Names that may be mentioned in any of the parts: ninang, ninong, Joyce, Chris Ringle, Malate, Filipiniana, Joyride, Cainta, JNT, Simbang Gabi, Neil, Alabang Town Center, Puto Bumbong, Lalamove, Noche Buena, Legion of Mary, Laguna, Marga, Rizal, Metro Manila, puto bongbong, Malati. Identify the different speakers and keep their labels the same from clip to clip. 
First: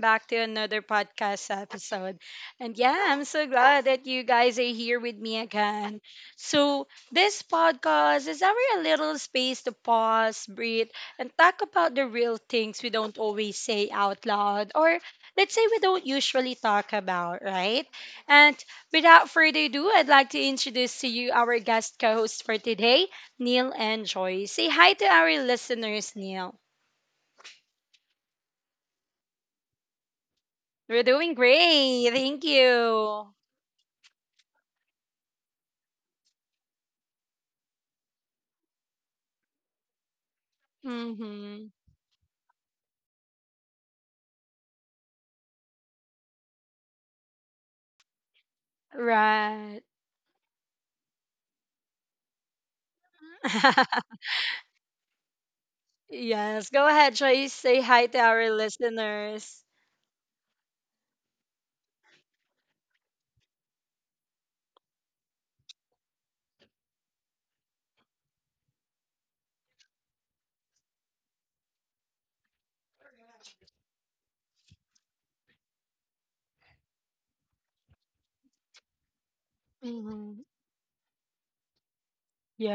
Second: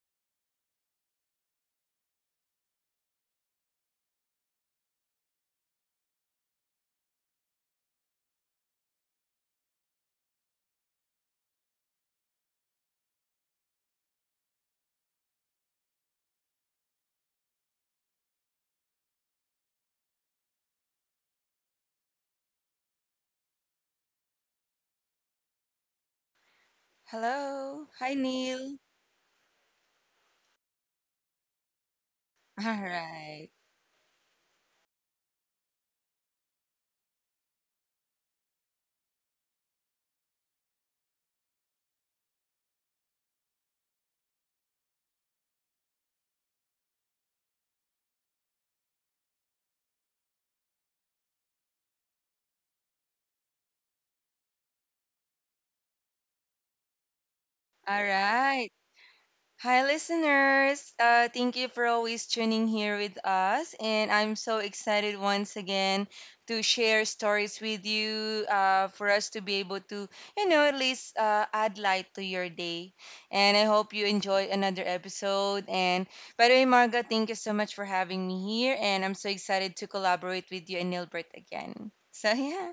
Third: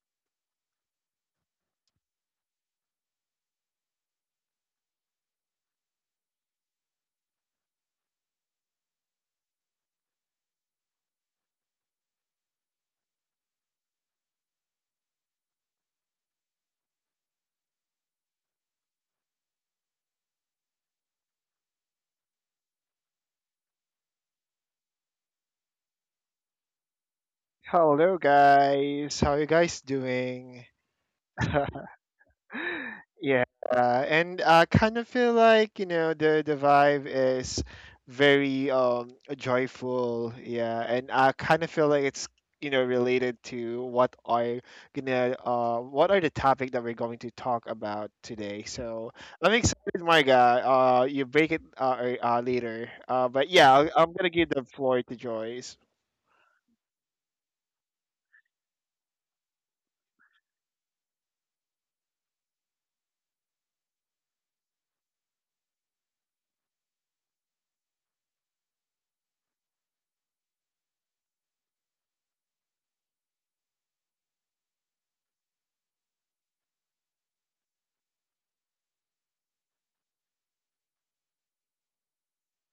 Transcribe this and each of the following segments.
Speaker 1: back to another podcast episode. And yeah, I'm so glad that you guys are here with me again. So this podcast is our little space to pause, breathe, and talk about the real things we don't always say out loud, or let's say we don't usually talk about, right? And without further ado, I'd like to introduce to you our guest co hosts for today, Neil and Joy. Say hi to our listeners, Neil.
Speaker 2: Hello. Hi,
Speaker 3: Hello,
Speaker 2: Neil.
Speaker 3: guys. How you guys doing?
Speaker 1: We're doing great. Thank
Speaker 2: All
Speaker 1: you.
Speaker 3: Yeah,
Speaker 2: right.
Speaker 3: and I kind of feel like the vibe is very joyful. Yeah, and I kind of
Speaker 1: Mm-hmm.
Speaker 3: feel like it's related to what are the topic that we're going to talk about today. So I'm
Speaker 1: Right.
Speaker 3: excited, my guy. You break it later. But yeah, I'm gonna give the floor to Joyce.
Speaker 1: Yes. Go ahead, Joyce. Say
Speaker 2: All
Speaker 1: hi to our
Speaker 2: right.
Speaker 1: listeners.
Speaker 2: Hi, listeners. Thank you for always tuning here with us. And I'm so excited once again to share stories with you for us to be able to, you know, at least add light to your day. And I hope you enjoy another episode. And by the way, Marga, thank you so much for having me here. And I'm so excited to
Speaker 1: Hmm.
Speaker 2: collaborate with you and Nilbert again. So, yeah,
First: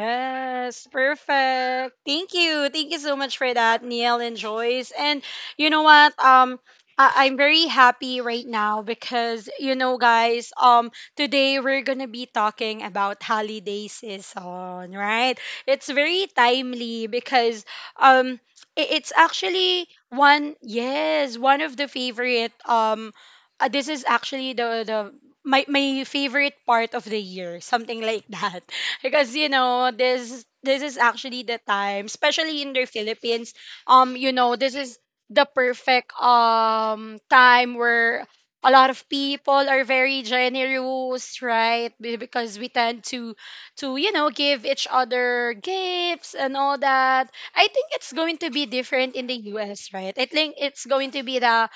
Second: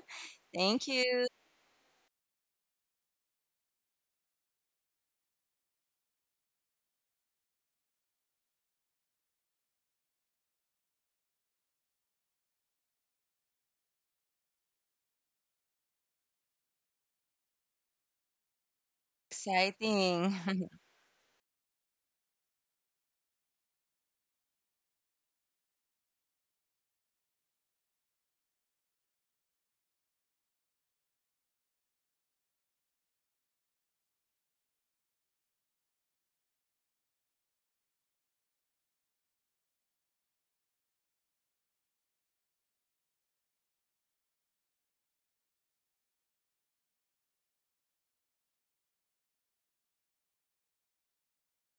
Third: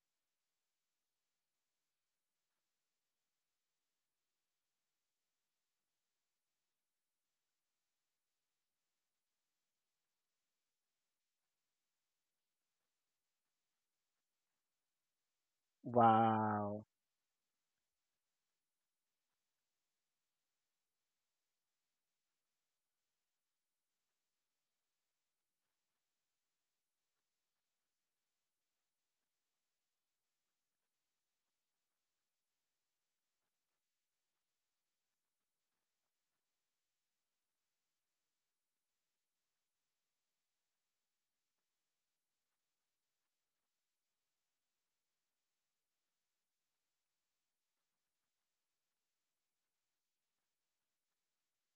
Speaker 2: thank you.
Speaker 1: perfect. Thank you. Thank you so much for that, Neil and Joyce. And you know what? I'm very happy right now because, you know, guys, today we're gonna be talking about holiday season, right? It's very
Speaker 3: Wow.
Speaker 1: timely because um it's actually
Speaker 2: Exciting.
Speaker 1: one of the favorite this is actually the my favorite part of the year, something like that, because, you know, this is actually the time, especially in the Philippines, you know, this is the perfect time where a lot of people are very generous, right? Because we tend to you know, give each other gifts and all that. I think it's going to be different in the US, right? I think it's going to be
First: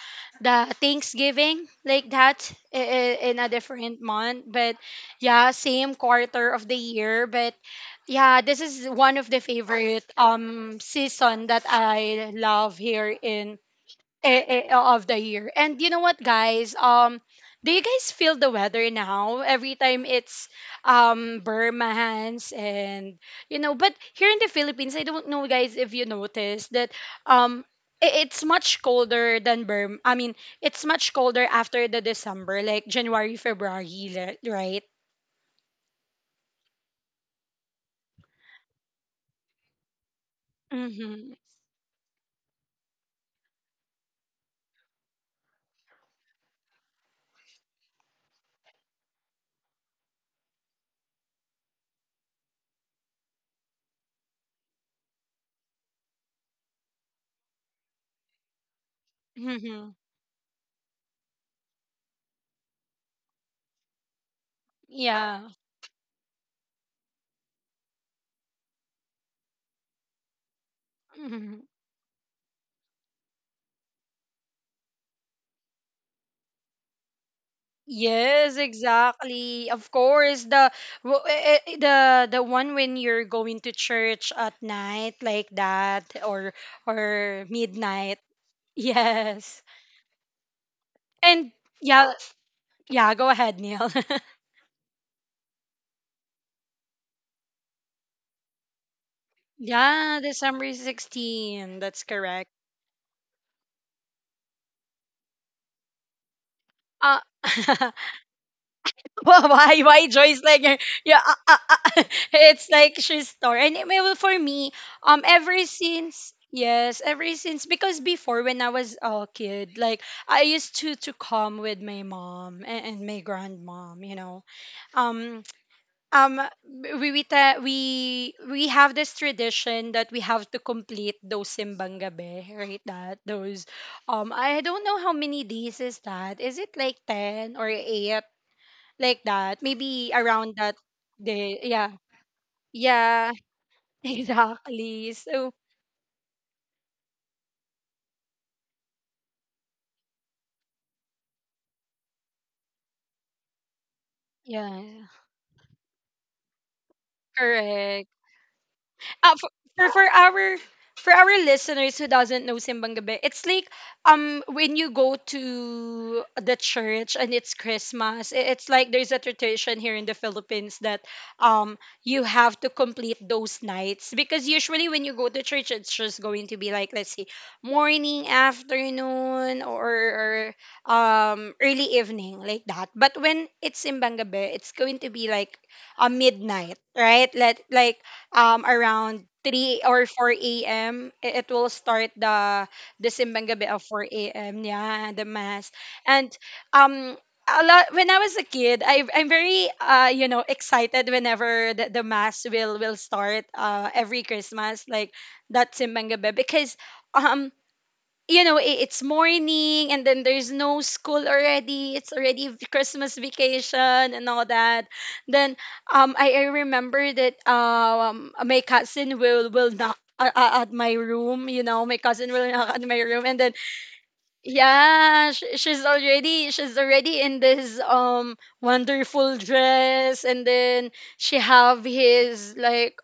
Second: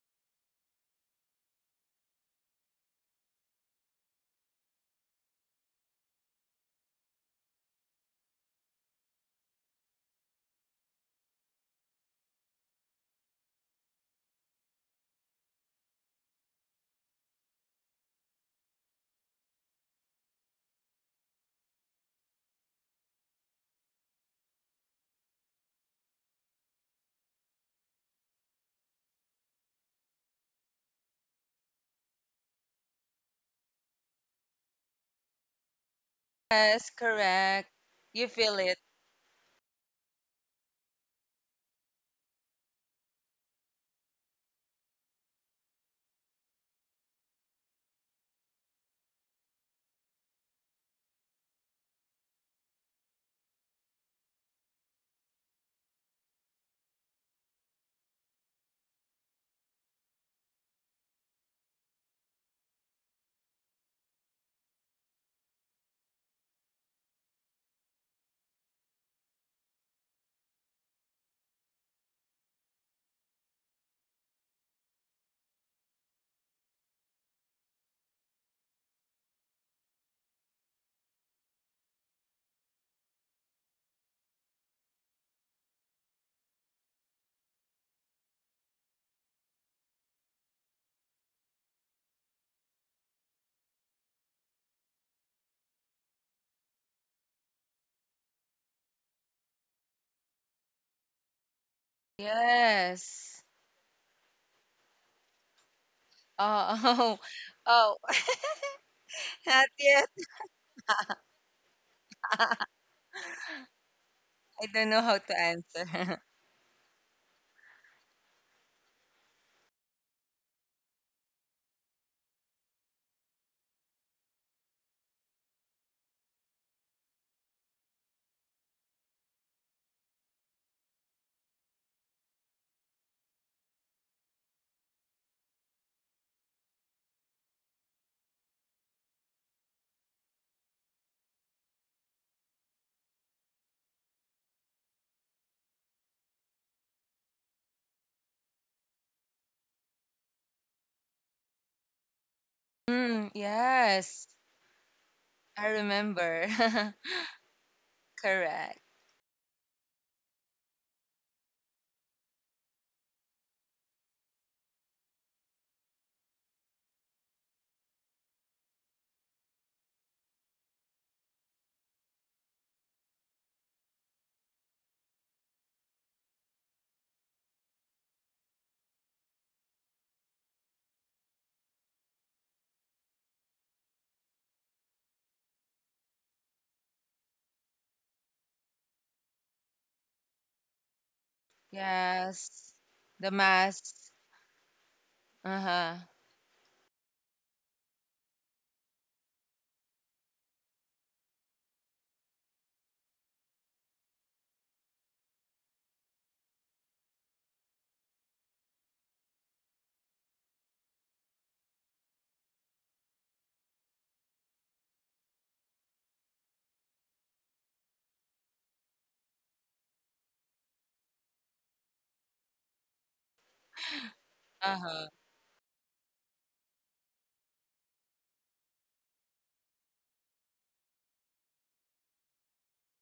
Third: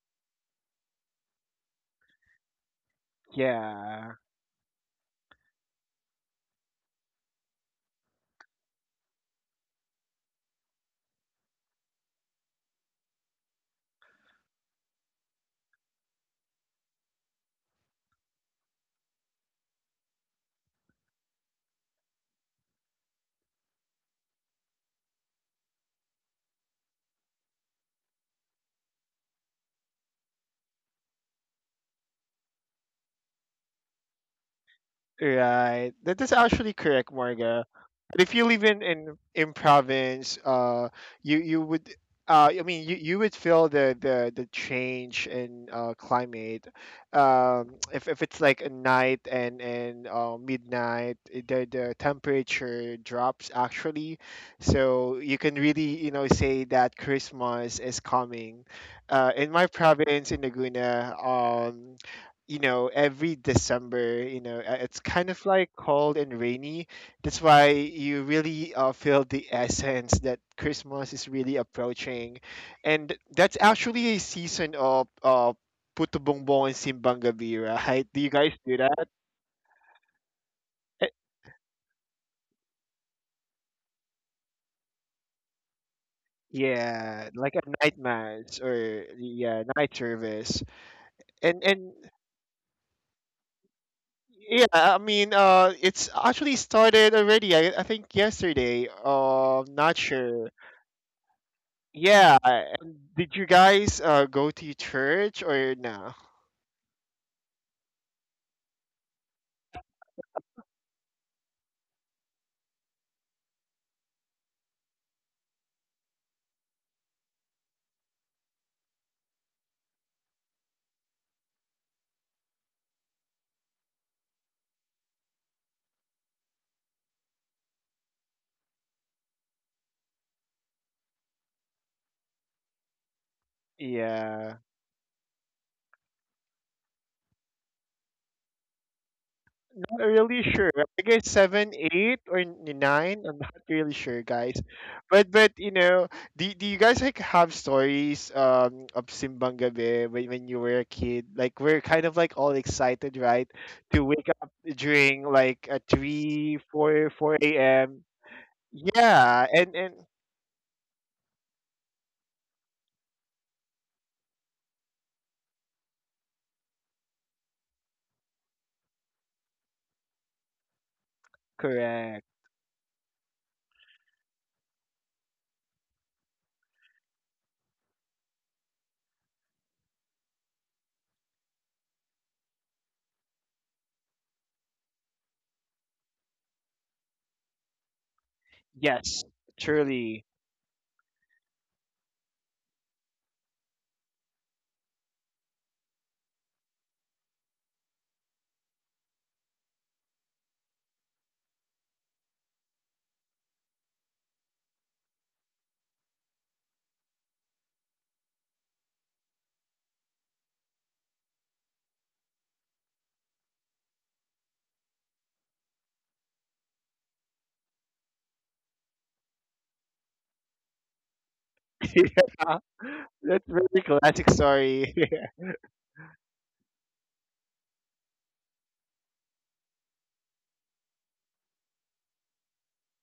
Speaker 1: the Thanksgiving, like that, in a different
Speaker 3: Yeah.
Speaker 1: month, but yeah, same quarter of the year. But yeah, this is one of the favorite season that I love here in of the year. And you know what, guys? Do you guys feel the weather now? Every time it's Burmans, and, you know, but here in the Philippines, I don't know, guys, if you noticed that um. It's much colder than Burma. I mean, it's much colder after the December, like January, February, li- right?
Speaker 3: Right. That is actually
Speaker 2: Yes,
Speaker 3: correct, Marga.
Speaker 2: correct.
Speaker 3: But
Speaker 2: You
Speaker 3: if you
Speaker 2: feel
Speaker 3: live
Speaker 2: it.
Speaker 3: in province, uh,
Speaker 1: Mm-hmm.
Speaker 3: you you would. I mean, you would feel the change in climate. If it's like a night and midnight, the temperature drops actually, so you can really say that Christmas is coming. In my
Speaker 1: Mm-hmm.
Speaker 3: province in Laguna, every December, it's kind of
Speaker 1: Yeah.
Speaker 3: like cold and rainy. That's why you really feel the essence that Christmas is
Speaker 1: Hmm.
Speaker 3: really approaching. And that's actually a season of puto bongbong and simbang gabi, right? Do you guys
Speaker 1: Yes,
Speaker 3: do that?
Speaker 1: exactly. Of course, the
Speaker 3: Eh,
Speaker 1: the one when you're going to church at night, like that,
Speaker 3: yeah
Speaker 1: or
Speaker 3: like a night
Speaker 1: midnight.
Speaker 3: mass, or
Speaker 1: Yes.
Speaker 3: yeah, night service.
Speaker 1: And
Speaker 3: And
Speaker 1: yeah, yeah, go ahead, Neil.
Speaker 3: yeah, I mean, it's actually started already. I think yesterday. Not
Speaker 1: Yeah,
Speaker 3: sure.
Speaker 1: December 16. That's
Speaker 3: Yeah.
Speaker 1: correct.
Speaker 3: And did
Speaker 2: Yes.
Speaker 3: you guys go to church or no?
Speaker 2: Oh, oh,
Speaker 1: Uh
Speaker 2: oh, not
Speaker 1: Why
Speaker 2: yet.
Speaker 1: Joyce like yeah it's like she's torn and it- well, for
Speaker 2: I
Speaker 1: me
Speaker 2: don't know how to
Speaker 1: ever
Speaker 2: answer.
Speaker 1: since, ever since, because before, when I was a kid, like I used to come with my mom and my grandmom, you know, um um we have this tradition that we have to complete those simbang gabi, right? That those
Speaker 3: Yeah.
Speaker 1: I don't know how many days is that, is it like 10 or 8, like that,
Speaker 3: Not
Speaker 1: maybe
Speaker 3: really
Speaker 1: around
Speaker 3: sure.
Speaker 1: that
Speaker 3: I guess
Speaker 1: day.
Speaker 3: seven,
Speaker 1: Yeah,
Speaker 3: eight, or nine.
Speaker 1: yeah.
Speaker 3: I'm not really sure, guys.
Speaker 1: Exactly.
Speaker 3: But
Speaker 1: So
Speaker 3: do you guys like have stories of Simbang Gabi, when you were a kid? Like we're kind of like all excited,
Speaker 2: Mm,
Speaker 3: right? To
Speaker 2: yes,
Speaker 3: wake up
Speaker 1: yeah.
Speaker 3: during like
Speaker 2: I
Speaker 3: a
Speaker 2: remember.
Speaker 3: three, four, four a.m.
Speaker 1: Correct.
Speaker 2: Correct.
Speaker 1: Uh,
Speaker 3: Yeah, and and
Speaker 1: for our listeners who doesn't know Simbang Gabi, it's like when you go to the church and it's Christmas, it's like there's a tradition here in the Philippines that you
Speaker 3: correct.
Speaker 1: have to complete those nights, because usually when you go to church, it's just going to be like, let's see, morning, afternoon, or early evening, like that. But when it's Simbang Gabi, it's going to be like a midnight, right? Let like
Speaker 3: Yes,
Speaker 1: around 3 or
Speaker 3: surely.
Speaker 1: 4 a.m. It will start
Speaker 2: Yes.
Speaker 1: the
Speaker 2: The
Speaker 1: simbang gabi of
Speaker 2: mask.
Speaker 1: 4 a.m. Yeah, the mass.
Speaker 2: Uh-huh.
Speaker 1: And um a lot, when I was a kid, I'm very you know, excited whenever the mass will start every Christmas, like that simbang gabi, because um you know, it's morning and then there's no school already, it's already Christmas vacation and all that. Then I remember that my cousin will knock at my room, you know, my cousin will
Speaker 3: Yeah,
Speaker 1: knock at my room, and
Speaker 3: that's
Speaker 1: then
Speaker 3: very classic story.
Speaker 2: Uh-huh.
Speaker 1: yeah, she's already, she's already in this wonderful dress, and then she have his like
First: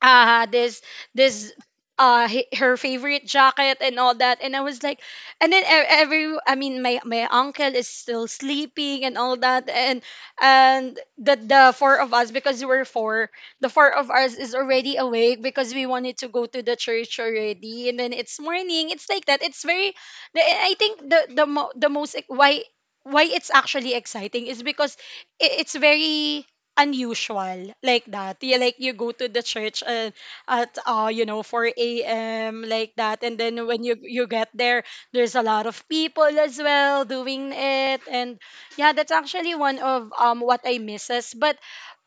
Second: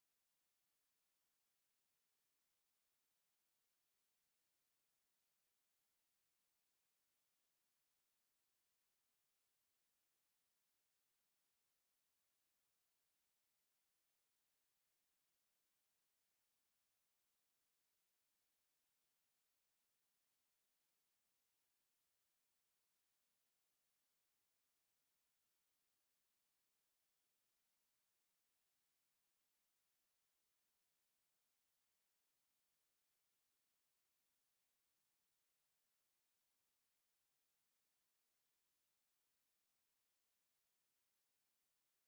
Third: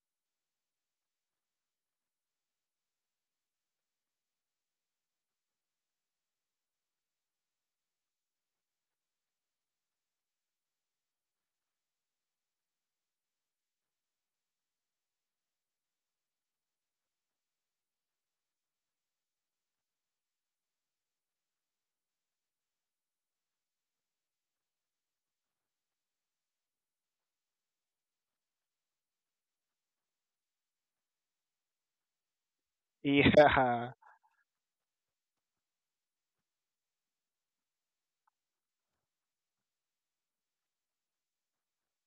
Speaker 1: uh this this her favorite jacket and all that, and I was like, and then every, I mean, my uncle is still sleeping and all that, and the four of us, because we're four, the four of us is already awake because we wanted to go to the church already, and then it's morning, it's like that, it's very the, I think the why it's actually exciting is because it's very unusual, like that. Yeah, like you go to the church at you know, 4 a.m. like that, and then when
Speaker 3: Yeah.
Speaker 1: you get there, there's a lot of people as well doing it, and yeah, that's actually one of what I misses. But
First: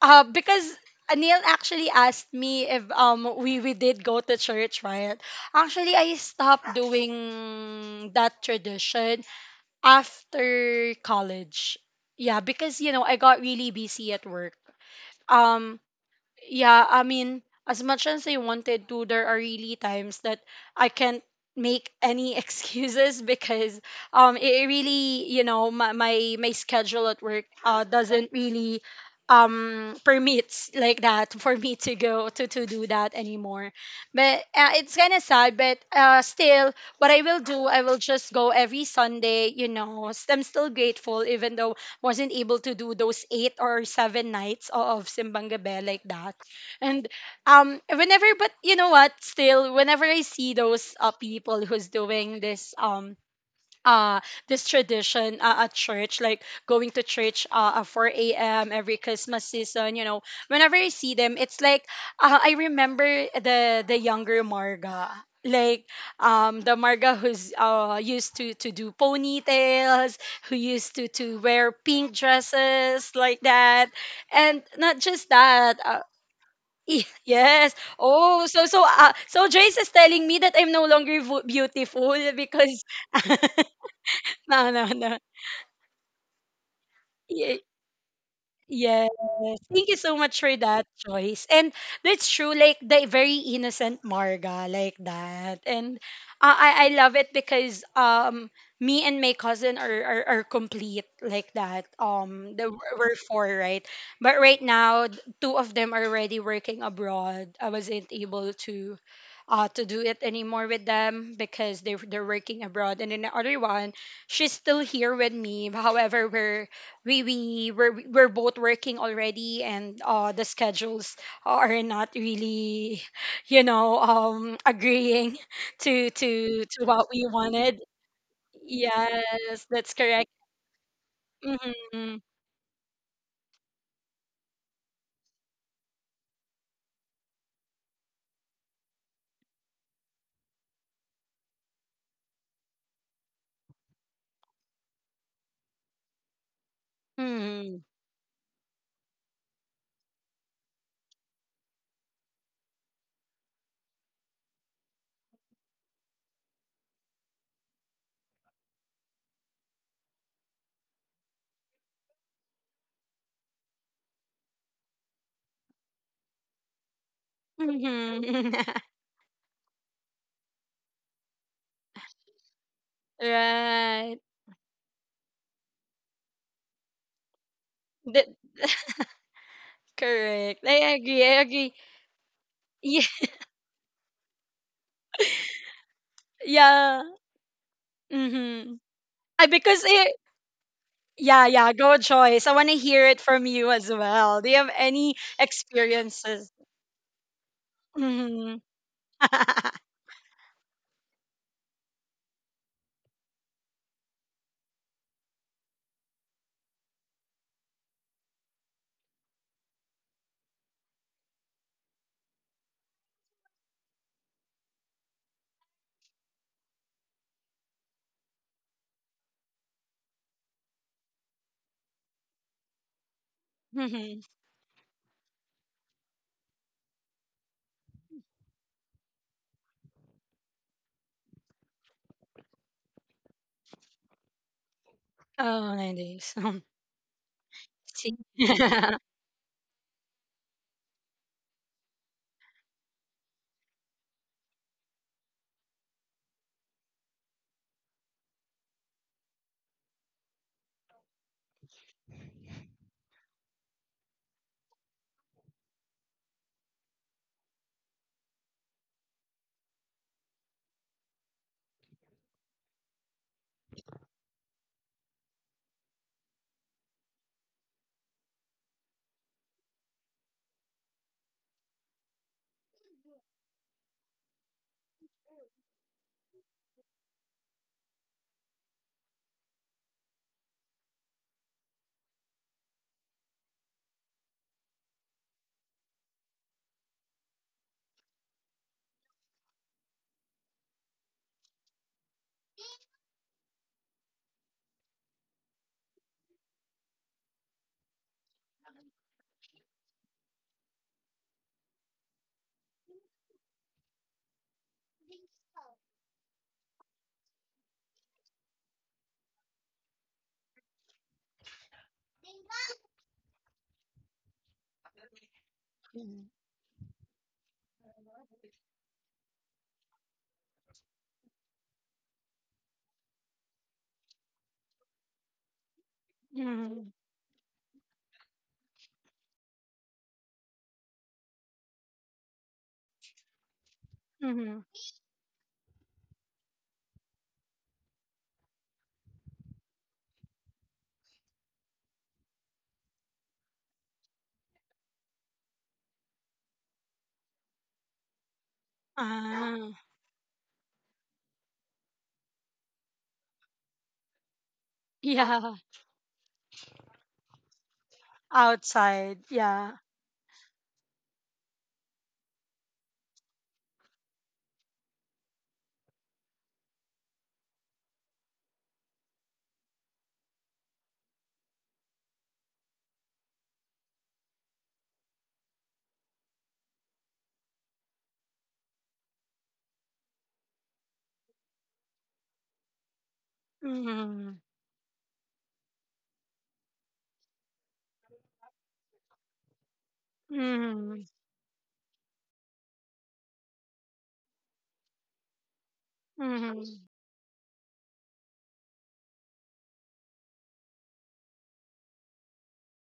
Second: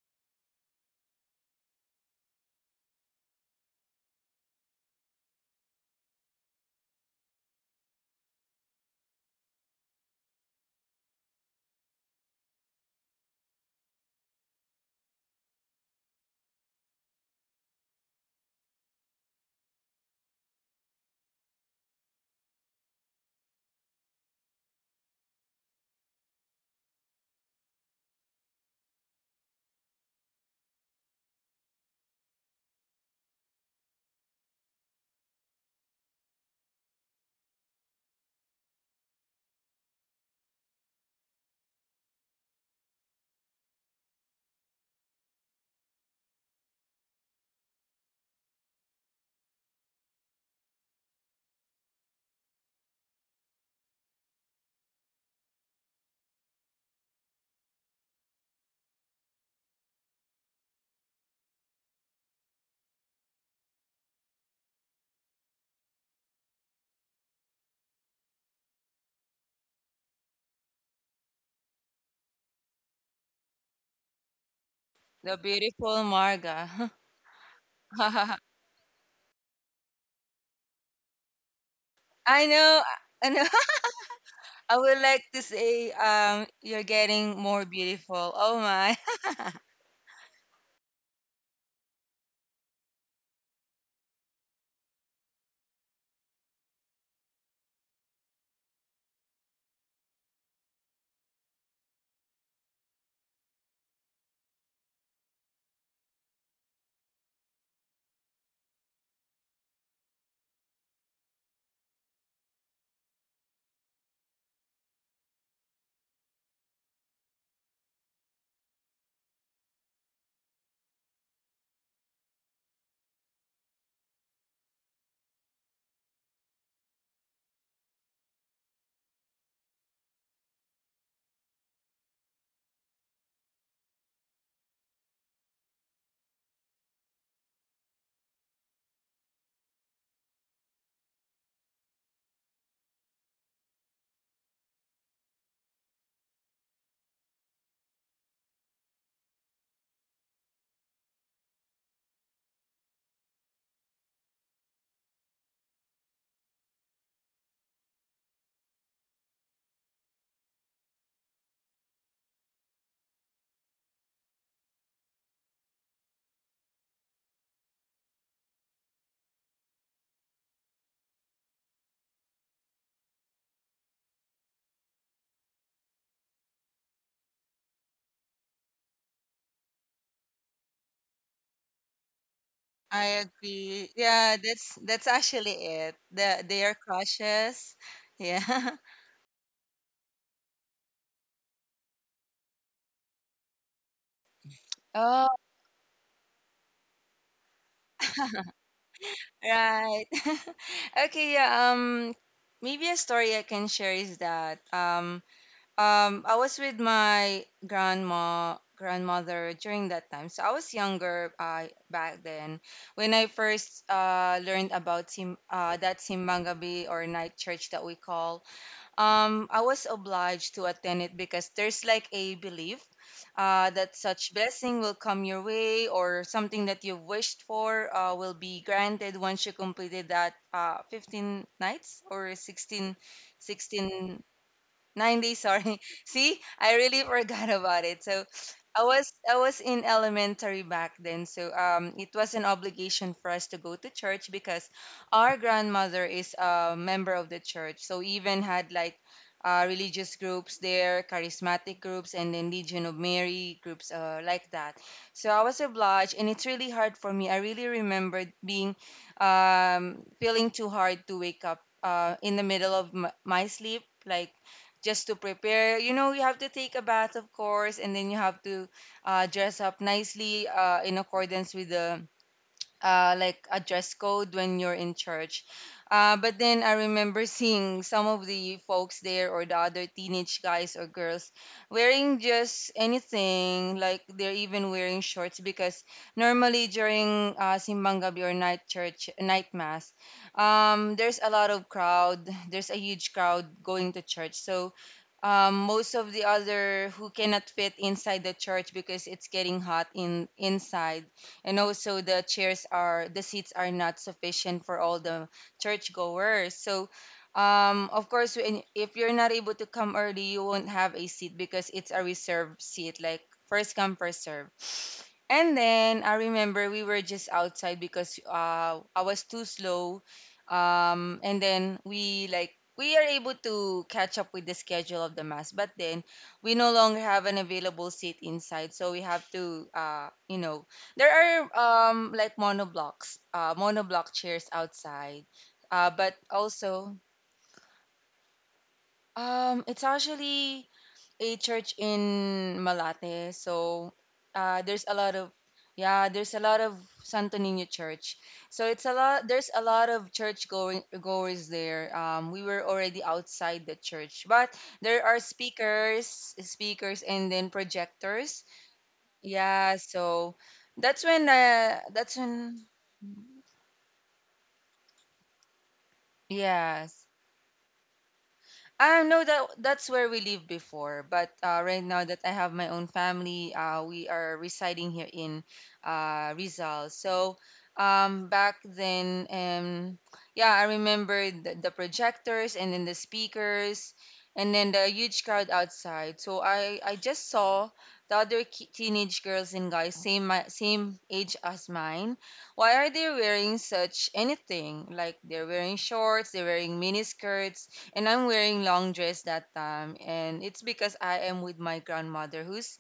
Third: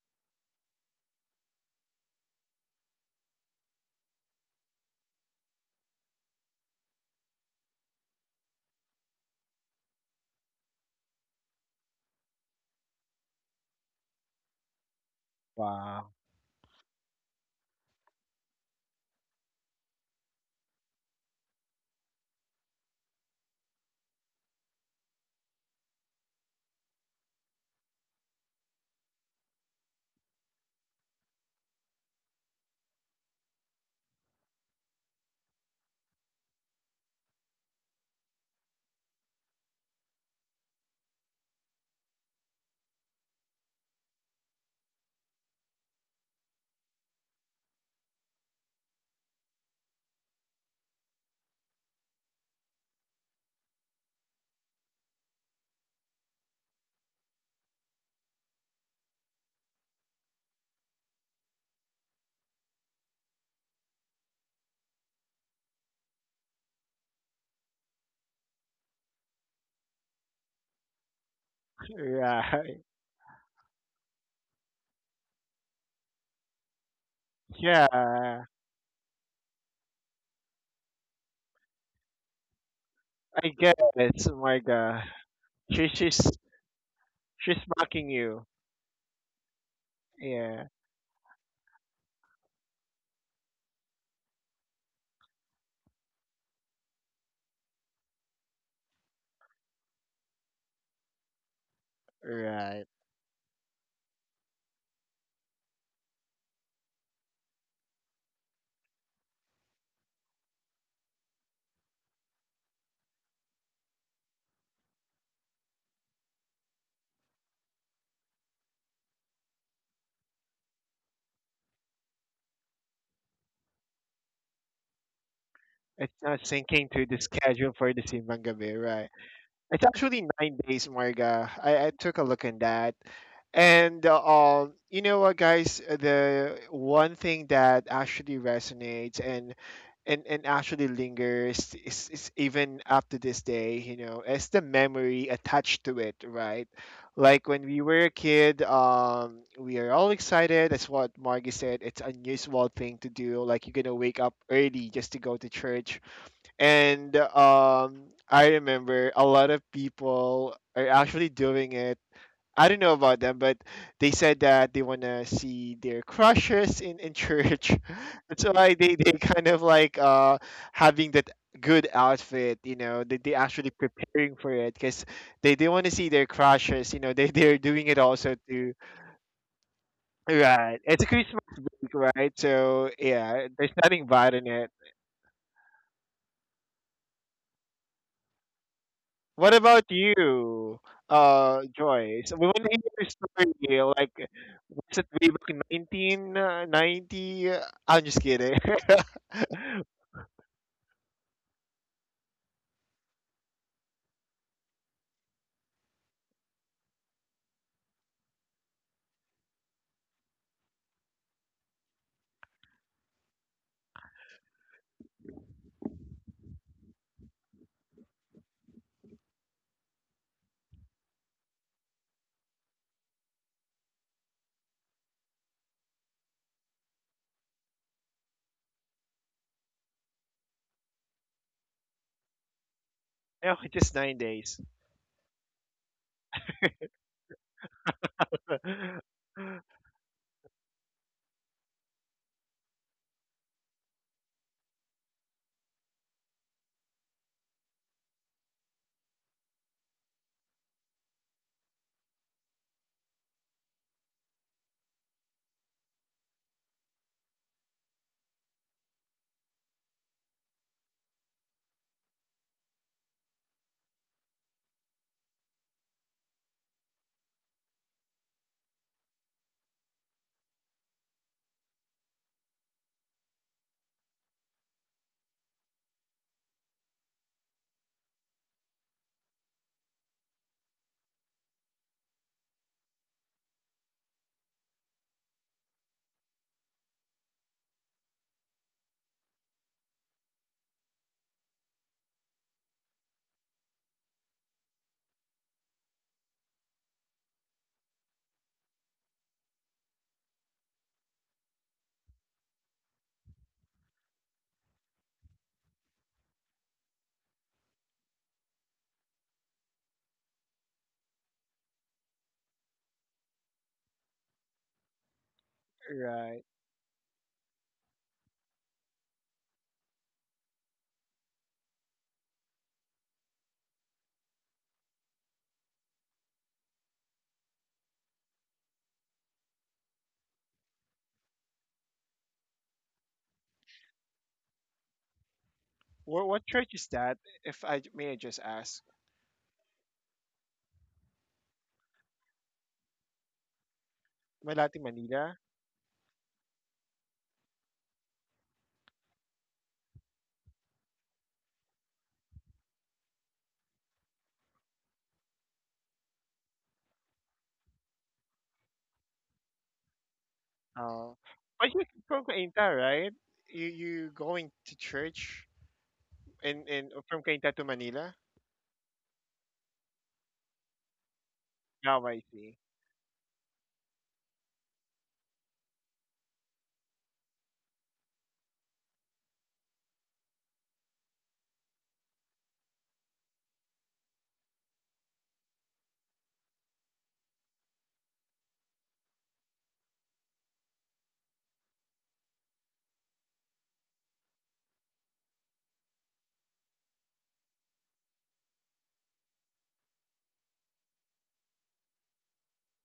Speaker 1: because Anil actually asked me if we we did go to church, right? Actually, I stopped doing that tradition after college. Yeah, because, you know, I got really busy at work. Um,
Speaker 3: Wow.
Speaker 1: yeah, I mean, as much as I wanted to, there are really times that I can't make any excuses because it really, you know, my schedule at work doesn't really permits like that for me to go to do that anymore. But it's kind of sad, but still what I will do, I will just go every Sunday, you know. I'm still grateful even though wasn't able to do those 8 or 7 nights of Simbang Gabi like that. And whenever, but you know what? Still, whenever I see those people who's doing this uh this tradition at church like going to church at 4 a.m every Christmas season, you know, whenever I see them, it's like I remember the younger Marga, like the Marga who's used to do ponytails, who used to wear pink
Speaker 3: Right.
Speaker 1: dresses like that. And not just
Speaker 2: The
Speaker 1: that
Speaker 2: beautiful Marga.
Speaker 1: Yes.
Speaker 3: Yeah.
Speaker 1: Oh,
Speaker 3: I
Speaker 1: so so so Jace is telling me that I'm no longer beautiful
Speaker 2: I
Speaker 1: because
Speaker 2: know. I know.
Speaker 3: guess. Oh my
Speaker 1: No,
Speaker 2: I
Speaker 1: no,
Speaker 2: would
Speaker 3: God.
Speaker 1: no.
Speaker 2: like to
Speaker 3: She,
Speaker 2: say
Speaker 3: she's
Speaker 2: you're getting
Speaker 1: Ye-
Speaker 3: she's
Speaker 2: more
Speaker 3: mocking
Speaker 2: beautiful.
Speaker 3: you.
Speaker 2: Oh my.
Speaker 1: Yes. Thank you so much for
Speaker 3: Yeah.
Speaker 1: that choice. And that's true, like the very innocent Marga, like that. And I love it because me and my cousin are complete like that. The,
Speaker 3: Right.
Speaker 1: we're four, right? But right now two of them are already working abroad. I wasn't able to do it anymore with them because they're working abroad. And then the other one, she's still here with me. However, we're we we're both working already, and the schedules are not really, you know, agreeing to
Speaker 3: It's not syncing
Speaker 1: what
Speaker 3: to the
Speaker 1: we
Speaker 3: schedule
Speaker 1: wanted.
Speaker 3: for the simbang gabi. Right.
Speaker 1: Yes,
Speaker 3: It's
Speaker 1: that's
Speaker 3: actually
Speaker 1: correct.
Speaker 3: 9 days, Marga. I
Speaker 1: Hmm.
Speaker 3: took a look in that. And you know what, guys? The one thing that actually resonates and actually lingers is, even up to this day, is the memory attached to it, right? Like when
Speaker 1: Hmm.
Speaker 3: we were a kid, we are all excited. That's what Margie said. It's unusual thing to do. Like you're gonna wake up early just to go to church. And I remember a lot of people are actually doing it. I don't know about them, but they said that they want to see their crushes in church.
Speaker 1: Hmm.
Speaker 3: That's why they kind of like having that good outfit. They actually
Speaker 1: Right.
Speaker 3: preparing for it, because they want to see their crushes, they're doing it
Speaker 1: that,
Speaker 3: also too.
Speaker 1: correct. I
Speaker 3: Right. It's a
Speaker 1: agree, I
Speaker 3: Christmas
Speaker 1: agree.
Speaker 3: week, right? So,
Speaker 1: Yeah.
Speaker 2: I
Speaker 3: yeah, there's
Speaker 2: agree.
Speaker 3: nothing bad
Speaker 2: Yeah,
Speaker 3: in it.
Speaker 2: that's actually it. The, they are
Speaker 1: Yeah.
Speaker 2: cautious. Yeah.
Speaker 1: Mm-hmm. I,
Speaker 3: What
Speaker 1: because
Speaker 3: about
Speaker 1: it
Speaker 3: you,
Speaker 1: yeah, yeah, go
Speaker 3: Joyce?
Speaker 1: Joyce,
Speaker 3: We
Speaker 1: I
Speaker 3: want
Speaker 1: want
Speaker 3: to
Speaker 1: to
Speaker 3: hear
Speaker 1: hear
Speaker 3: your
Speaker 1: it from you
Speaker 3: story.
Speaker 1: as
Speaker 3: Like,
Speaker 1: well, do you have
Speaker 3: was it
Speaker 1: any
Speaker 3: way
Speaker 2: Oh.
Speaker 3: back in
Speaker 1: experiences?
Speaker 3: 1990? I'm just kidding.
Speaker 1: Mhm.
Speaker 2: Right. Okay, yeah, maybe a story I can share is that I was with my grandma grandmother during that time. So I was younger back then when I first learned about sim that Simbang Gabi or night church that we call. I was obliged to attend it because there's like a belief that
Speaker 1: Mhm.
Speaker 2: such blessing will come your way or something that you wished for will be granted once you completed that 15 nights or 16,
Speaker 3: No, just nine
Speaker 2: 16
Speaker 3: days.
Speaker 2: 90,
Speaker 1: Oh,
Speaker 2: sorry.
Speaker 1: 90s.
Speaker 2: See, I really forgot about it.
Speaker 1: See?
Speaker 2: So I was I was in elementary back then. So it was an obligation for us to go to church because our grandmother is a member of the church. So we even had like religious groups there, charismatic groups, and then Legion of Mary groups like that. So I was obliged, and it's really hard for me. I really remembered being feeling too hard to wake up in the middle of my sleep, like just to prepare. You know, you have to take a bath, of course, and then you have to dress up nicely in accordance with the like a dress code when you're in church. But then I remember seeing some of the folks there or the other teenage guys or girls wearing just anything, like they're even wearing shorts because normally during Simbang Gabi or night church, night mass, there's a lot of crowd. There's a huge crowd going to church. So most of the other who cannot fit inside the church because it's getting hot in inside and also the seats are not sufficient for all the churchgoers, so of course if you're not able to come early, you won't have a seat because it's a reserved seat, like first come first serve. And then I
Speaker 3: Right.
Speaker 2: remember we were just outside because I was too slow. And then we are able to catch up with the schedule of the mass, but then we no
Speaker 1: Mhm.
Speaker 2: longer have an available seat inside, so we have to, you know, there are like monoblocks, monoblock chairs
Speaker 1: Mhm.
Speaker 2: outside, but
Speaker 3: What church is
Speaker 2: also
Speaker 3: that? If I may I just ask?
Speaker 2: it's actually a church in Malate, so
Speaker 3: Malati,
Speaker 2: there's a lot
Speaker 3: Manila?
Speaker 2: of yeah, there's a lot of Santo Niño Church. So it's a lot. There's a
Speaker 1: Ah,
Speaker 2: lot of church going goers there. We were already outside the church, but there are
Speaker 1: yeah.
Speaker 2: speakers, and then projectors.
Speaker 1: Outside. Yeah.
Speaker 2: Yeah, so
Speaker 3: Oh, but you're
Speaker 2: that's
Speaker 3: from
Speaker 2: when.
Speaker 3: Cainta, right? You going to church in
Speaker 2: Yes.
Speaker 3: from Cainta to Manila?
Speaker 2: No, that that's where we lived before. But right
Speaker 3: Now
Speaker 2: now
Speaker 3: I
Speaker 2: that I have
Speaker 3: see.
Speaker 2: my own family, we are residing here in Rizal. So back then, yeah, I remember the projectors and then the speakers
Speaker 1: Mhm.
Speaker 2: and then the huge crowd outside. So I just saw the other teenage girls and guys, same
Speaker 1: Mhm.
Speaker 2: age as mine. Why are they wearing such anything? Like they're wearing shorts, they're
Speaker 1: Mhm.
Speaker 2: wearing miniskirts, and I'm wearing long dress that time. And it's because I am with my grandmother, who's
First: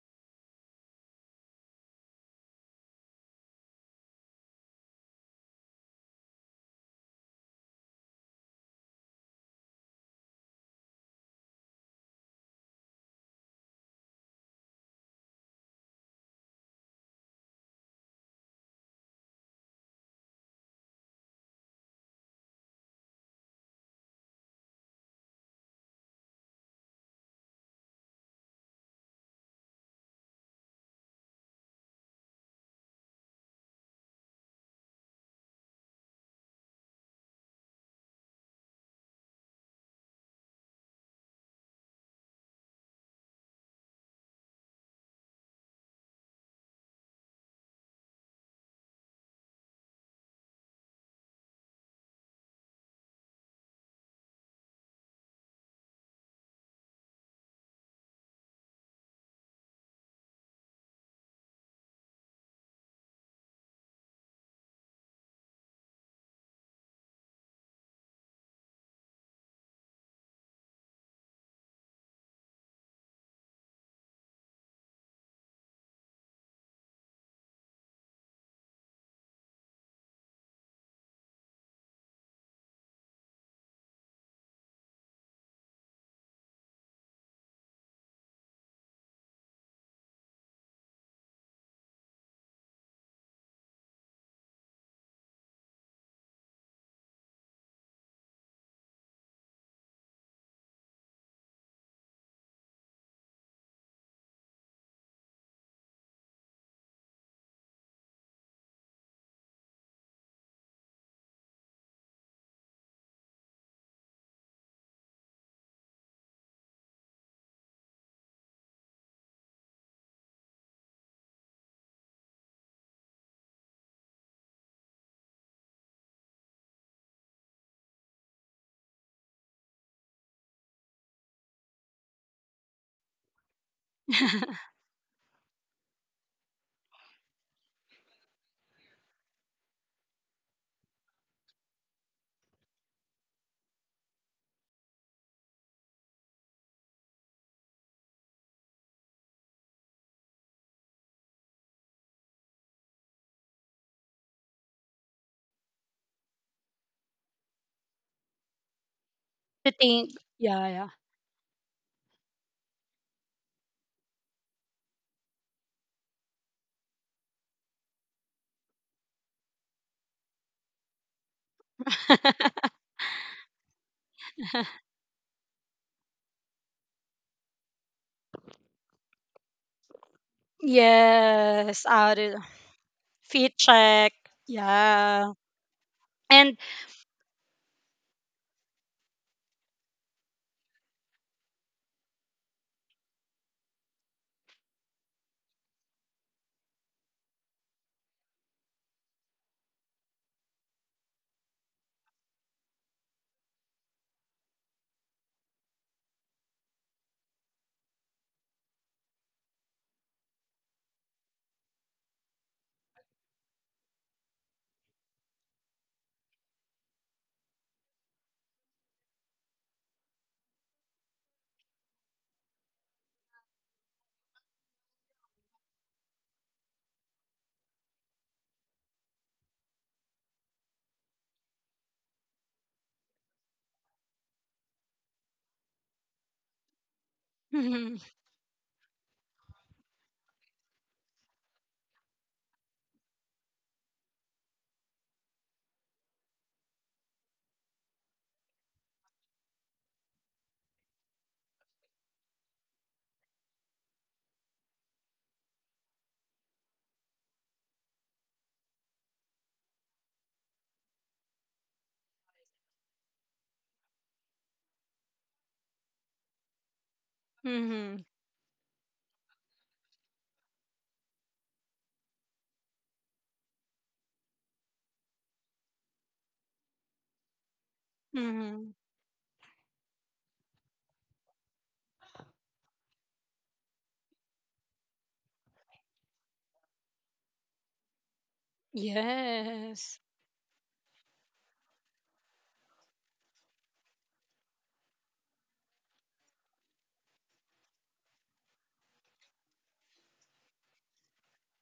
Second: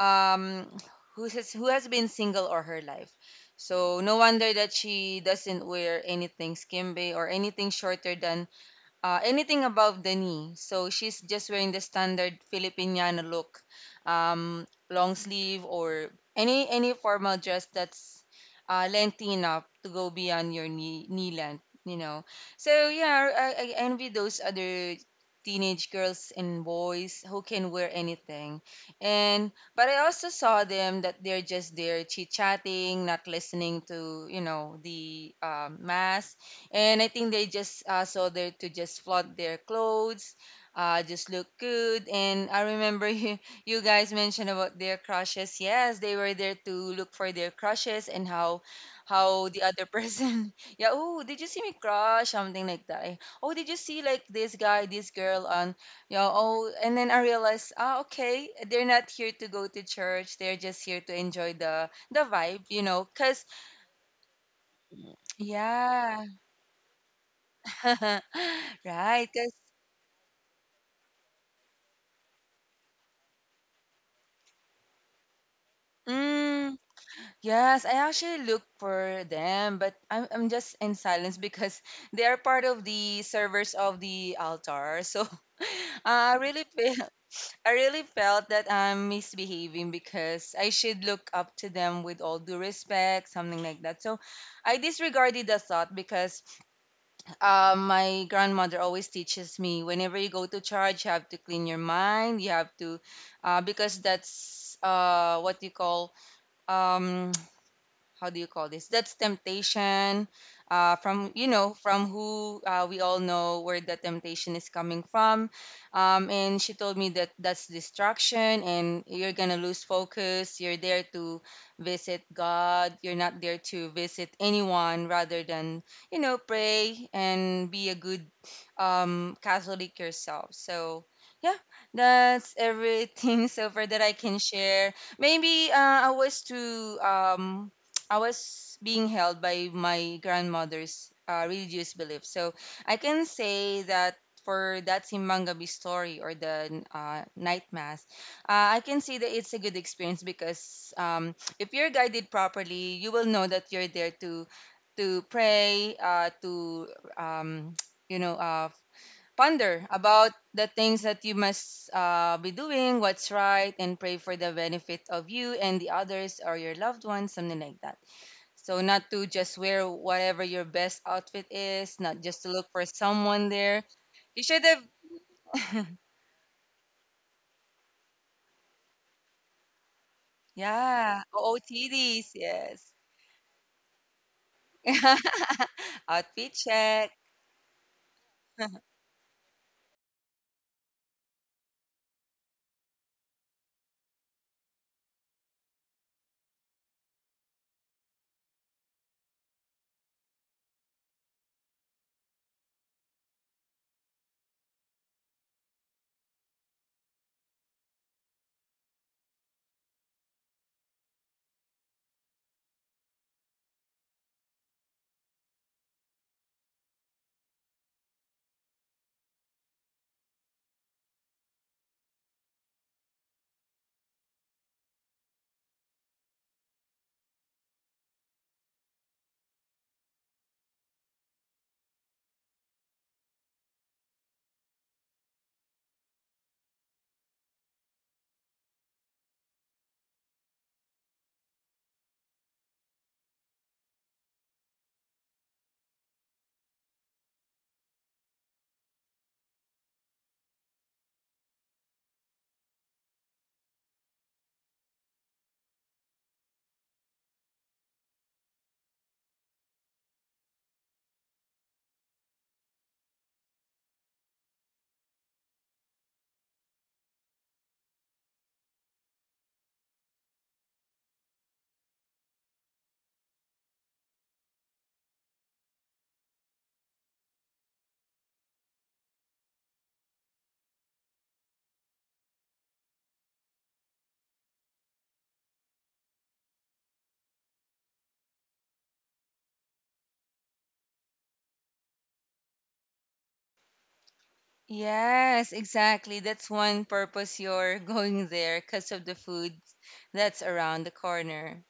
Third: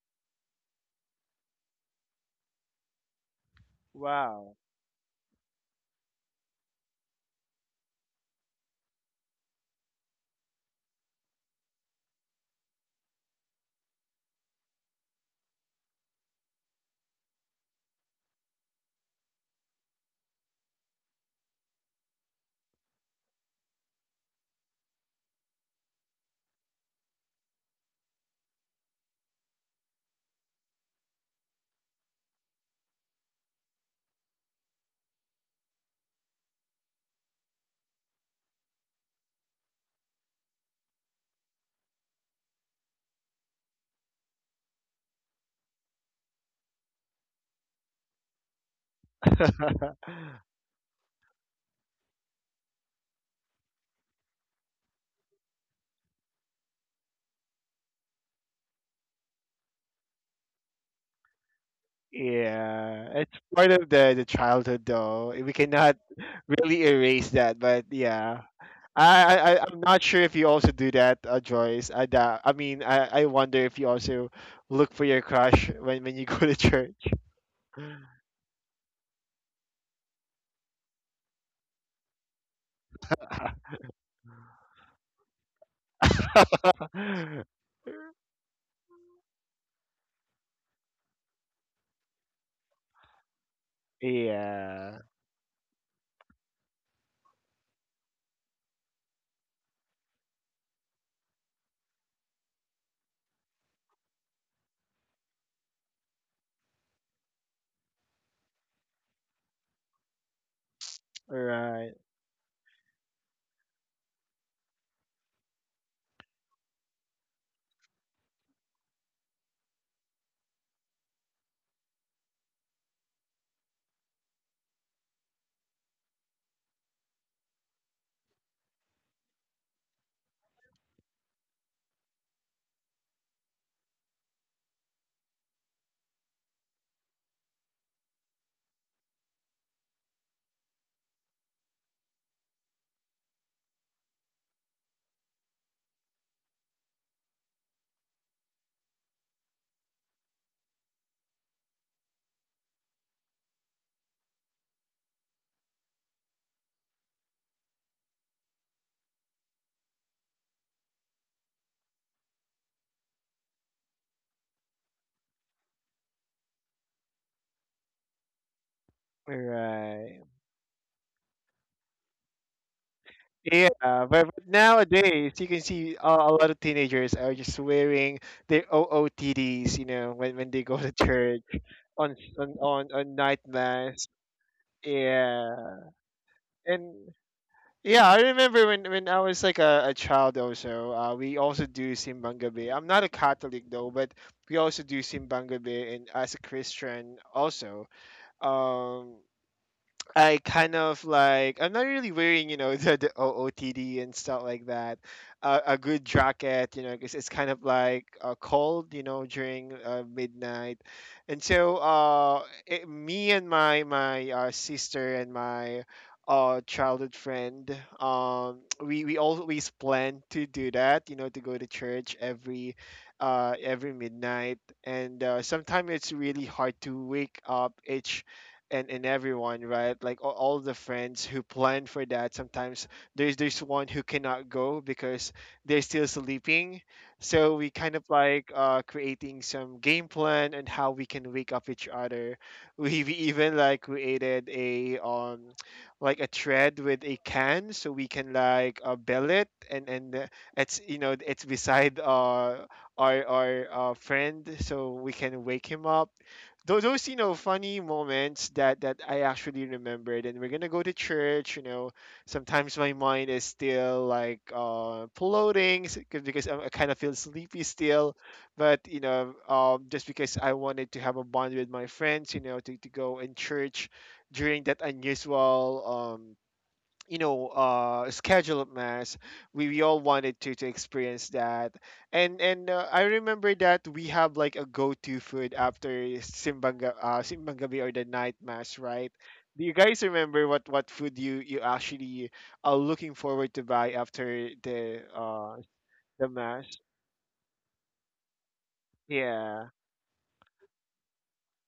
Speaker 2: um who has been single all her life. So no wonder
Speaker 3: Wow.
Speaker 2: that she doesn't wear anything skimbe or anything shorter than anything above the knee. So she's just wearing the standard Filipiniana look, long sleeve or any formal dress that's lengthy enough to go beyond your knee length. You know, so yeah, I envy those other teenage girls and boys who can wear anything. And but I also saw them that they're just there chit chatting, not listening to, you know, the mask. And I think they just saw there to just flaunt their clothes, just look good. And I remember you guys mentioned about their crushes. Yes, they were there to look for their crushes and how the other person. Yeah. Oh, did you see me crush? Something like that. Eh, oh, did you see like this guy, this girl on? Yeah. Oh, and then I realized, ah, okay, they're not here to go to church. They're just here to enjoy the vibe, you know.
Speaker 3: Yeah, it's
Speaker 2: Cause
Speaker 3: part of the childhood though. We cannot
Speaker 2: yeah.
Speaker 3: really erase that, but yeah.
Speaker 2: Right,
Speaker 3: I,
Speaker 2: 'cause
Speaker 3: I I- I'm not sure if you also do that, Joyce. I doubt, I mean, I wonder if you also look for your crush when you go to
Speaker 2: mm,
Speaker 3: church.
Speaker 2: yes, I actually look for them, but I'm just in silence because they are part of the servers of the altar. So I really feel I really felt that I'm misbehaving because I should look up to them with all due respect, something like that. So I
Speaker 3: Yeah.
Speaker 2: disregarded the thought because my grandmother always teaches me, whenever you go to church, you have to clean your mind. You have to, because that's what you call, um, how do you call this? That's temptation. From, you know,
Speaker 3: Right.
Speaker 2: from who we all know where the temptation is coming from. And she told me that that's distraction, and you're gonna lose focus. You're there to visit God. You're not there to visit anyone rather than, you know, pray and be a good Catholic yourself. So yeah, that's everything so far that I can share. Maybe I was too I was being held by my grandmother's religious belief. So I can say that for that Simbangabi story or the night mass, I can say that it's a good experience because if you're guided properly, you will know that you're there to pray, to um, you know,
Speaker 1: To
Speaker 2: ponder
Speaker 1: think.
Speaker 2: about
Speaker 1: Yeah,
Speaker 2: the
Speaker 1: yeah.
Speaker 2: things that you must be doing, what's right, and pray for the benefit of you and the others or your loved ones, something like that. So not to just wear
Speaker 3: Right.
Speaker 2: whatever your best outfit is, not just to look for someone
Speaker 3: Yeah,
Speaker 2: there.
Speaker 3: but,
Speaker 2: You
Speaker 3: but
Speaker 2: should
Speaker 3: nowadays you can
Speaker 2: have,
Speaker 3: see a, a lot of teenagers are just wearing their OOTDs, when they go to
Speaker 2: yeah,
Speaker 3: church
Speaker 1: Yes,
Speaker 3: on
Speaker 1: out
Speaker 2: OOTDs,
Speaker 1: it-
Speaker 3: s-
Speaker 2: yes.
Speaker 3: on night
Speaker 1: feet
Speaker 3: mass.
Speaker 1: check. Yeah.
Speaker 3: Yeah,
Speaker 2: Outfit
Speaker 1: And
Speaker 3: and
Speaker 2: check.
Speaker 3: yeah, I remember when I was like a child also. We also do simbang gabi. I'm not a Catholic though, but we also do simbang gabi, and as a Christian also. Um. I kind of like I'm not really wearing the OOTD and stuff like that. A good jacket, because it's kind of like cold, during midnight, and so me and my sister and my childhood friend we always plan to do that, to go to church every midnight. And sometimes it's really hard to wake up each and everyone, right? Like all the friends who plan for that, sometimes there's one who cannot go because they're still sleeping. So we kind
Speaker 1: mhm,
Speaker 3: of like creating some game plan and how we can wake up each other. We even like created a like a thread with a can, so we can like bell it, and it's you know it's beside our friend, so we can wake him up. Those funny moments that I actually remembered. And we're gonna go to church. Sometimes my mind is still like floating, because I kind of feel sleepy
Speaker 1: mhm,
Speaker 3: still. But just because I wanted to have a bond with my friends, to go in church during that unusual scheduled
Speaker 1: mhm.
Speaker 3: mass. We all wanted to experience that. And I remember that we have like a go-to food after simbang gabi or the night mass, right? Do you guys
Speaker 1: Yes.
Speaker 3: remember what food you actually are looking forward to buy after
Speaker 2: Yes, exactly.
Speaker 3: the
Speaker 2: That's
Speaker 3: mass?
Speaker 2: one purpose you're going there, because of the food
Speaker 3: Yeah,
Speaker 2: that's around the corner.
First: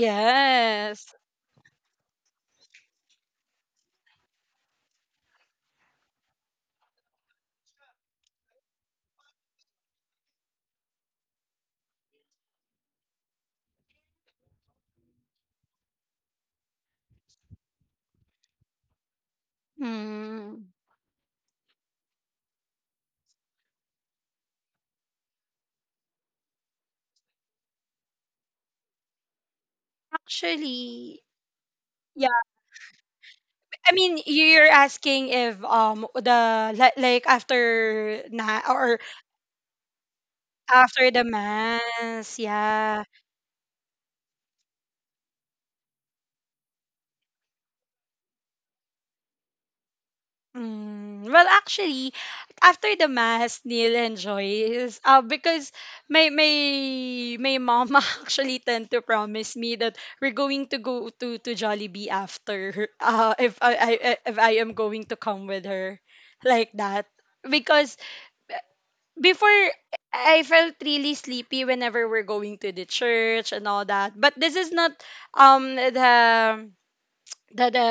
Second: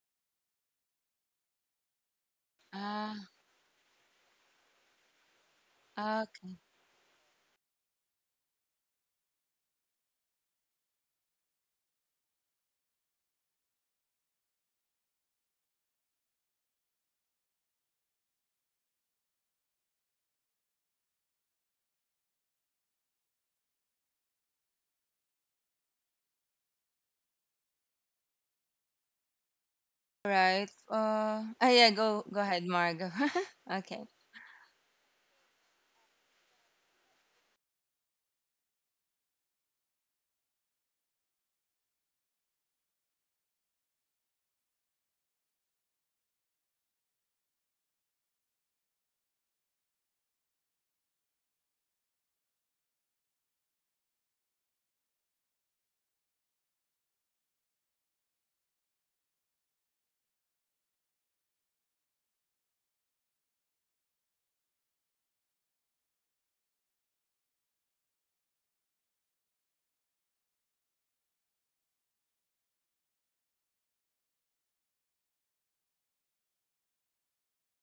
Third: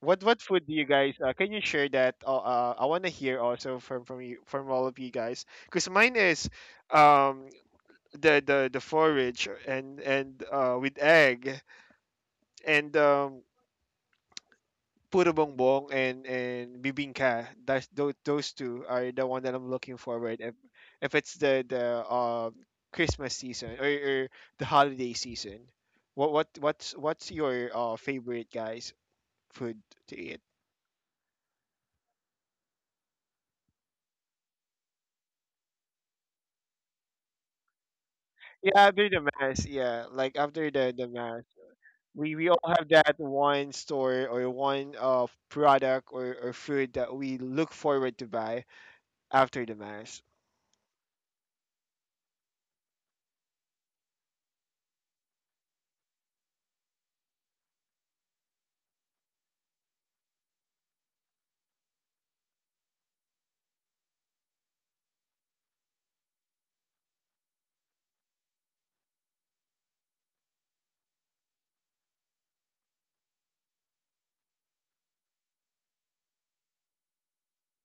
Speaker 3: what food do you guys can you share that? I want to
Speaker 2: Ah,
Speaker 3: hear also from you, from all of you guys. Because mine is
Speaker 2: okay.
Speaker 3: um the forage and with egg. And puro bongbong and bibingka. That's those two are the one that I'm looking forward, if
Speaker 1: Mm.
Speaker 3: it's the Christmas season, or the holiday season. What's your favorite, guys, food to eat?
Speaker 2: Right.
Speaker 1: Actually,
Speaker 2: Yeah, go ahead, Margo.
Speaker 1: I
Speaker 2: Okay.
Speaker 1: mean, you're asking if the like after na
Speaker 3: Yeah,
Speaker 1: or
Speaker 3: after the mass, yeah, like after the
Speaker 1: after the
Speaker 3: mass, we
Speaker 1: mass,
Speaker 3: we all have
Speaker 1: yeah.
Speaker 3: that one store or one product or food that we look forward to buy after the mass.
Speaker 1: Mm. Well, actually, after the mass, Neil and Joy, because my mom actually tend to promise me that we're going to go to Jollibee after if if I am going to come with her, like that, because before I felt really sleepy whenever we're going to the church and all that. But this is not the the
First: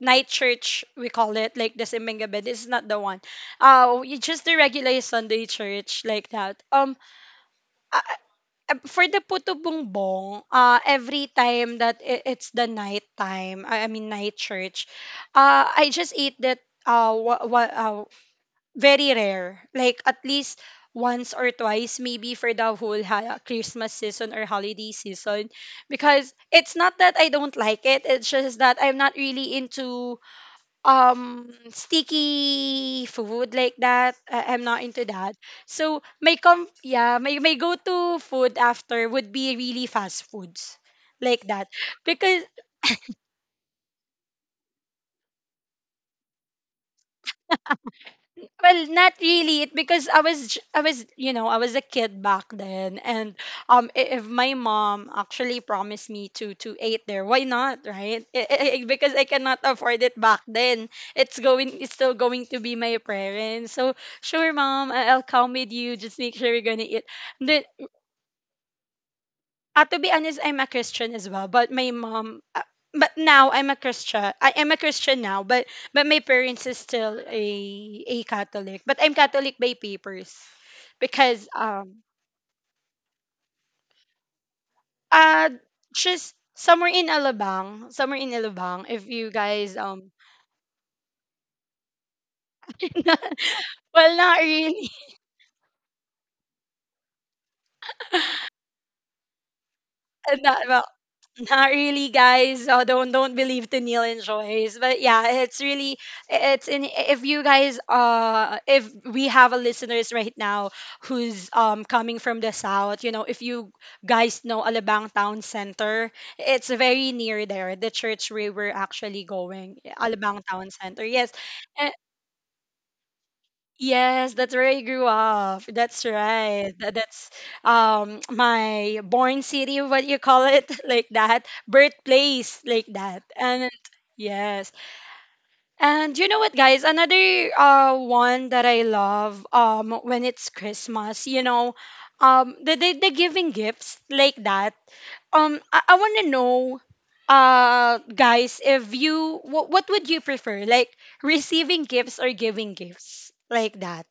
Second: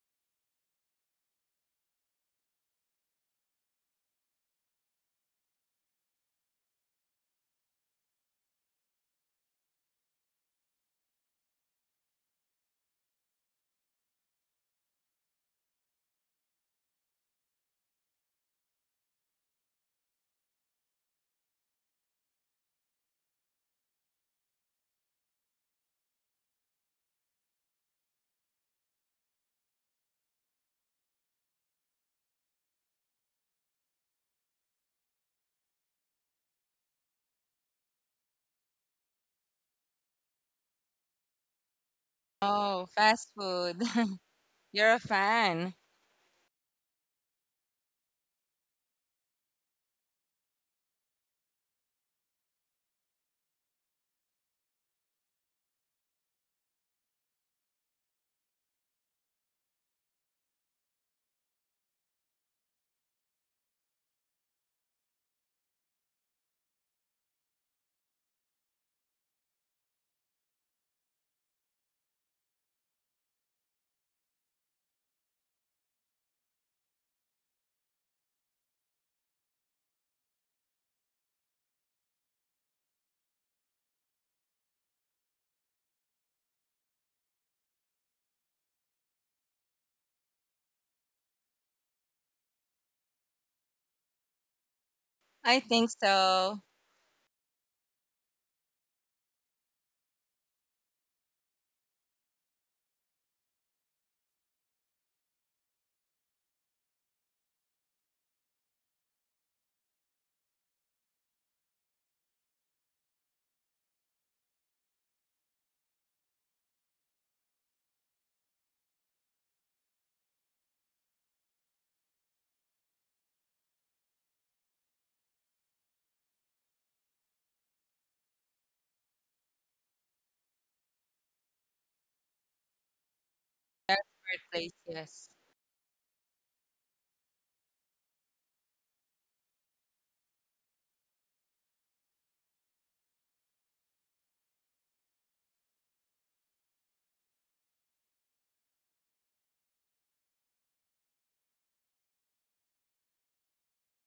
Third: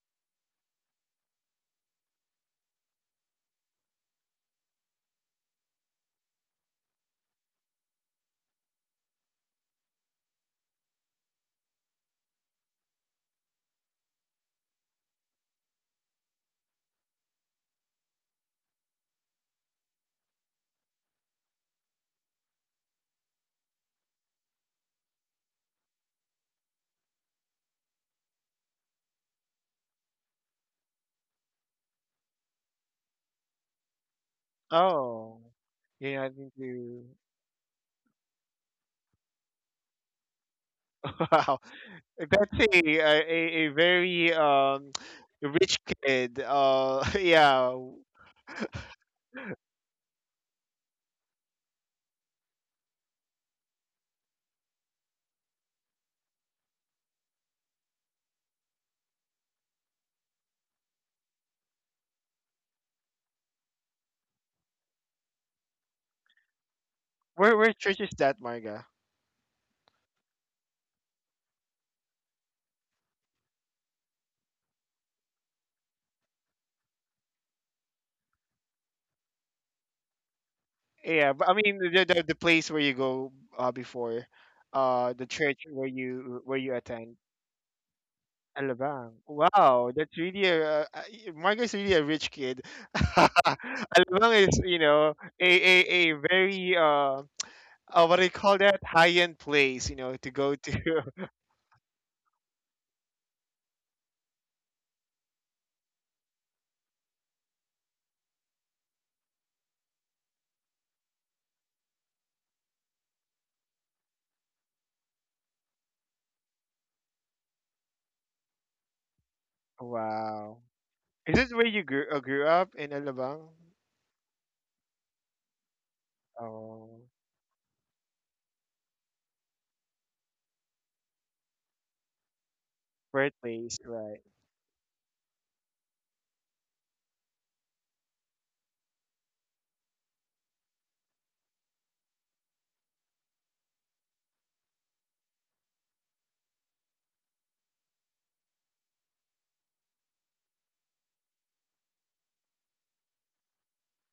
Speaker 1: night church, we call it like the Simingabed. This is not the one. Just the regular Sunday church like that. Uh, for the Puto Bumbong, every time that it's the night time, I mean night church, I just ate that uh, what, very rare. Like at least once or twice, maybe for the whole Christmas season or holiday season. Because it's not that I don't like it. It's just that I'm not really into sticky food like that. I'm not into that.
Speaker 3: Oh,
Speaker 1: So
Speaker 3: you're not
Speaker 1: my com
Speaker 3: into,
Speaker 1: yeah, my go to food after would be really fast foods like
Speaker 3: wow.
Speaker 1: that because
Speaker 3: That's
Speaker 2: Oh,
Speaker 3: a a,
Speaker 2: fast
Speaker 3: a a
Speaker 2: food.
Speaker 3: very
Speaker 2: You're a fan.
Speaker 3: rich kid. Yeah.
Speaker 1: well, not really. It because I was I was, you know, I was a kid back then, and if my mom actually promised me to eat there, why not, right? Because I cannot afford it back then. It's going, it's still going to be my parents. So sure, mom, I'll come with you. Just make sure we're gonna eat
Speaker 3: Where church is that, Marga?
Speaker 1: to be honest, I'm a Christian as well, but my mom. But now I'm a Christian. I am a Christian now, but my parents is still a Catholic. But I'm Catholic by papers,
Speaker 3: Yeah, but
Speaker 1: because
Speaker 3: I mean the the, the place where you go before, the
Speaker 1: uh
Speaker 3: church where
Speaker 1: just
Speaker 3: you
Speaker 1: somewhere in
Speaker 3: attend.
Speaker 1: Alabang, somewhere in Alabang. If
Speaker 3: Alabang.
Speaker 1: you guys
Speaker 3: Wow, that's really a— Marga's really a rich kid.
Speaker 1: well not
Speaker 3: Alabang is
Speaker 1: really,
Speaker 3: a
Speaker 2: I
Speaker 3: a,
Speaker 2: think
Speaker 3: a
Speaker 2: so.
Speaker 3: very what do you call that? High end place, to go
Speaker 1: not
Speaker 3: to.
Speaker 1: Not really, guys. Don't believe to Neil and Joyce. But yeah, it's really it's in if you guys if we have a listeners right now who's coming from the south, you know, if you guys know Alabang Town Center, it's very near there, the church where we're actually going. Alabang
Speaker 3: Wow.
Speaker 1: Town Center.
Speaker 3: Is
Speaker 1: Yes.
Speaker 3: this where you grew up in Alabang?
Speaker 1: Yes, that's where I grew up. That's right. That,
Speaker 3: Oh,
Speaker 1: that's my born city, what you call it, like that, birthplace, like that. And
Speaker 3: birthplace, right.
Speaker 2: Favorite
Speaker 1: yes.
Speaker 2: place, yes.
Speaker 1: And you know what, guys? Another one that I love when it's Christmas, the giving gifts like that. I want to know, guys, if you what would you prefer, like receiving gifts or giving gifts like that?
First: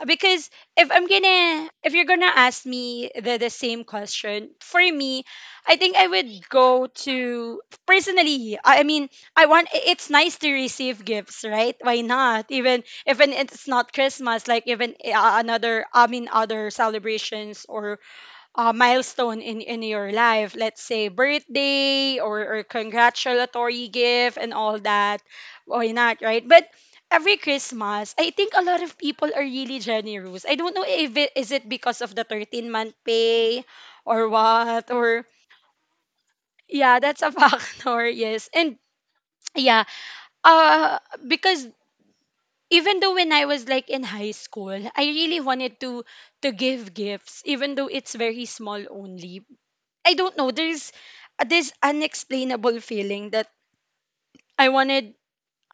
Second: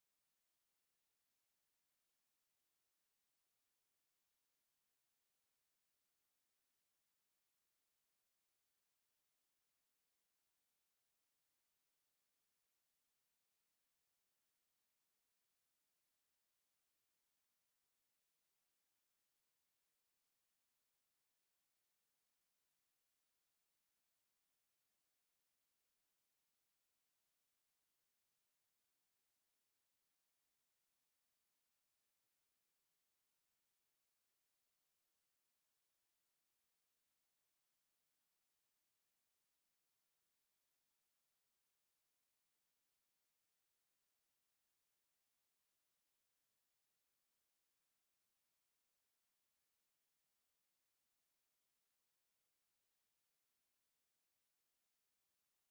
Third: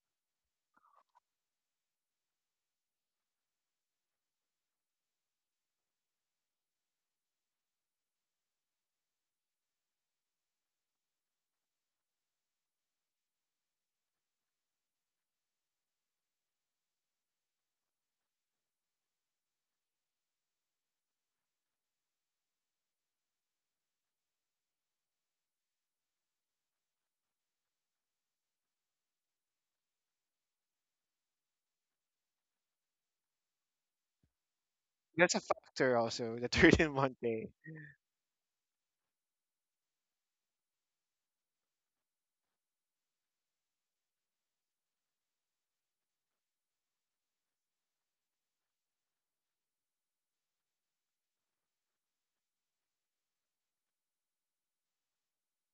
Speaker 1: Because if you're gonna ask me the same question for me, I think I would go to, personally, I mean, it's nice to receive gifts, right? Why not? Even it's not Christmas, like, even another I mean other celebrations, or milestone in your life, let's say birthday, or congratulatory gift and all that. Why not, right? But every Christmas, I think a lot of people are really generous. I don't know if it is it because of the 13-month pay, or what. Or
Speaker 3: That's a factor also, the third in
Speaker 1: yeah,
Speaker 3: one
Speaker 1: that's a
Speaker 3: day.
Speaker 1: factor, yes. And yeah, uh because even though when I was like in high school, I really wanted to give gifts, even though it's very small only. I don't know. There's, this unexplainable feeling that I wanted,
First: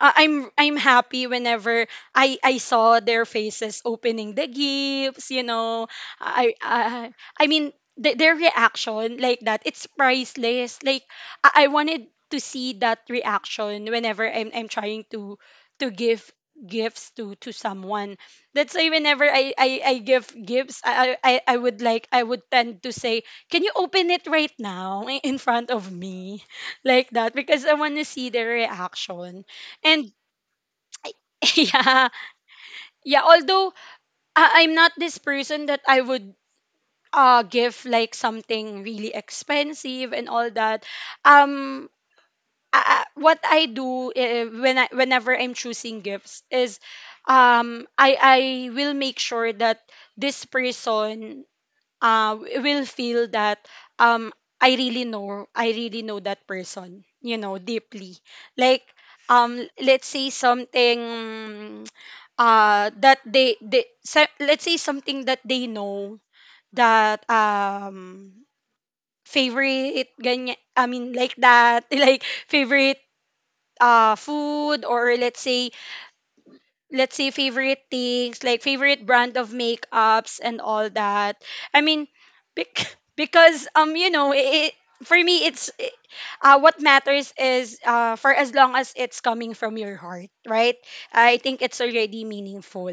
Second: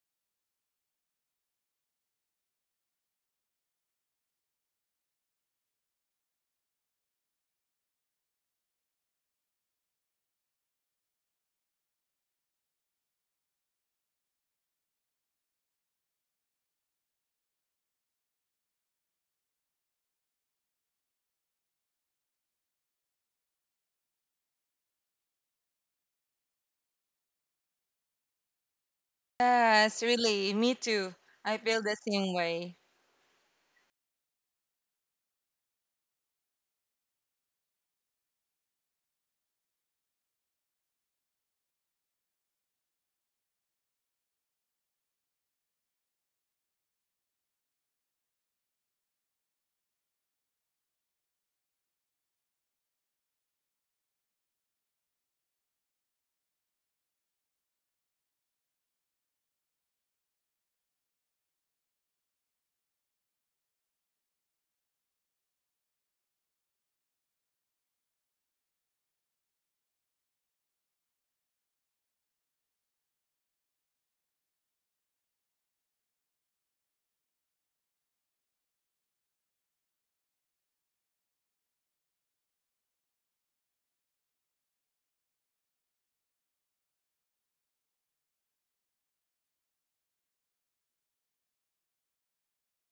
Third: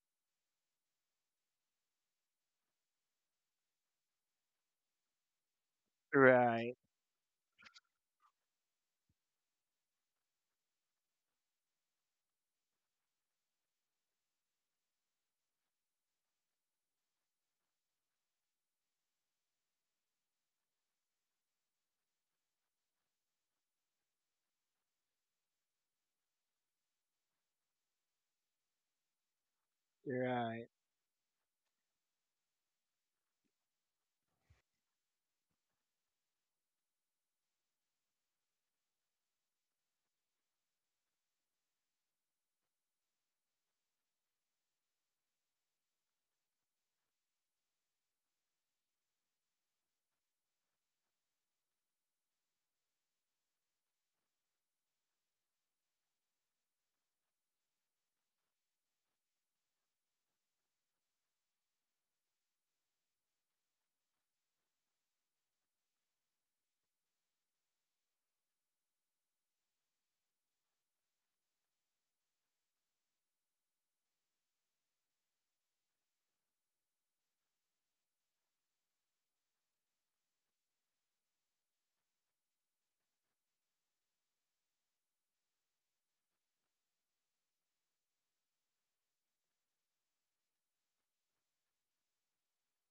Speaker 1: I'm happy whenever I saw their faces opening the gifts. I
Speaker 3: Right,
Speaker 1: I I mean their reaction like that, it's priceless. Like, I wanted to see that reaction whenever I'm trying to give gifts to someone. That's why whenever I give gifts, I would tend to say, "Can you open it right now in front of me?" Like that, because I want to see their reaction.
Speaker 2: Yes,
Speaker 1: And
Speaker 2: really,
Speaker 3: right.
Speaker 2: me too. I feel the
Speaker 1: yeah,
Speaker 2: same way.
Speaker 1: yeah. Although, I'm not this person that I would give like something really expensive and all that. Um, what I do, whenever I'm choosing gifts is, I will make sure that this person will feel that um I really know, I really know that person, you know, deeply. Like, let's say something, that they se- let's say something that they know, that favorite ganyan, I mean like that, like favorite food, or let's say favorite things, like favorite brand of makeups and all that. I mean, because you know it, for me what matters is, for as long as it's coming from your heart, right? I think it's already meaningful.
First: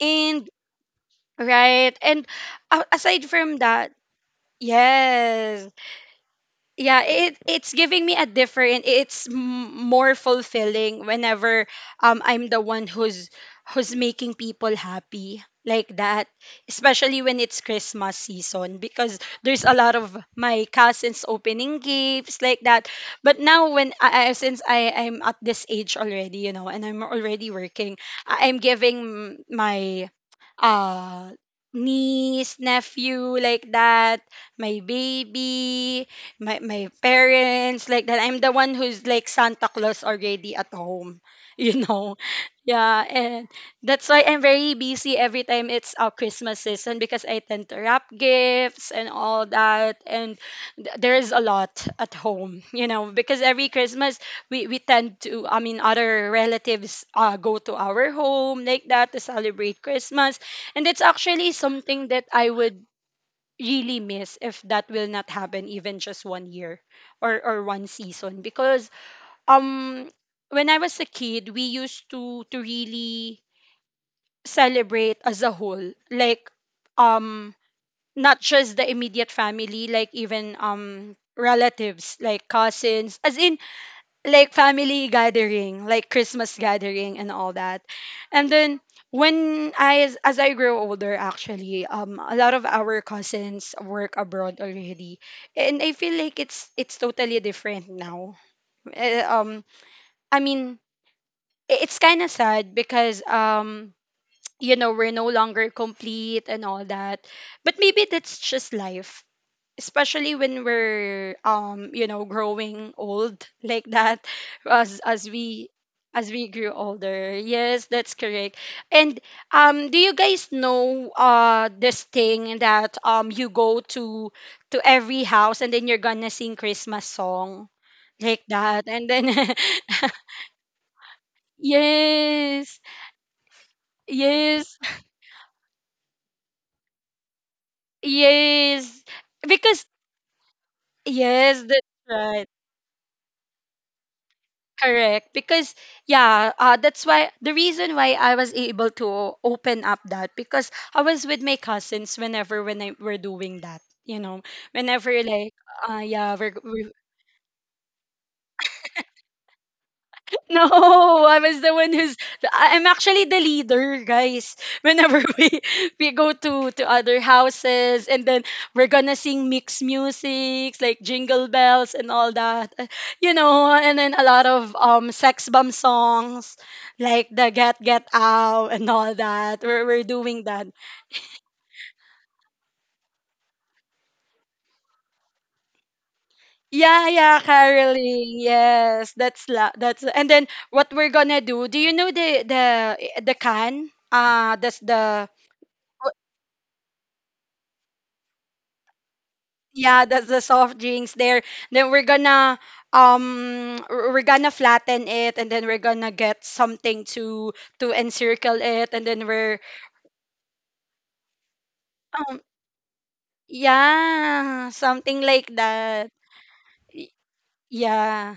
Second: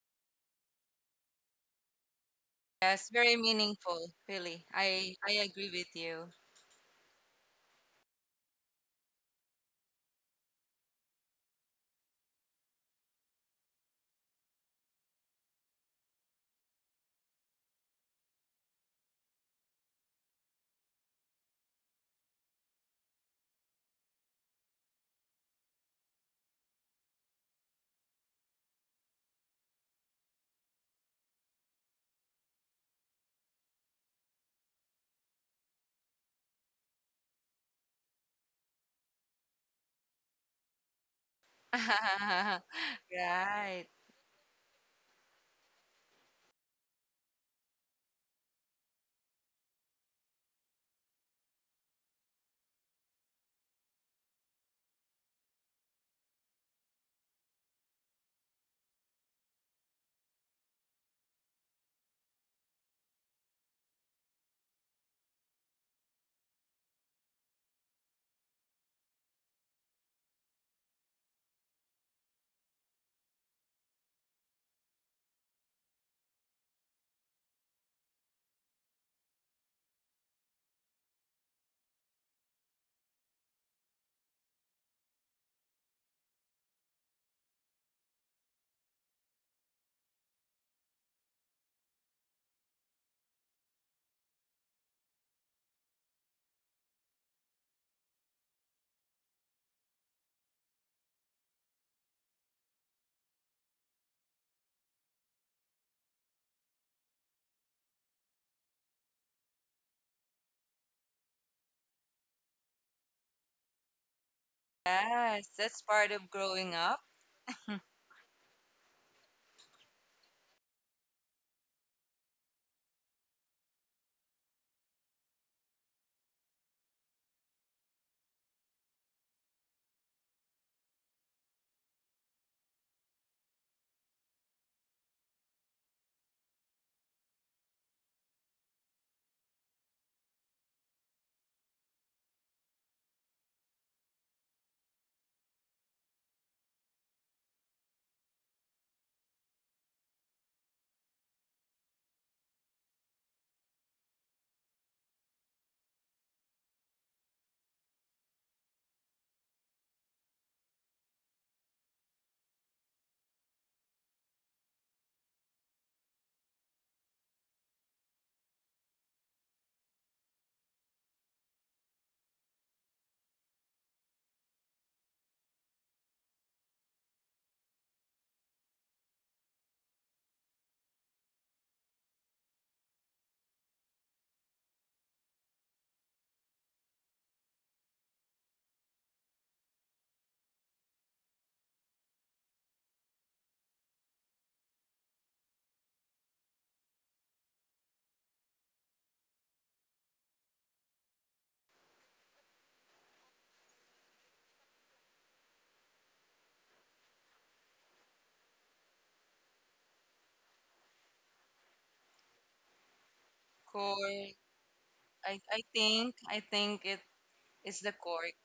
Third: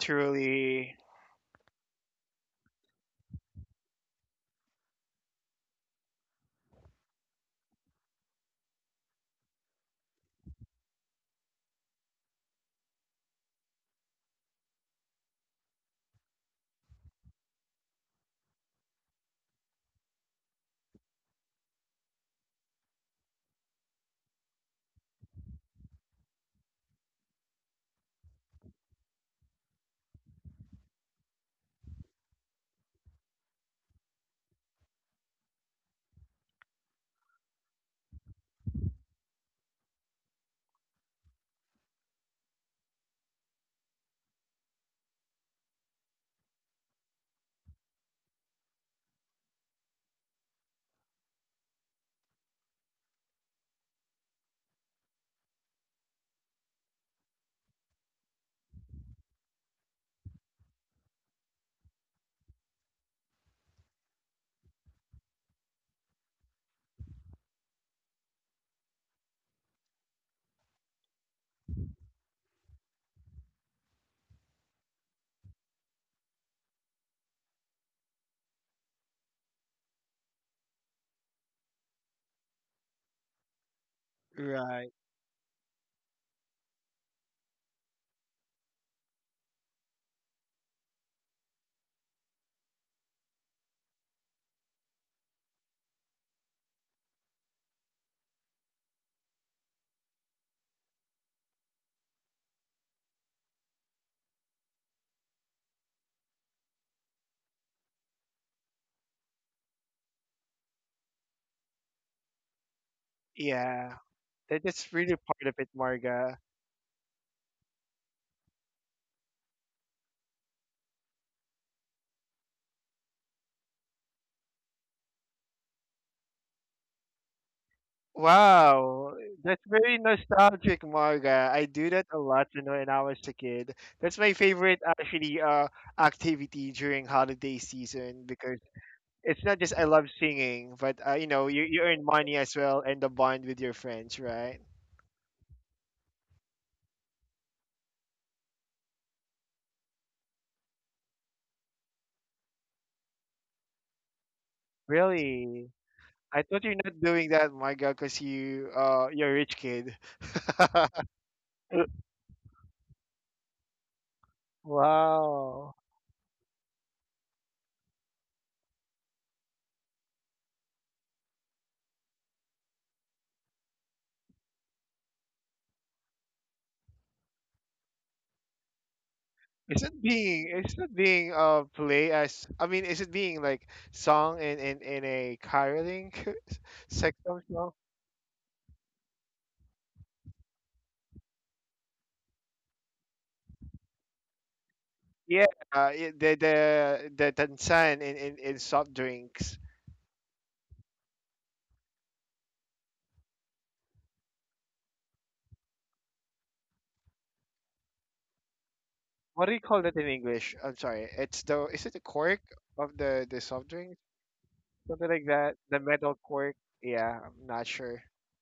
Speaker 1: And right. And,
Speaker 2: Yes,
Speaker 1: aside
Speaker 2: very
Speaker 1: from that,
Speaker 2: meaningful, really. I
Speaker 1: yes.
Speaker 2: agree with you.
Speaker 1: Yeah, it's giving me a different, more fulfilling whenever I'm the one who's making people happy like that. Especially when it's Christmas season, because there's a lot of my cousins opening gifts like that. But now, since I'm at this age already, you know, and I'm already working, I'm giving my uh niece, nephew like that, my baby, my parents like that. I'm the one who's like Santa Claus already at home, you know. Yeah. And
Speaker 2: Right.
Speaker 1: that's why I'm very busy every time it's our Christmas season, because I tend to wrap gifts and all that. And there is a lot at home, you know, because every Christmas we tend to I mean other relatives, go to our home like that to celebrate Christmas. And it's actually something that I would really miss if that will not happen, even just one year or one season, because um when I was a kid, we used to really celebrate as a whole, like, um not just the immediate family, like even relatives, like cousins, as in like
Speaker 3: right.
Speaker 1: family gathering, like Christmas gathering and all that. And then when I as I grow older, actually, a lot of our cousins work abroad already. And I feel like it's totally different now. Eh, um I mean, it's kind of sad because, you know, we're no longer complete and all that. But maybe that's just life, especially when we're you know, growing old like
Speaker 3: Yeah,
Speaker 1: that.
Speaker 3: that is
Speaker 1: as
Speaker 3: really
Speaker 1: as
Speaker 2: Yes,
Speaker 3: part of
Speaker 1: we
Speaker 3: it,
Speaker 2: that's part of
Speaker 1: as
Speaker 3: Marga.
Speaker 1: we grew
Speaker 2: growing up.
Speaker 1: older, yes, that's correct. And, do you guys know this thing that you go to every house, and then you're gonna sing Christmas song, like that, and
Speaker 3: Wow,
Speaker 1: then
Speaker 3: that's very nostalgic, Marga. I do that a lot,
Speaker 1: yes,
Speaker 3: when I was a kid. That's my
Speaker 1: yes,
Speaker 3: favorite, actually, activity during holiday season, because
Speaker 1: yes,
Speaker 3: it's not just I
Speaker 1: because
Speaker 3: love singing, but
Speaker 1: yes,
Speaker 3: you,
Speaker 1: that's
Speaker 3: you earn money
Speaker 1: right.
Speaker 3: as well, and the bond with your friends, right?
Speaker 1: Correct. Because yeah, that's why the reason why I was able to open up that, because I was with my cousins whenever when I were doing that. You know, whenever, like,
Speaker 3: Really?
Speaker 1: yeah,
Speaker 3: I
Speaker 1: we're,
Speaker 3: thought you're
Speaker 1: we
Speaker 3: not doing that, my God, because you're a rich kid.
Speaker 1: No, I was the one who's I- I'm actually the leader, guys. Whenever we
Speaker 3: Wow.
Speaker 1: we go to other houses, and then we're gonna sing mixed music, like jingle bells and all that. You know, and then a lot of sex bomb songs, like the Get Out and all that.
Speaker 3: Is
Speaker 1: We're
Speaker 3: it
Speaker 1: we're doing
Speaker 3: being,
Speaker 1: that.
Speaker 3: is it being play as, I mean, is it being like song in a caroling
Speaker 1: Yeah,
Speaker 3: sex
Speaker 1: yeah,
Speaker 3: song?
Speaker 1: caroling. Yes, that's la that's and then what we're gonna do. Do you know the the can? That's the.
Speaker 3: Yeah, the tansan in soft drinks.
Speaker 1: Yeah, that's the soft drinks there. Then we're gonna we're gonna flatten it, and then we're gonna get something to encircle it, and then
Speaker 3: What do you
Speaker 1: we're
Speaker 3: call that in English? I'm sorry. It's the Is it the cork
Speaker 1: um
Speaker 3: of the soft drink?
Speaker 2: Core.
Speaker 1: yeah,
Speaker 3: Something
Speaker 1: something
Speaker 3: like
Speaker 1: like
Speaker 3: that. The
Speaker 1: that.
Speaker 3: metal
Speaker 2: I
Speaker 3: cork.
Speaker 2: think it
Speaker 1: Y-
Speaker 3: Yeah, I'm not
Speaker 2: is the
Speaker 3: sure.
Speaker 2: core.
Speaker 1: Yeah.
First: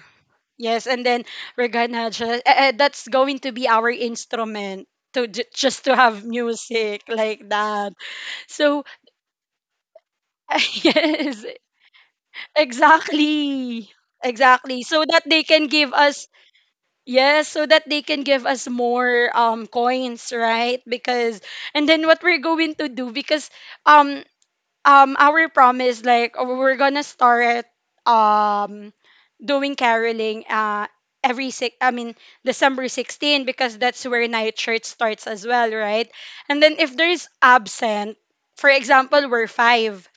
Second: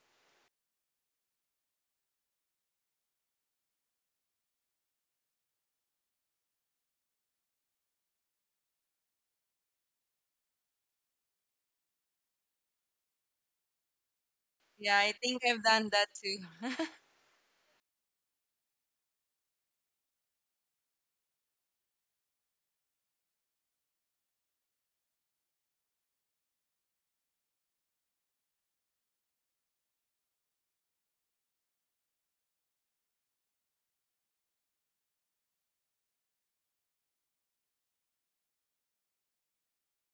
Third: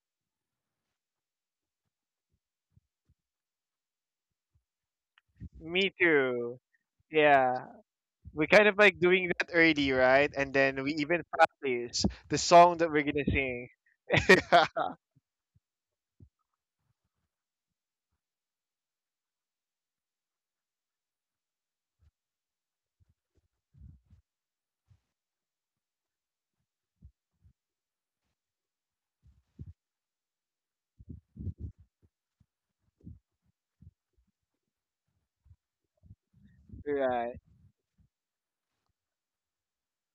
Speaker 1: Yes, and then we're gonna just, that's going to be our instrument just
Speaker 3: Me
Speaker 1: to have
Speaker 3: too.
Speaker 1: music like
Speaker 3: Yeah.
Speaker 1: that.
Speaker 3: We kind of
Speaker 1: So,
Speaker 3: like doing that early, right? And then we even
Speaker 1: yes,
Speaker 3: practice the song that we're gonna sing.
Speaker 1: exactly. Exactly.
Speaker 2: Yeah,
Speaker 1: So
Speaker 2: I
Speaker 1: that
Speaker 2: think
Speaker 1: they
Speaker 2: I've
Speaker 1: can
Speaker 2: done
Speaker 1: give
Speaker 2: that
Speaker 1: us.
Speaker 2: too.
Speaker 1: Yes, so that they can give us more coins, right? Because, and then what we're going to do, because um our promise, like, oh, we're gonna start um doing caroling, every six I mean December 16, because that's where night church starts as well, right? And then if there's
Speaker 3: Right.
Speaker 1: absent, for example, we're five.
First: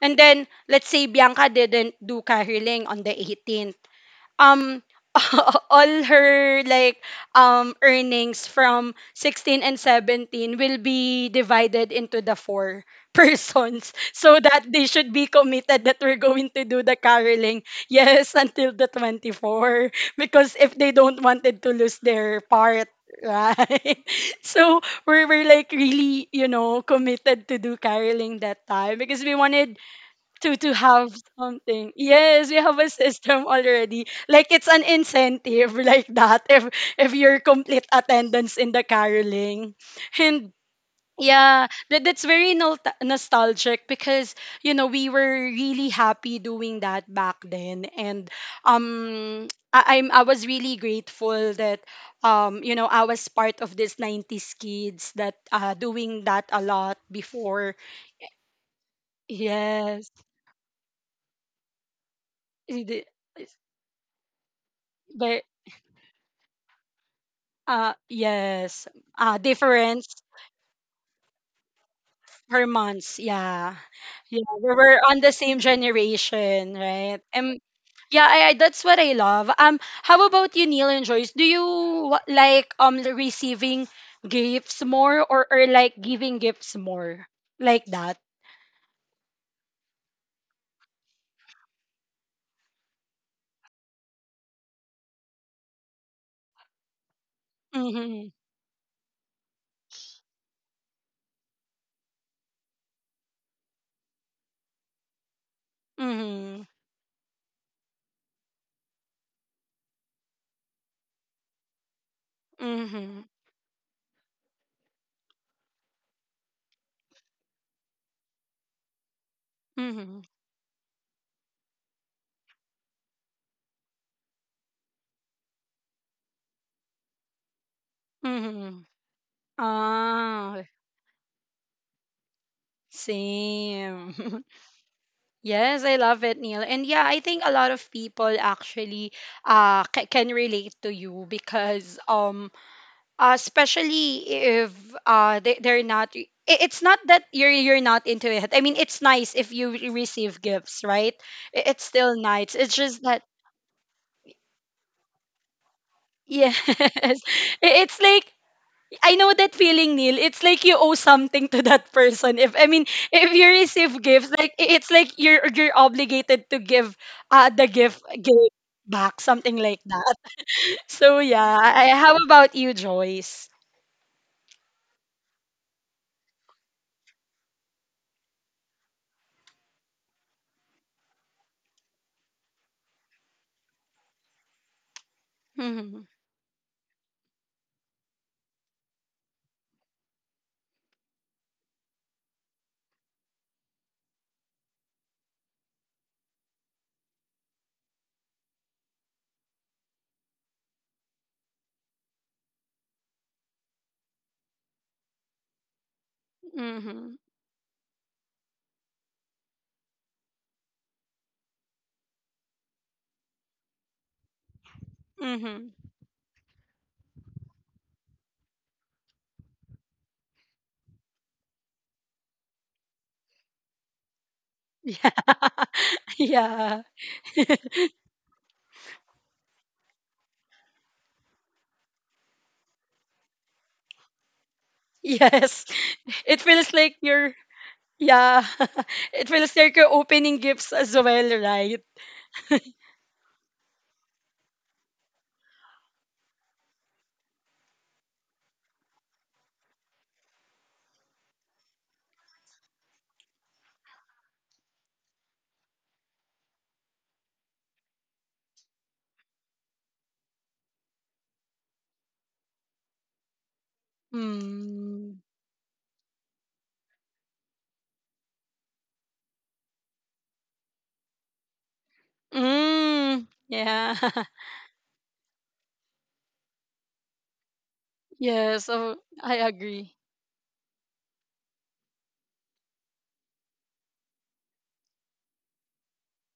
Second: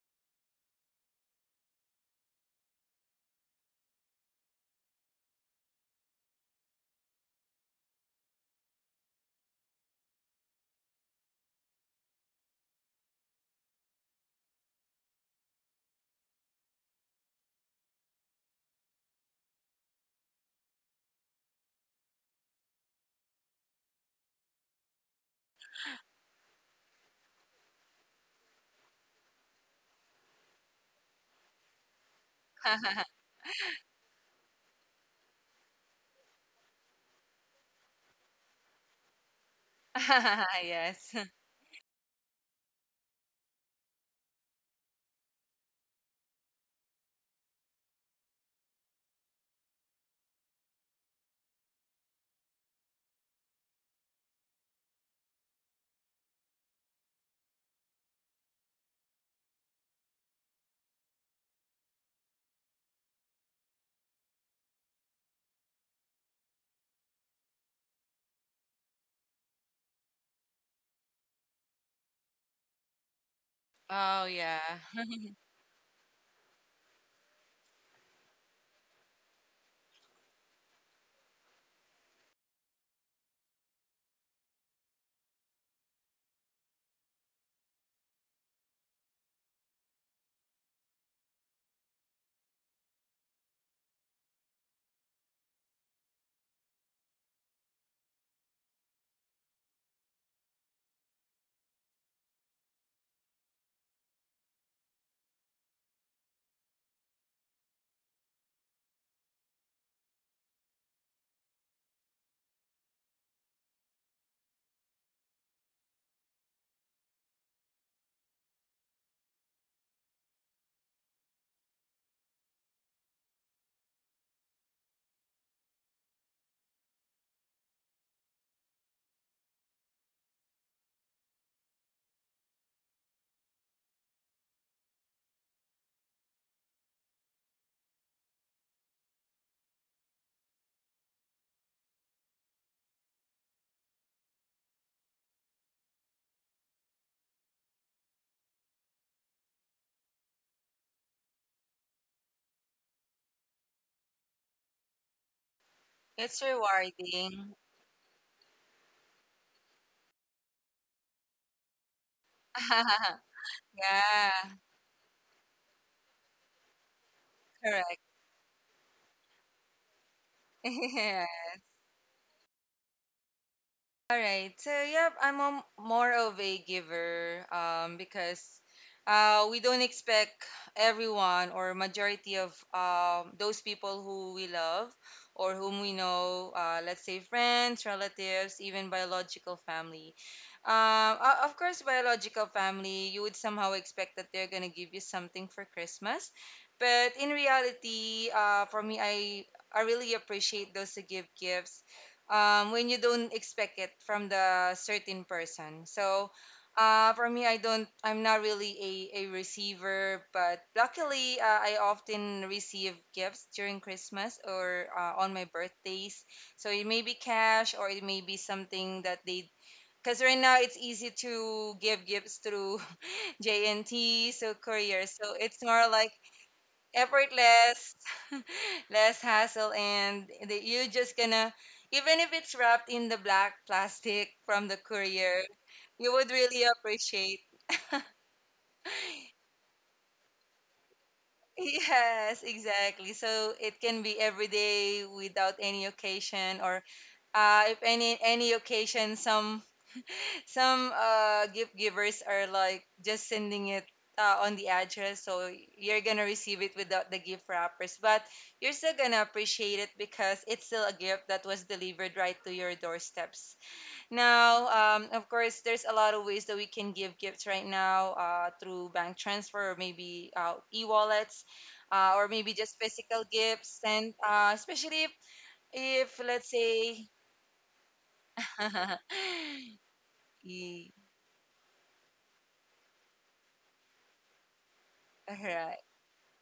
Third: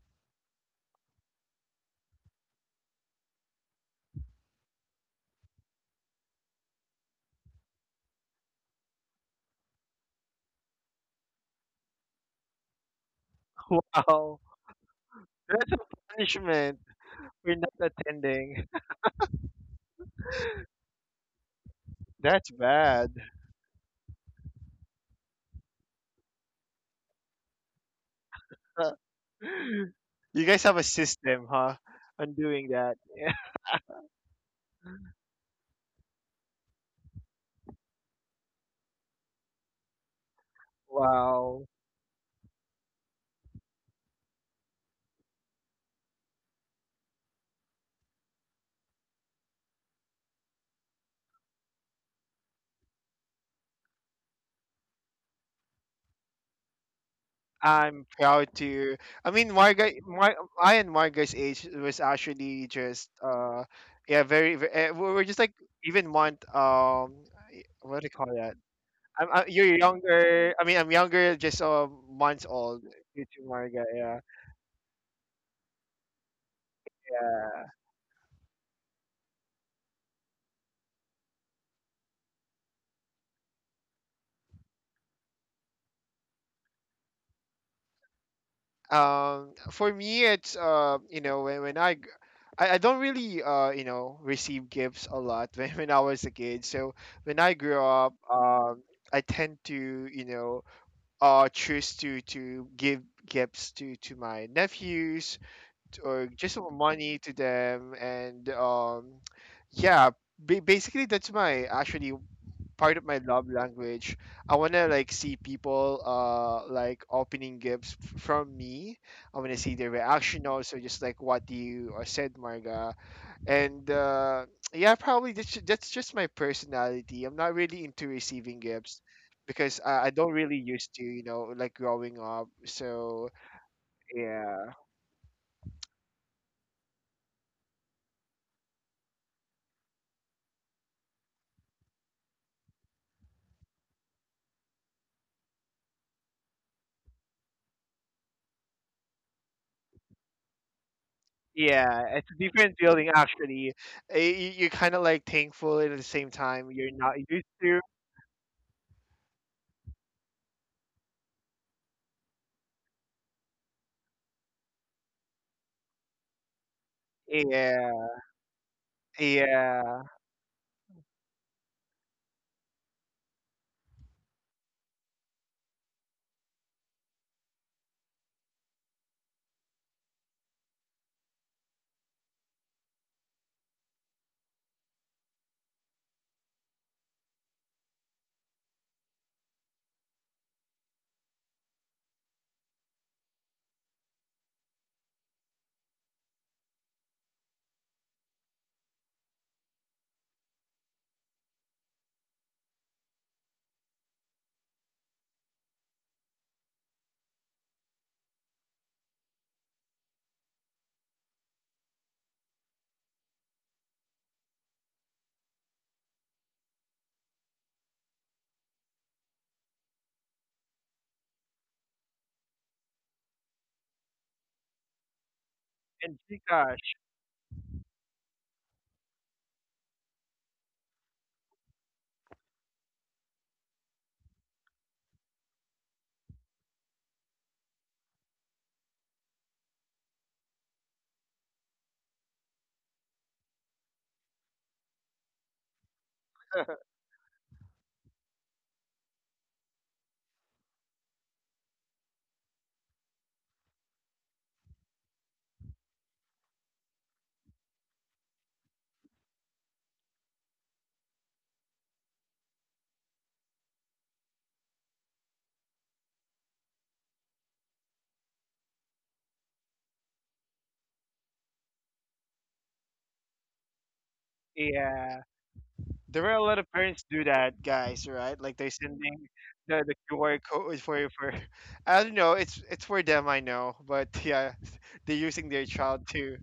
Speaker 1: And then let's say Bianca didn't do caroling on the 18th. um all her, like, earnings from 16 and 17 will be divided into the four persons, so
Speaker 3: Wow.
Speaker 1: that they should be
Speaker 3: That's a
Speaker 1: committed that we're going to
Speaker 3: punishment.
Speaker 1: do the
Speaker 3: We're
Speaker 1: caroling.
Speaker 3: not
Speaker 1: Yes,
Speaker 3: attending.
Speaker 1: until the 24, because if they don't wanted to lose their
Speaker 3: That's
Speaker 1: part,
Speaker 3: bad.
Speaker 1: right? So we were, like, really, you know, committed to do caroling that time, because we wanted
Speaker 3: You
Speaker 1: to
Speaker 3: guys
Speaker 1: to
Speaker 3: have a
Speaker 1: have
Speaker 3: system, huh?
Speaker 1: something.
Speaker 3: On
Speaker 1: Yes, we
Speaker 3: doing
Speaker 1: have a
Speaker 3: that.
Speaker 1: system already. Like, it's an incentive like that, if you're complete attendance in the caroling. And
Speaker 2: Yes.
Speaker 1: yeah,
Speaker 3: Wow.
Speaker 1: that's very nostalgic, because you know, we were really happy doing that back then. And I was really grateful that, you know, I was part of this 90s kids that doing that a lot before.
Speaker 3: I'm proud to. I mean, my guy,
Speaker 1: Yes.
Speaker 3: my I and my guy's age was actually
Speaker 1: It-
Speaker 3: just yeah, very. We were just
Speaker 1: But,
Speaker 3: like even month. Um, eh, what do you call that?
Speaker 1: Yes.
Speaker 3: You're
Speaker 1: Difference
Speaker 3: younger. I mean, I'm younger, just months
Speaker 1: per
Speaker 3: old.
Speaker 1: months.
Speaker 3: You to my
Speaker 1: Yeah.
Speaker 3: guy. Yeah,
Speaker 2: Oh
Speaker 1: Yeah.
Speaker 2: yeah.
Speaker 1: We were on the same generation, right?
Speaker 3: yeah.
Speaker 1: Yeah, that's what I love. How about you, Neil and Joyce? Do you like receiving gifts more, or like giving gifts more? Like that?
Speaker 3: For me, it's when I don't really receive gifts a lot when I was a kid. So when I grew up,
Speaker 1: Mm-hmm.
Speaker 3: I tend to you know choose to give gifts to my nephews, or just
Speaker 1: Mm-hmm.
Speaker 3: some money to them, and yeah, basically that's my actually part of my
Speaker 1: Mm-hmm.
Speaker 3: love language. I want to, like, see people like opening gifts from me. I want to see their
Speaker 1: Mm-hmm.
Speaker 3: reaction also, just like what you said, Marga. And yeah, probably that's just my personality. I'm not really into receiving
Speaker 1: Mm-hmm.
Speaker 3: gifts because I don't really
Speaker 1: Ah,
Speaker 3: used to, like growing up. So
Speaker 1: same.
Speaker 3: yeah,
Speaker 1: Yes, I love it, Neil. And yeah, I think a lot of people actually can relate to you, because especially if they they're not I- it's not that you're not into it. I mean, it's nice if you receive gifts, right? It's
Speaker 3: yeah,
Speaker 1: still
Speaker 3: it's a
Speaker 1: nice.
Speaker 3: different
Speaker 1: It's just
Speaker 3: feeling
Speaker 1: that,
Speaker 3: actually. You're kind of like thankful, and at the same
Speaker 2: It's
Speaker 1: yes.
Speaker 3: time, you're not used
Speaker 2: rewarding.
Speaker 3: to.
Speaker 1: It's like, I know that feeling, Neil. It's like you owe something to that person. If I mean, if you receive gifts,
Speaker 2: Yeah,
Speaker 1: like, it's like you're obligated to give, the
Speaker 2: correct.
Speaker 1: gift
Speaker 3: Yeah,
Speaker 1: gift back, something like
Speaker 3: yeah,
Speaker 1: that. So,
Speaker 2: Yeah.
Speaker 1: yeah. How about you, Joyce?
Speaker 2: All right. So yeah, I'm more of a giver, because we don't expect everyone or majority of those people who we love or whom we
Speaker 1: Mhm.
Speaker 2: know, let's say friends, relatives, even biological family. Of course, biological family, you would somehow expect that they're gonna give you something for Christmas, but in reality, for me, I really appreciate those who give gifts when you don't expect it from the certain person. So
Speaker 1: Mhm.
Speaker 2: for me, I don't. I'm not really a receiver, but luckily, I often receive gifts during Christmas or on my
Speaker 1: Mhm.
Speaker 2: birthdays. So it may be cash or it may be something that they. Because right now it's easy to give gifts through JNT, so
Speaker 1: Yeah,
Speaker 2: courier. So it's more like
Speaker 3: and
Speaker 1: yeah,
Speaker 3: gosh,
Speaker 2: effortless, less hassle, and that you just gonna, even if it's wrapped in the black plastic from the courier,
Speaker 1: yes.
Speaker 2: you would
Speaker 1: It
Speaker 2: really
Speaker 1: feels like you're.
Speaker 2: appreciate.
Speaker 1: Yeah. It feels like you're opening gifts as well, right?
Speaker 2: Yes, exactly. So it can be every day without any occasion, or if any occasion, some. Some gift givers are like just sending it on the address, so you're gonna receive it without the gift wrappers, but you're still gonna appreciate it because it's still a gift that was delivered right to your doorsteps. Now,
Speaker 1: Mm.
Speaker 2: of course, there's a lot of ways that we can give gifts right now, through bank transfer or maybe e-wallets. Or maybe just
Speaker 1: Mm.
Speaker 2: physical gifts.
Speaker 1: Yeah.
Speaker 2: And especially
Speaker 3: yeah.
Speaker 2: if
Speaker 3: There are a
Speaker 2: let's
Speaker 3: lot of parents
Speaker 2: say,
Speaker 3: do that, guys, right? Like
Speaker 1: Yes.
Speaker 3: they're
Speaker 1: So
Speaker 3: sending
Speaker 1: I
Speaker 3: the
Speaker 1: agree.
Speaker 3: QR code for I don't know, it's for them I know, but yeah, they're using their
Speaker 2: alright.
Speaker 3: child too.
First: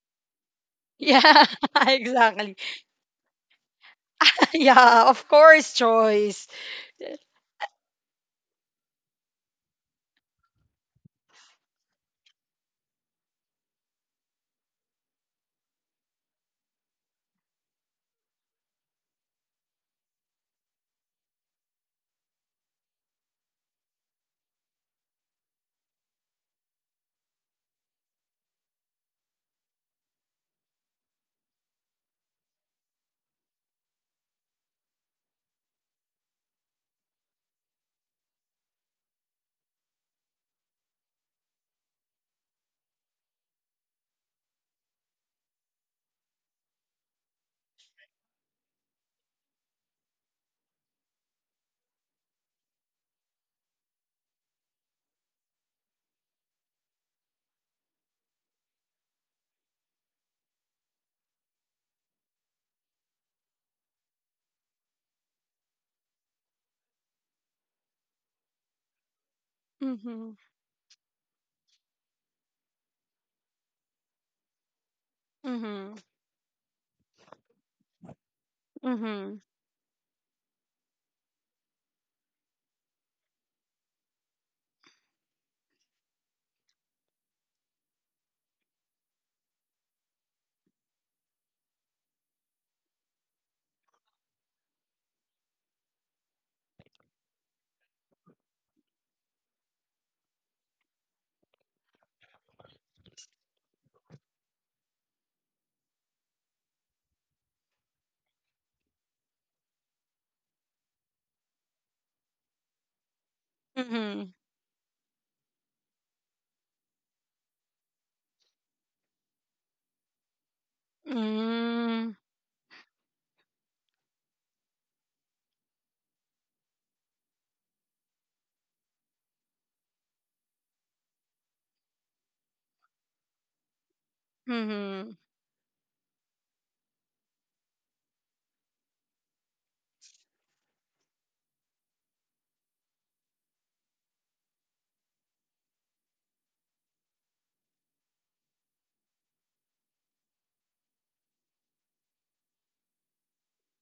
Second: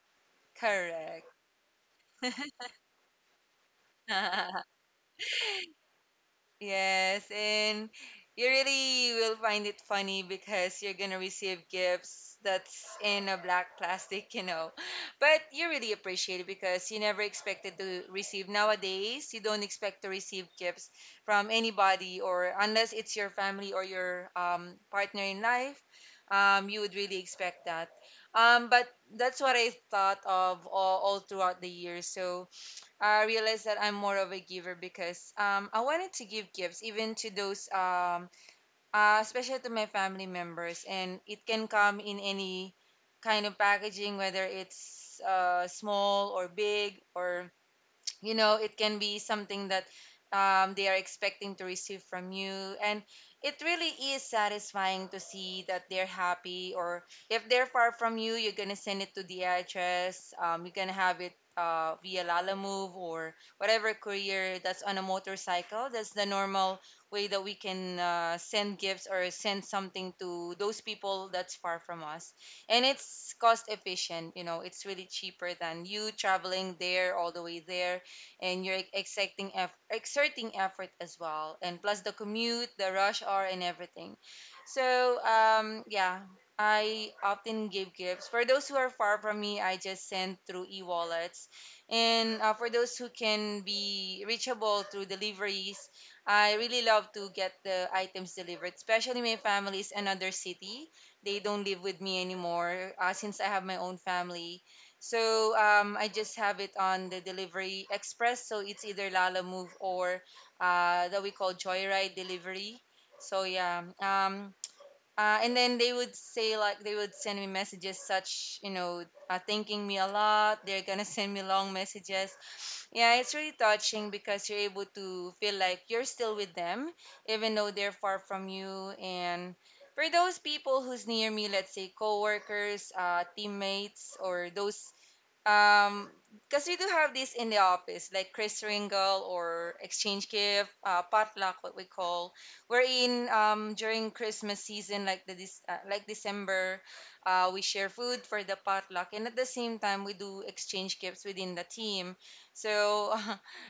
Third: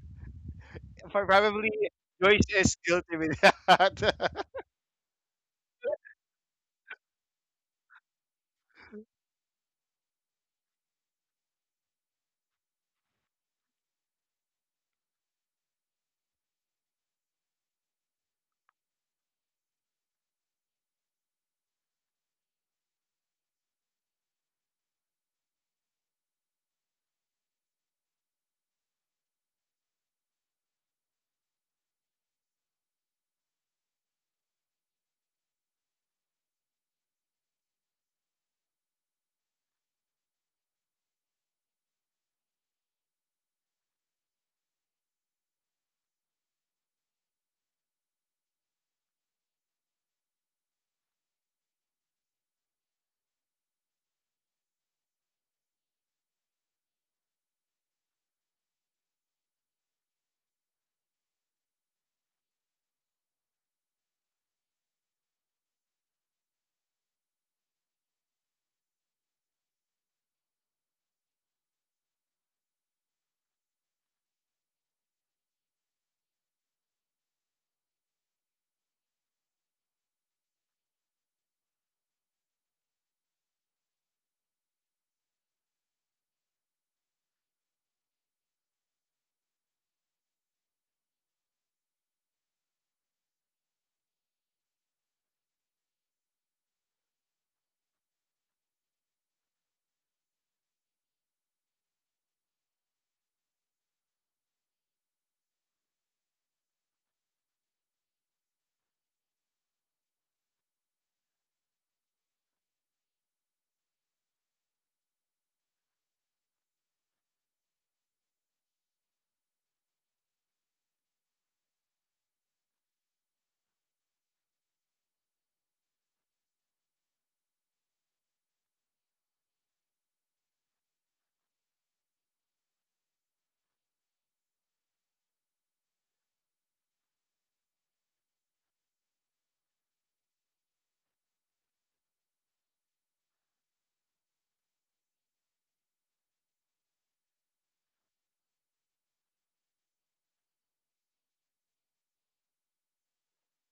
Speaker 2: Correct.
Speaker 1: Yeah,
Speaker 3: Probably Joyce
Speaker 1: exactly.
Speaker 3: is guilty with that.
Speaker 1: Yeah, of course, Joyce.
Speaker 2: Yes, and you really will find it funny because you're gonna receive gifts that's in a black plastic. But you really appreciate it because you never expected to receive. Nowadays, you don't expect to receive gifts from anybody, or unless it's your family or your partner in life, you would really expect that. But that's what I thought of all throughout the year. So I realized that I'm more of a giver because I wanted to give gifts even to those, especially to my family members. And it can come in any kind of packaging, whether it's small or big or you know it can be something that they are expecting to receive from you and it really is satisfying to see that they're happy, or if they're far from you, you're gonna send it to the address. You can have it via Lalamove or whatever courier that's on a motorcycle. That's the normal way that we can send gifts or send something
Speaker 1: Mm-hmm.
Speaker 2: to those people that's far from us. And it's cost efficient, you know, it's really cheaper than
Speaker 1: Mm-hmm.
Speaker 2: you traveling there all the way there, and you're
Speaker 1: Mm-hmm.
Speaker 2: exerting effort as well, and plus the commute, the rush hour, and everything. So yeah, I often give gifts for those who are far from me. I just send through e-wallets, and for those who can be reachable through deliveries, I really love to get the items delivered. Especially my family is another city. They don't live with me anymore since I have my own family. So I just have it on the delivery express. So it's either Lala Move or that we call Joyride delivery. So yeah.
Speaker 1: Mm-hmm.
Speaker 2: And then they would say, like, they would send me messages such you know thanking me a lot. They're gonna send me long
Speaker 1: Mm-hmm.
Speaker 2: messages. Yeah, it's really touching because you're able to feel like you're still with them even though they're far from you. And for those people who's near me, let's say coworkers, teammates, or those
Speaker 1: Mm-hmm.
Speaker 2: um, because we do have this in the office, like Chris Ringle or exchange gift, potluck, what we call. We're in During Christmas season, like the this like December, we share food for the potluck, and at the same time we do exchange gifts within the team. So,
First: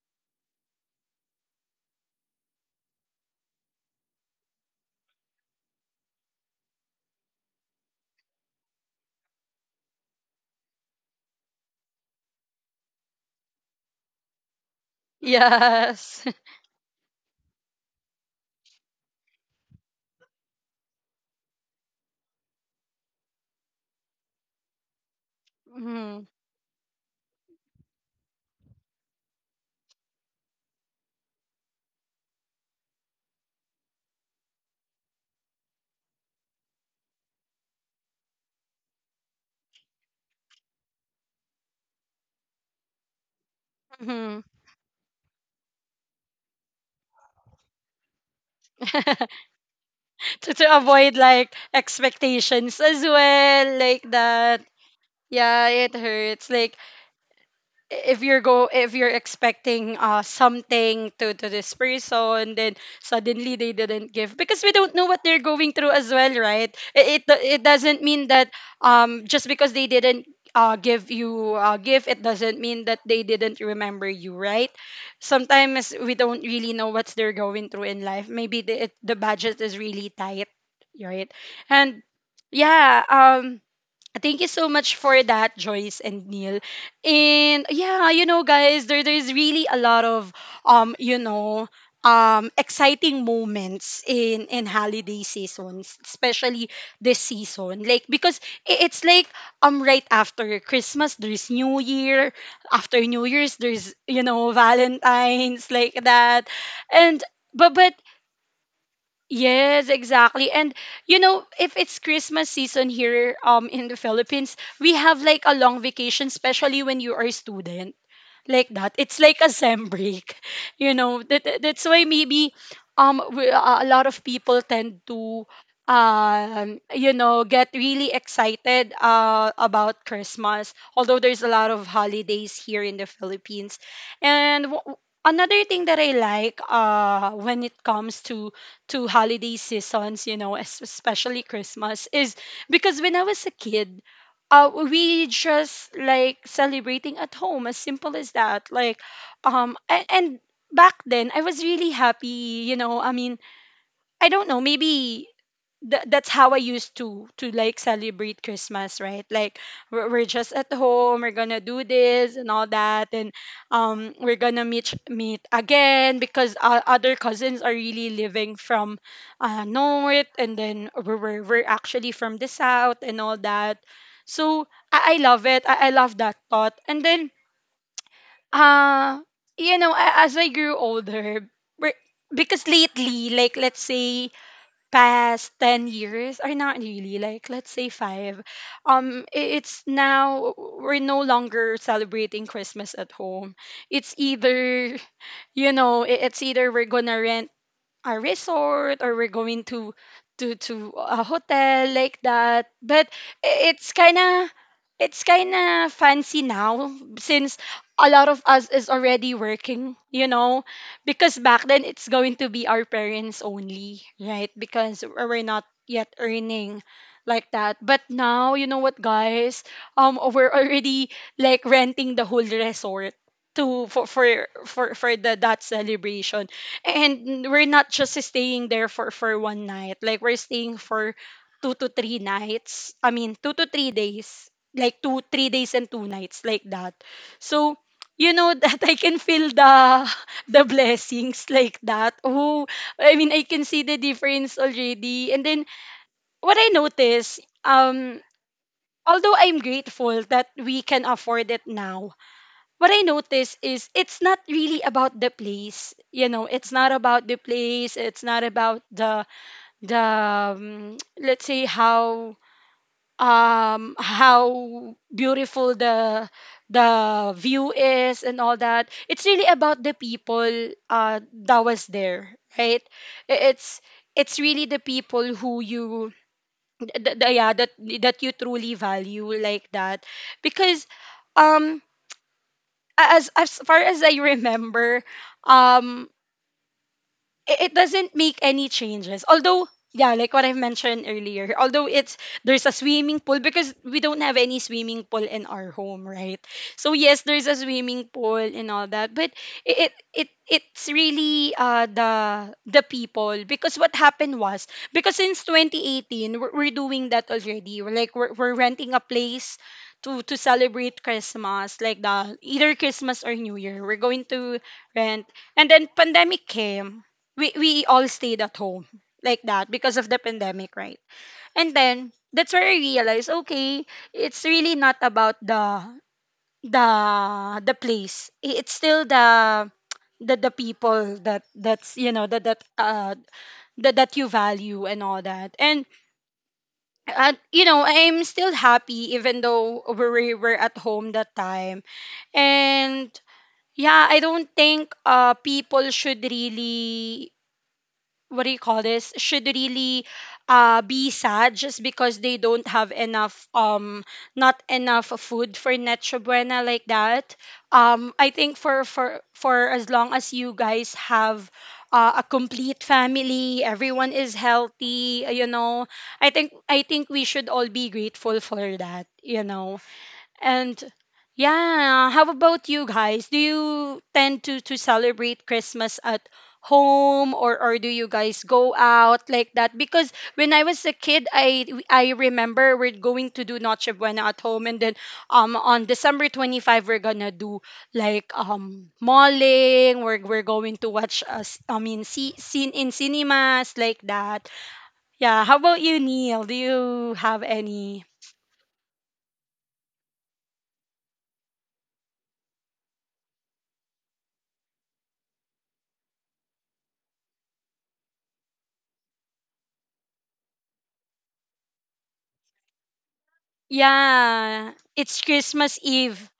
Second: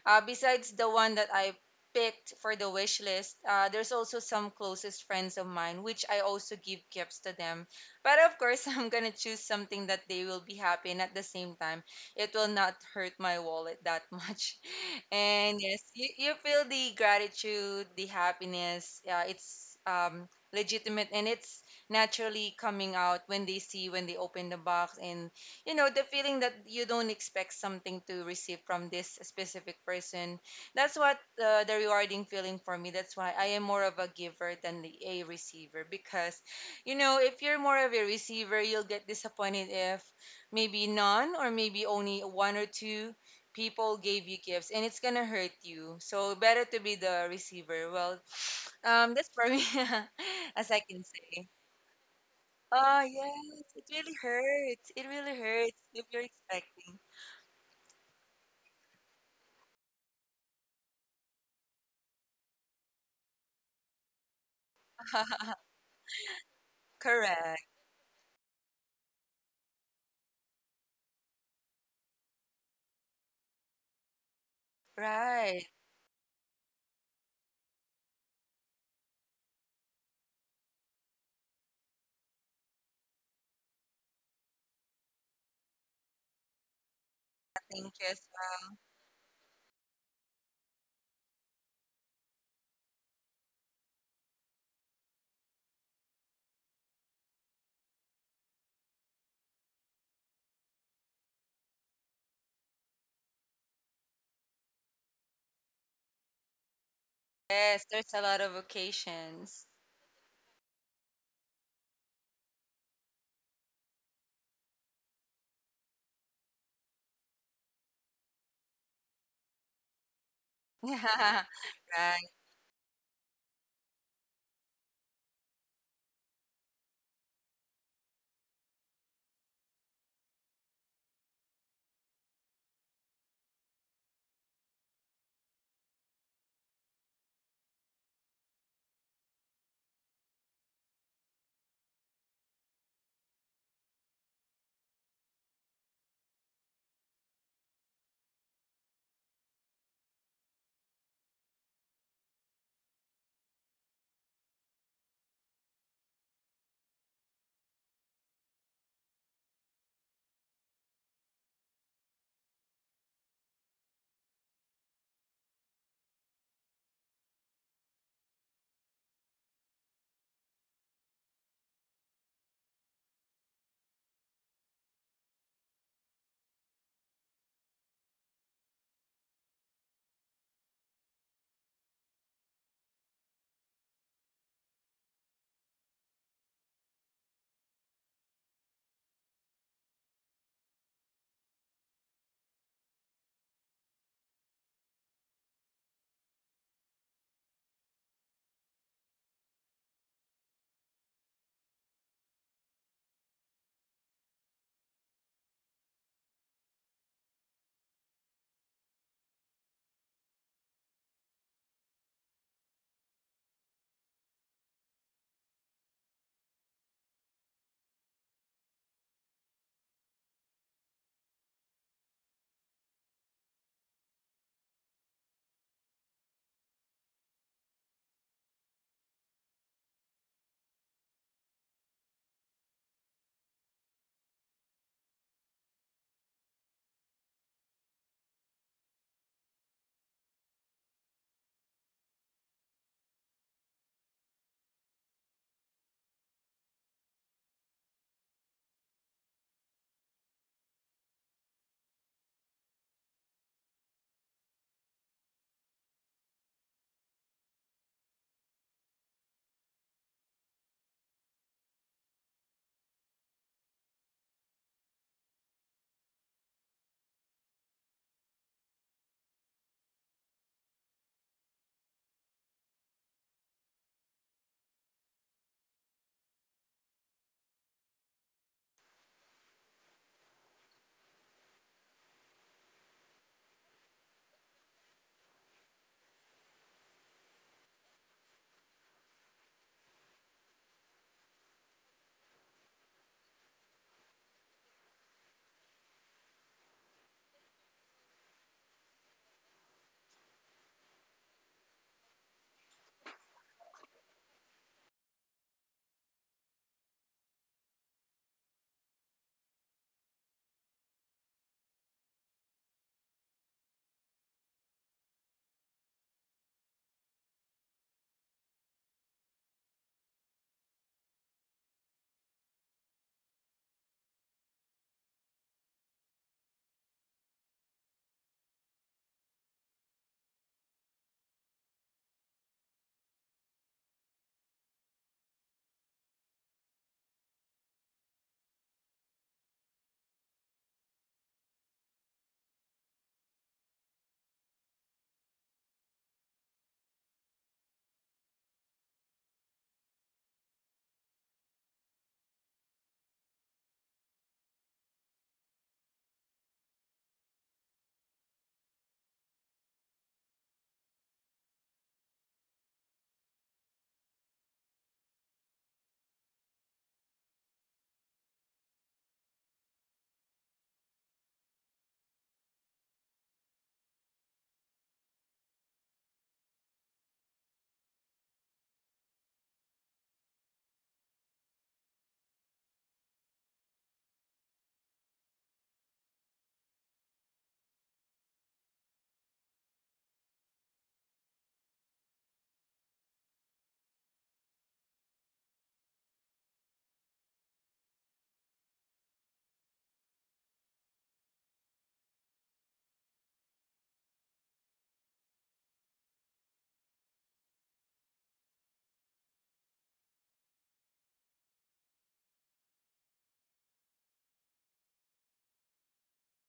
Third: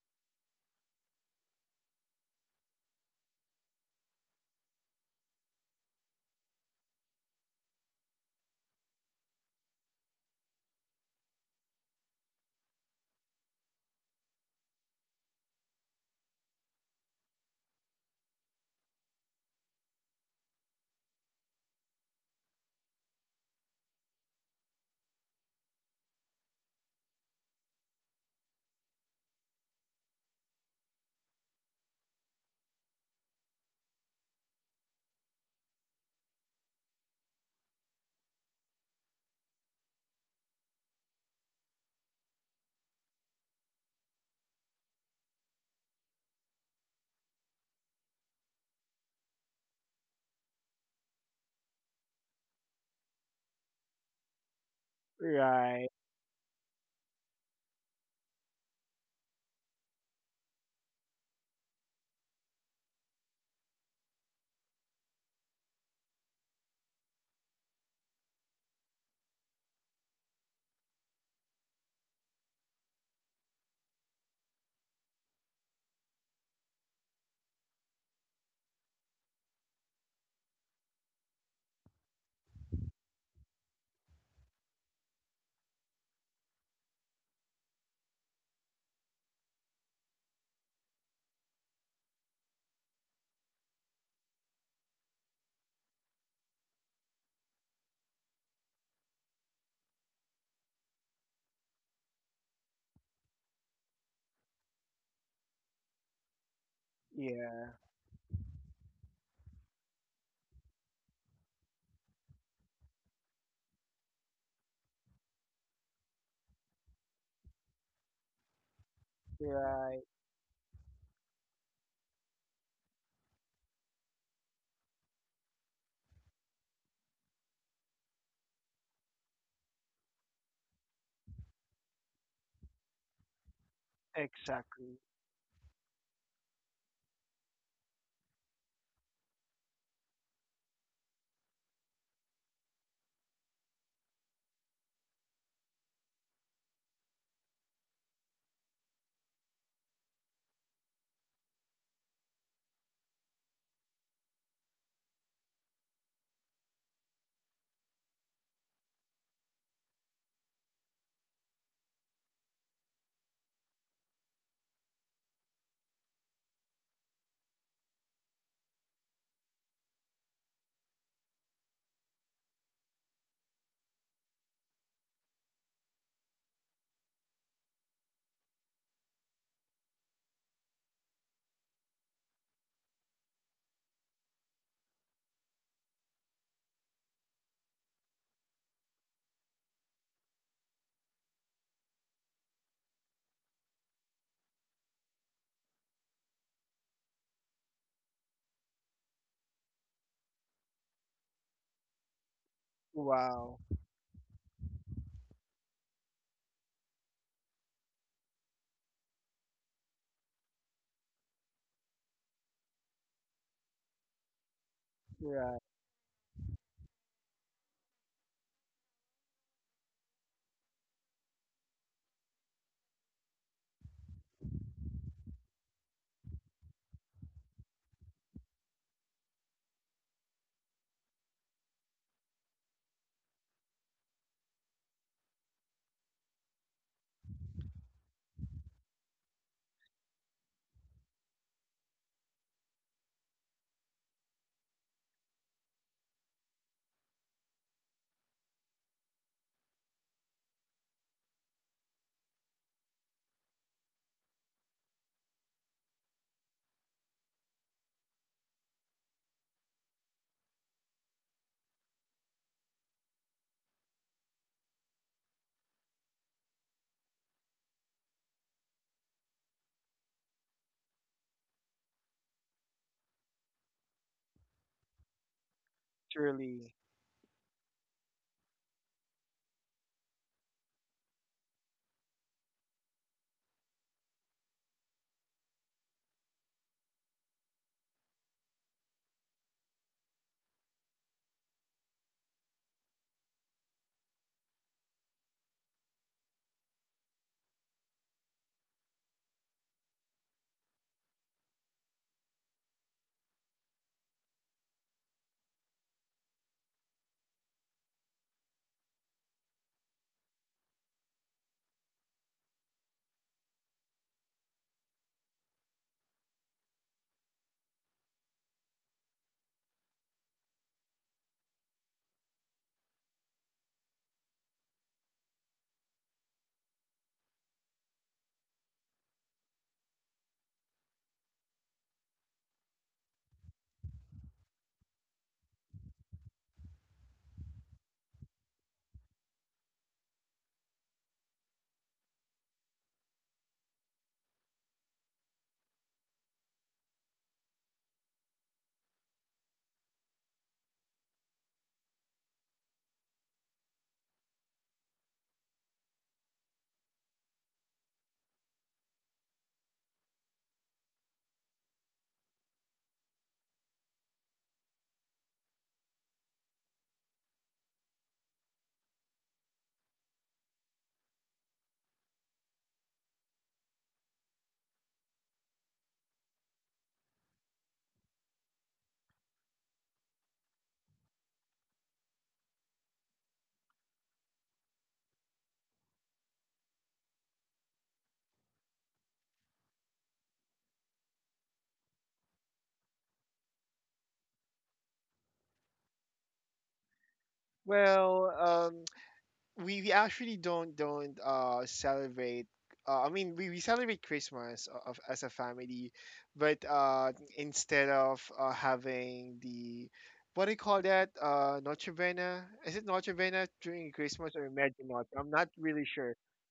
Speaker 2: besides the one that I picked for the wish list, there's also some closest friends of mine, which I also give gifts to them, but of course, I'm gonna choose something that they will be happy, and at the same time, it will not hurt my wallet that much. And yes, you,
Speaker 1: Yes.
Speaker 2: you feel the gratitude, the happiness. Yeah, it's legitimate and it's naturally coming out when they see, when they open the box, and you know the
Speaker 1: Mm-hmm.
Speaker 2: feeling that you don't expect something to receive from this specific person. That's what, the rewarding feeling for me, that's why I am more of a giver than a receiver, because you know, if you're more of a receiver, you'll get disappointed if maybe none or maybe only one or two people gave you
Speaker 1: Mm-hmm.
Speaker 2: gifts, and it's gonna hurt you. So better to be the receiver. Well, that's for me,
Speaker 1: to,
Speaker 2: as
Speaker 1: to
Speaker 2: I can
Speaker 1: avoid,
Speaker 2: say.
Speaker 1: like, expectations
Speaker 2: Oh,
Speaker 1: as
Speaker 2: yes,
Speaker 1: well,
Speaker 2: it
Speaker 1: like
Speaker 2: really
Speaker 1: that.
Speaker 2: hurts. It really
Speaker 1: Yeah,
Speaker 2: hurts
Speaker 3: Right.
Speaker 1: it
Speaker 2: if you're
Speaker 1: hurts. Like,
Speaker 2: expecting.
Speaker 1: if you're expecting something to this person, then suddenly they didn't give, because we don't know what they're going through as well, right? it it,
Speaker 2: Correct.
Speaker 1: it doesn't mean that, just because they didn't give you a gift, it doesn't mean that they didn't remember you, right?
Speaker 2: Right.
Speaker 1: Sometimes we don't really know what they're going through in life. Maybe the budget is really tight, right. And yeah, thank you so much for that, Joyce and Neil. And
Speaker 2: Thank you.
Speaker 1: yeah,
Speaker 2: Yes.
Speaker 1: you know, guys, there's really a lot of um, you know, exciting moments in holiday seasons, especially this season. Like, because it's like, right after Christmas, there's New Year. After New Year's, there's, you know, Valentine's, like that, and.
Speaker 3: Yeah.
Speaker 2: Yes,
Speaker 1: But
Speaker 2: there's a lot of occasions.
Speaker 1: Yes, exactly. And, you know, if it's Christmas season here in the Philippines, we have like a long vacation, especially when you are a student, like that. It's like a sem
Speaker 3: Right.
Speaker 1: break, you know. That that- that's why
Speaker 2: Yeah. Right.
Speaker 1: maybe, a lot of people tend to, get really excited about Christmas. Although there's a lot of holidays here in the Philippines, and.
Speaker 3: Exactly.
Speaker 1: Another thing that I like, when it comes to holiday seasons, you know, especially Christmas, is because when I was a kid, we just like celebrating at home, as simple as that, like, and back then I was really happy, you know, I mean, I don't know, maybe that's how I used to like celebrate Christmas, right? Like, we're just at home, we're gonna do this and all that, and, we're gonna meet again, because, other cousins are really living from, north, and then we're actually from the south and all that. So I love it. I love that thought, and then, uh, you know, as I grew older, we're- because lately, like, let's say, past 10 years, or not really, like, let's say 5. It's now we're no longer celebrating Christmas at home. It's either, you know, it's either we're gonna rent a resort, or we're going to to a hotel, like that, but.
Speaker 3: Wow.
Speaker 1: It's kind of, it's kind of fancy now, since a lot of us is already working, you know, because back then it's going to be our parents only, right? Because we're
Speaker 3: Right.
Speaker 1: not yet earning, like that. But now, you know what, guys, we're already like renting the whole resort, to for the that celebration. And we're not just staying there for one night, like we're staying for 2 to 3 nights, I mean 2 to 3 days, like 2-3 days and 2 nights, like that. So, you know, that I can feel the blessings, like that. Oh, I mean, I can see the difference already. And then what I notice, although I'm grateful that we can afford it now, what I notice is it's not really about the place. You know, it's not about the place. It's not about the let's say how, how beautiful the view is, and all that. It's really about the people that was there, right? I- It's it's really the people who you,
Speaker 3: Truly.
Speaker 1: yeah, that you truly value, like that, because, um as far as I remember, um, it doesn't make any changes. Although, yeah, like what I've mentioned earlier, although it's there's a swimming pool because we don't have any swimming pool in our home, right? So yes, there's a swimming pool and all that, but it's really the people, because what happened was, because since 2018, we're doing that already. We're renting a place to celebrate Christmas, like the either Christmas or New Year. We're going to rent, and then pandemic came. We all stayed at home, like that, because of the pandemic, right? And then that's where I realized, okay, it's really not about the the place. It's still the people that's, you know, that you value, and all that. And, you know, I'm still happy, even though we were at home that time. And yeah, I don't think, people should really, what do you call this, should really, be sad just because they don't have enough, not enough food for Necho Buena, like that. I think, for as long as you guys have, a complete family, everyone is healthy. You know, I think we should all be grateful for that, you know. And yeah, how about you guys? Do you tend to celebrate Christmas at home, or do you guys go out, like that? Because when I was a kid, I remember we're going to do Noche Buena at home, and then, on December 25 we're gonna do, like, malling, we're going to watch us, I mean, see scene in cinemas, like that. Yeah, how about you, Neil? Do you have any?
Speaker 3: Well, we actually don't celebrate. I mean we celebrate Christmas as a family, but instead of having the, what do you call that, Noche Buena, is it Noche Buena during Christmas or
Speaker 1: Yeah,
Speaker 3: Imagine Noche, I'm
Speaker 1: it's
Speaker 3: not really
Speaker 1: Christmas
Speaker 3: sure.
Speaker 1: Eve.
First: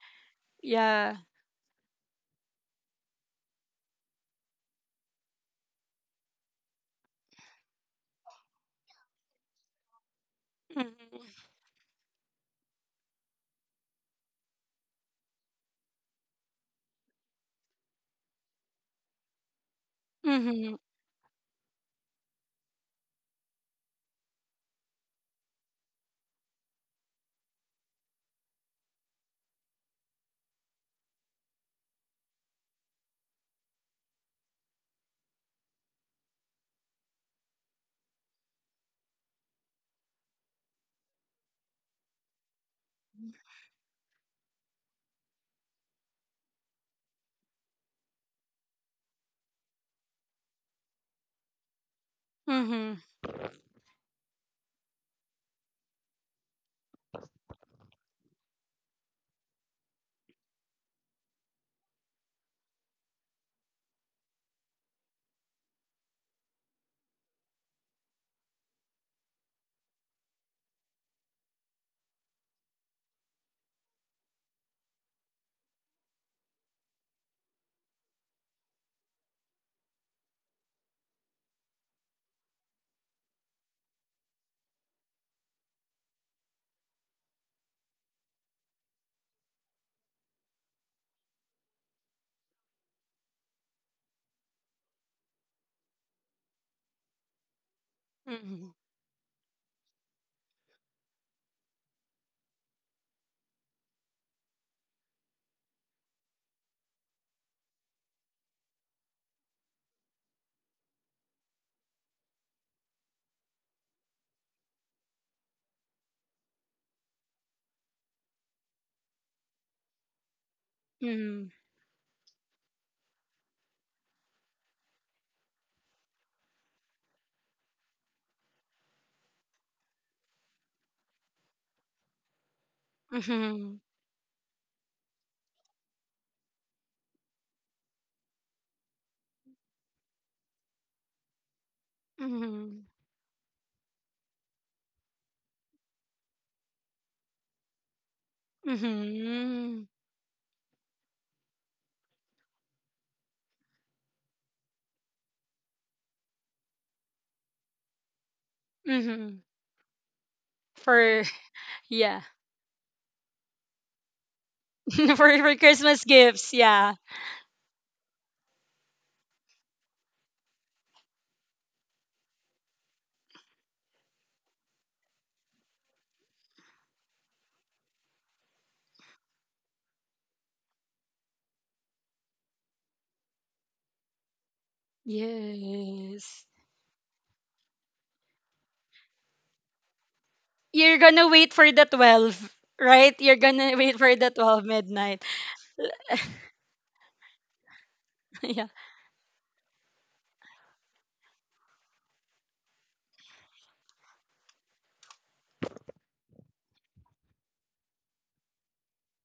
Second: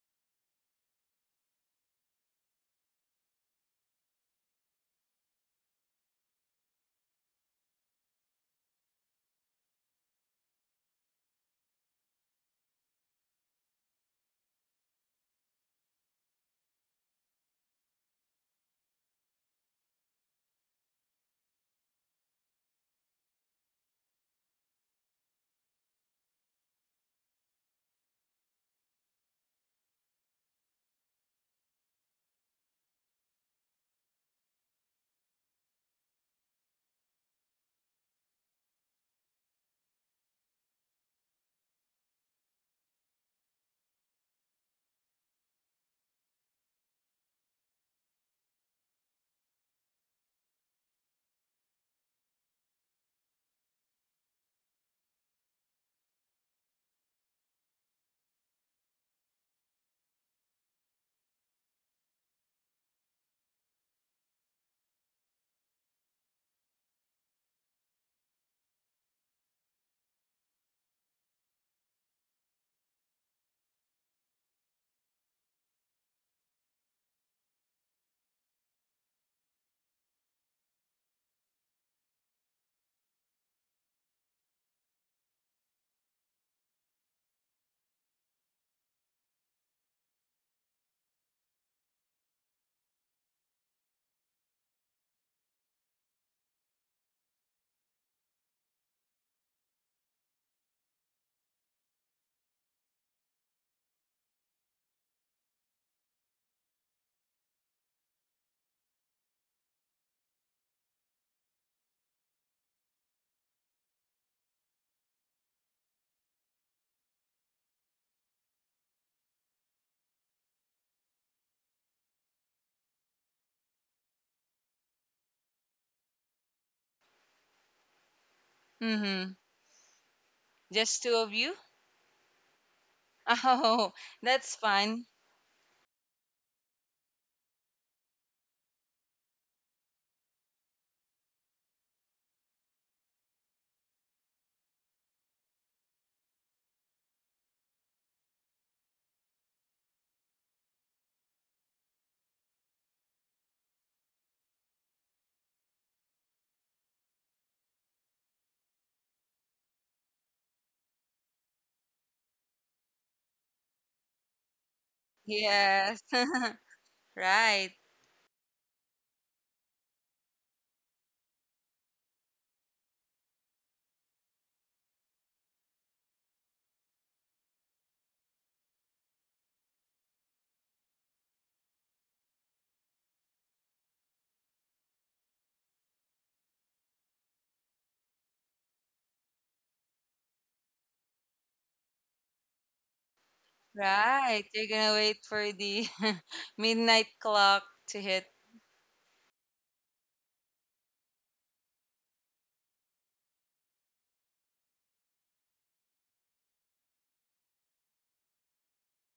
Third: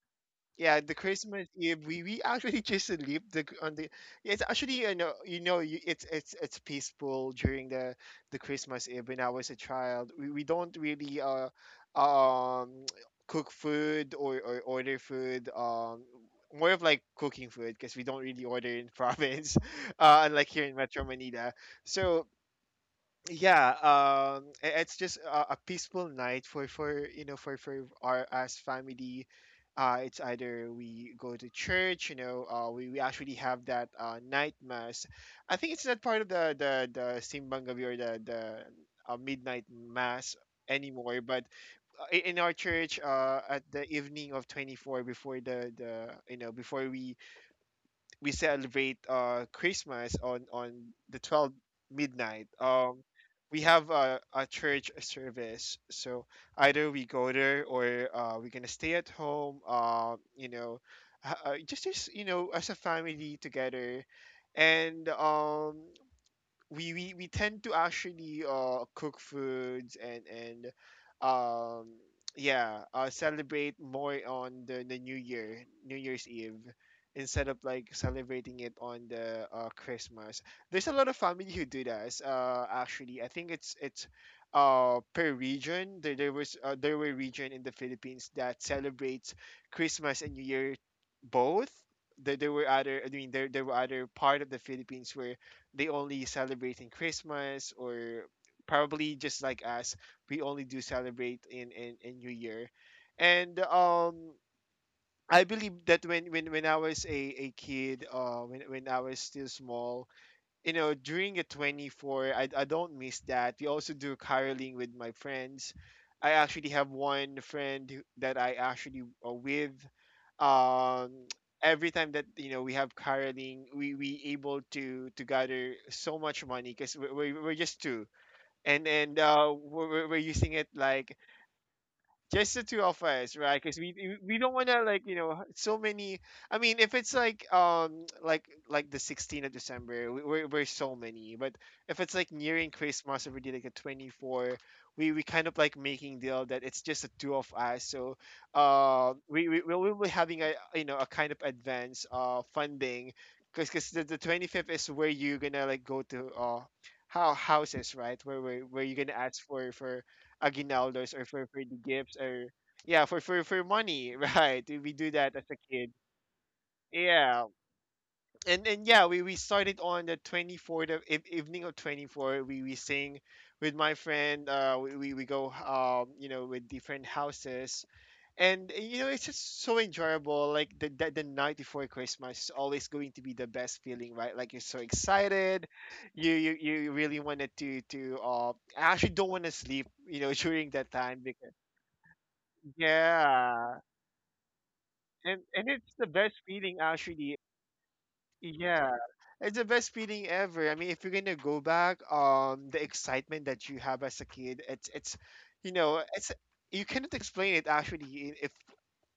Speaker 3: Yeah, the
Speaker 1: Yeah.
Speaker 3: Christmas Eve, we actually just sleep the, on the. It's actually, you know, you know, you, it's peaceful during the Christmas Eve. When I was a child, we don't really
Speaker 1: Mm-hmm.
Speaker 3: um cook food, or order food, more of like cooking food, because we don't really order in province unlike here in
Speaker 1: Mm-hmm.
Speaker 3: Metro Manila. So yeah, it's just a peaceful night for you know for our as family. It's either we go to church, we actually have that night mass. I think it's not part of the simbang gabi or the midnight mass anymore, but in our church, at the evening of 24, before the before we celebrate Christmas on the 12 midnight.
Speaker 1: Mm-hmm.
Speaker 3: We have a church service, so either we go there, or we're gonna stay at home. Just, as a family together, and we tend to actually cook foods, and um yeah, celebrate more on the new year's eve, instead of like celebrating it on the, Christmas. There's a lot of family who do that. Actually, I think it's per region. There was there were region in the Philippines that celebrates Christmas and New Year both. There were other, I mean, there were other part of the Philippines where they only celebrate in Christmas, or
Speaker 1: Mm-hmm.
Speaker 3: probably just like us, we only do celebrate in New Year. And I believe that, when I was a kid, when I was still small, you know, during the 24, I don't miss that. We also do caroling with my friends. I actually have one friend that I actually with. Um, every time that, we have caroling, we able to gather so much money because we're just two, and
Speaker 2: Mm-hmm.
Speaker 3: we're using it
Speaker 2: Just
Speaker 3: like
Speaker 2: two of you?
Speaker 3: just the two of us, right?
Speaker 1: Mm-hmm.
Speaker 3: Because
Speaker 2: Oh,
Speaker 3: we don't
Speaker 2: that's
Speaker 3: want to, like,
Speaker 2: fun.
Speaker 3: so many. I mean, if it's like, like the 16th of December, we're so many. But if it's like nearing Christmas, or we did like a 24, we kind of like making deal that it's just the two of us, so we
Speaker 1: Mm-hmm.
Speaker 3: will be having, a you know, a kind of advance funding, because the 25th is where you're gonna like go to how houses, right? Where where you're gonna
Speaker 1: Mm-hmm.
Speaker 3: ask for aguinaldos
Speaker 1: For,
Speaker 3: or for the
Speaker 1: yeah,
Speaker 3: gifts, or yeah, for money right? We do that as
Speaker 1: for
Speaker 3: a kid.
Speaker 1: Christmas
Speaker 2: Yes.
Speaker 1: gifts, yeah.
Speaker 3: Yeah.
Speaker 2: Right.
Speaker 3: And yeah, we started on the 24th of, evening of 24, we sing with my friend. We go, with different houses. And you know, it's just so enjoyable. Like, the night before Christmas is always going to be the best feeling, right? Like, you're so excited.
Speaker 1: Yes.
Speaker 3: You really wanted to I actually don't want to sleep, during that
Speaker 1: You're gonna
Speaker 3: time
Speaker 1: wait
Speaker 3: because
Speaker 1: for the 12, right? You're gonna
Speaker 3: yeah.
Speaker 1: wait for the
Speaker 2: Right.
Speaker 1: 12
Speaker 2: You're gonna
Speaker 1: midnight.
Speaker 2: wait
Speaker 3: And
Speaker 2: for the
Speaker 3: it's the best feeling
Speaker 2: midnight
Speaker 3: actually.
Speaker 2: clock to hit.
Speaker 1: yeah.
Speaker 3: Yeah. It's the best feeling ever. I mean, if you're gonna go back, the excitement that you have as a kid, it's you cannot explain it actually. If,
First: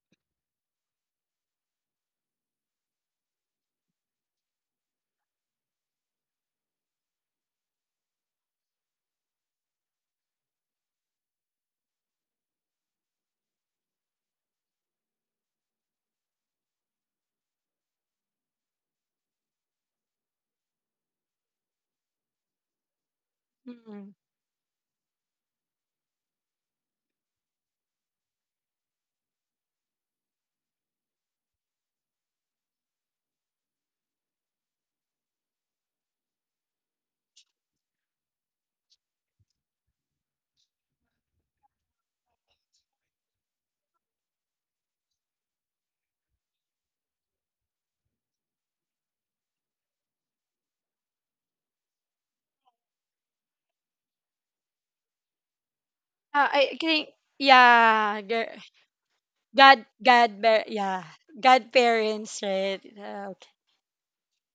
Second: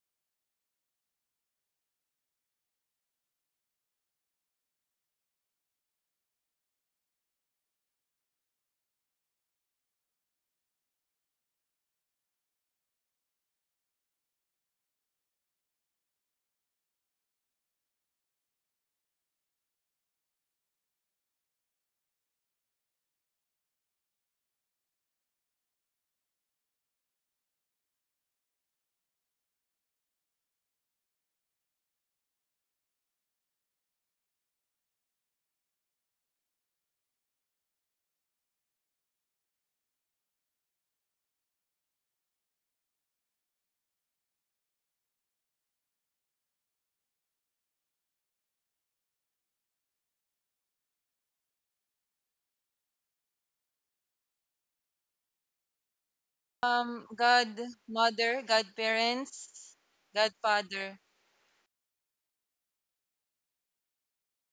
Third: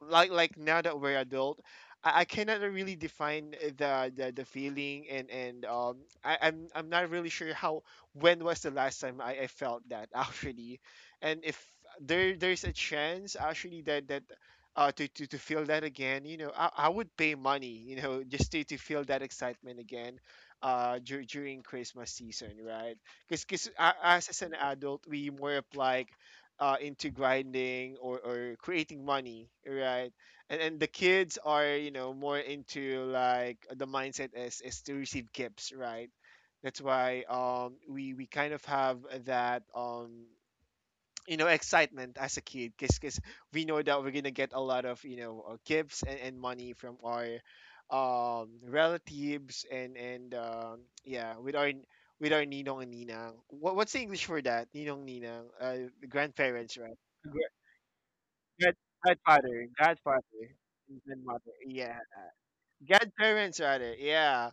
Speaker 3: like now that we're adult, I cannot really define the feeling, and I'm not really sure how, when was the last time I felt that actually. And if there's a chance actually, that, to feel that again. You know, I would pay money, just to feel that excitement again, during Christmas season, right? Because
Speaker 1: Mm.
Speaker 3: as an adult, we more of like, into grinding, or creating money, right? And the kids are, you know, more into like the mindset is to receive gifts, right? That's why, we kind of have that. You know, excitement as a kid because we know that we're gonna get a lot of, gifts, and money from our relatives, and yeah, with our, with our ninong and ninang, what's the English for that, ninong ninang,
Speaker 1: I
Speaker 3: grandparents, right?
Speaker 1: think,
Speaker 3: Gra-
Speaker 1: yeah,
Speaker 2: Godmother,
Speaker 3: grad-
Speaker 2: godparents,
Speaker 3: grandfather
Speaker 2: godfather.
Speaker 3: and
Speaker 1: Yeah.
Speaker 3: grandmother, yeah.
Speaker 1: Godparents, right?
Speaker 3: Godparents rather. Yeah.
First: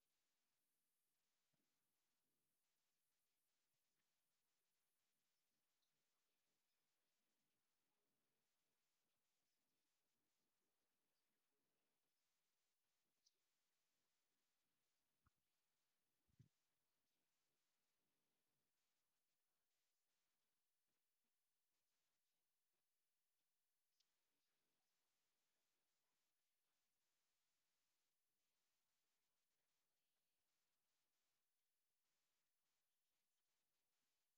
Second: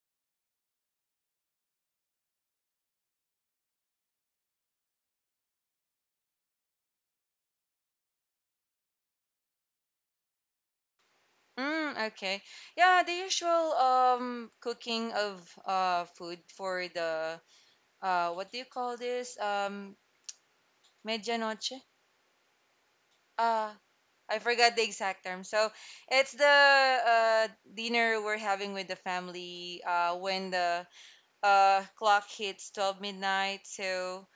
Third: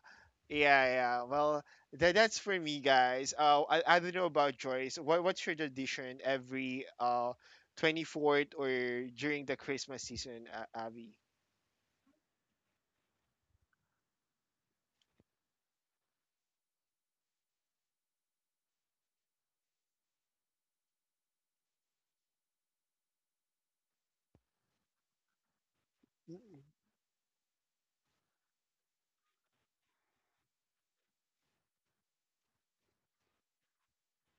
Speaker 3: Yeah, yeah. Well, that's for me, guys. I don't know about Joyce. What's your tradition every, 24th, or during the Christmas season, Abby?
Speaker 2: Mm, okay. Yeah, the usual cooking of food for the uh, what do you call this? Medianoche. Uh, I forgot the exact term. So it's
Speaker 3: Mm.
Speaker 2: the dinner we're having with the family when the clock hits 12 midnight. So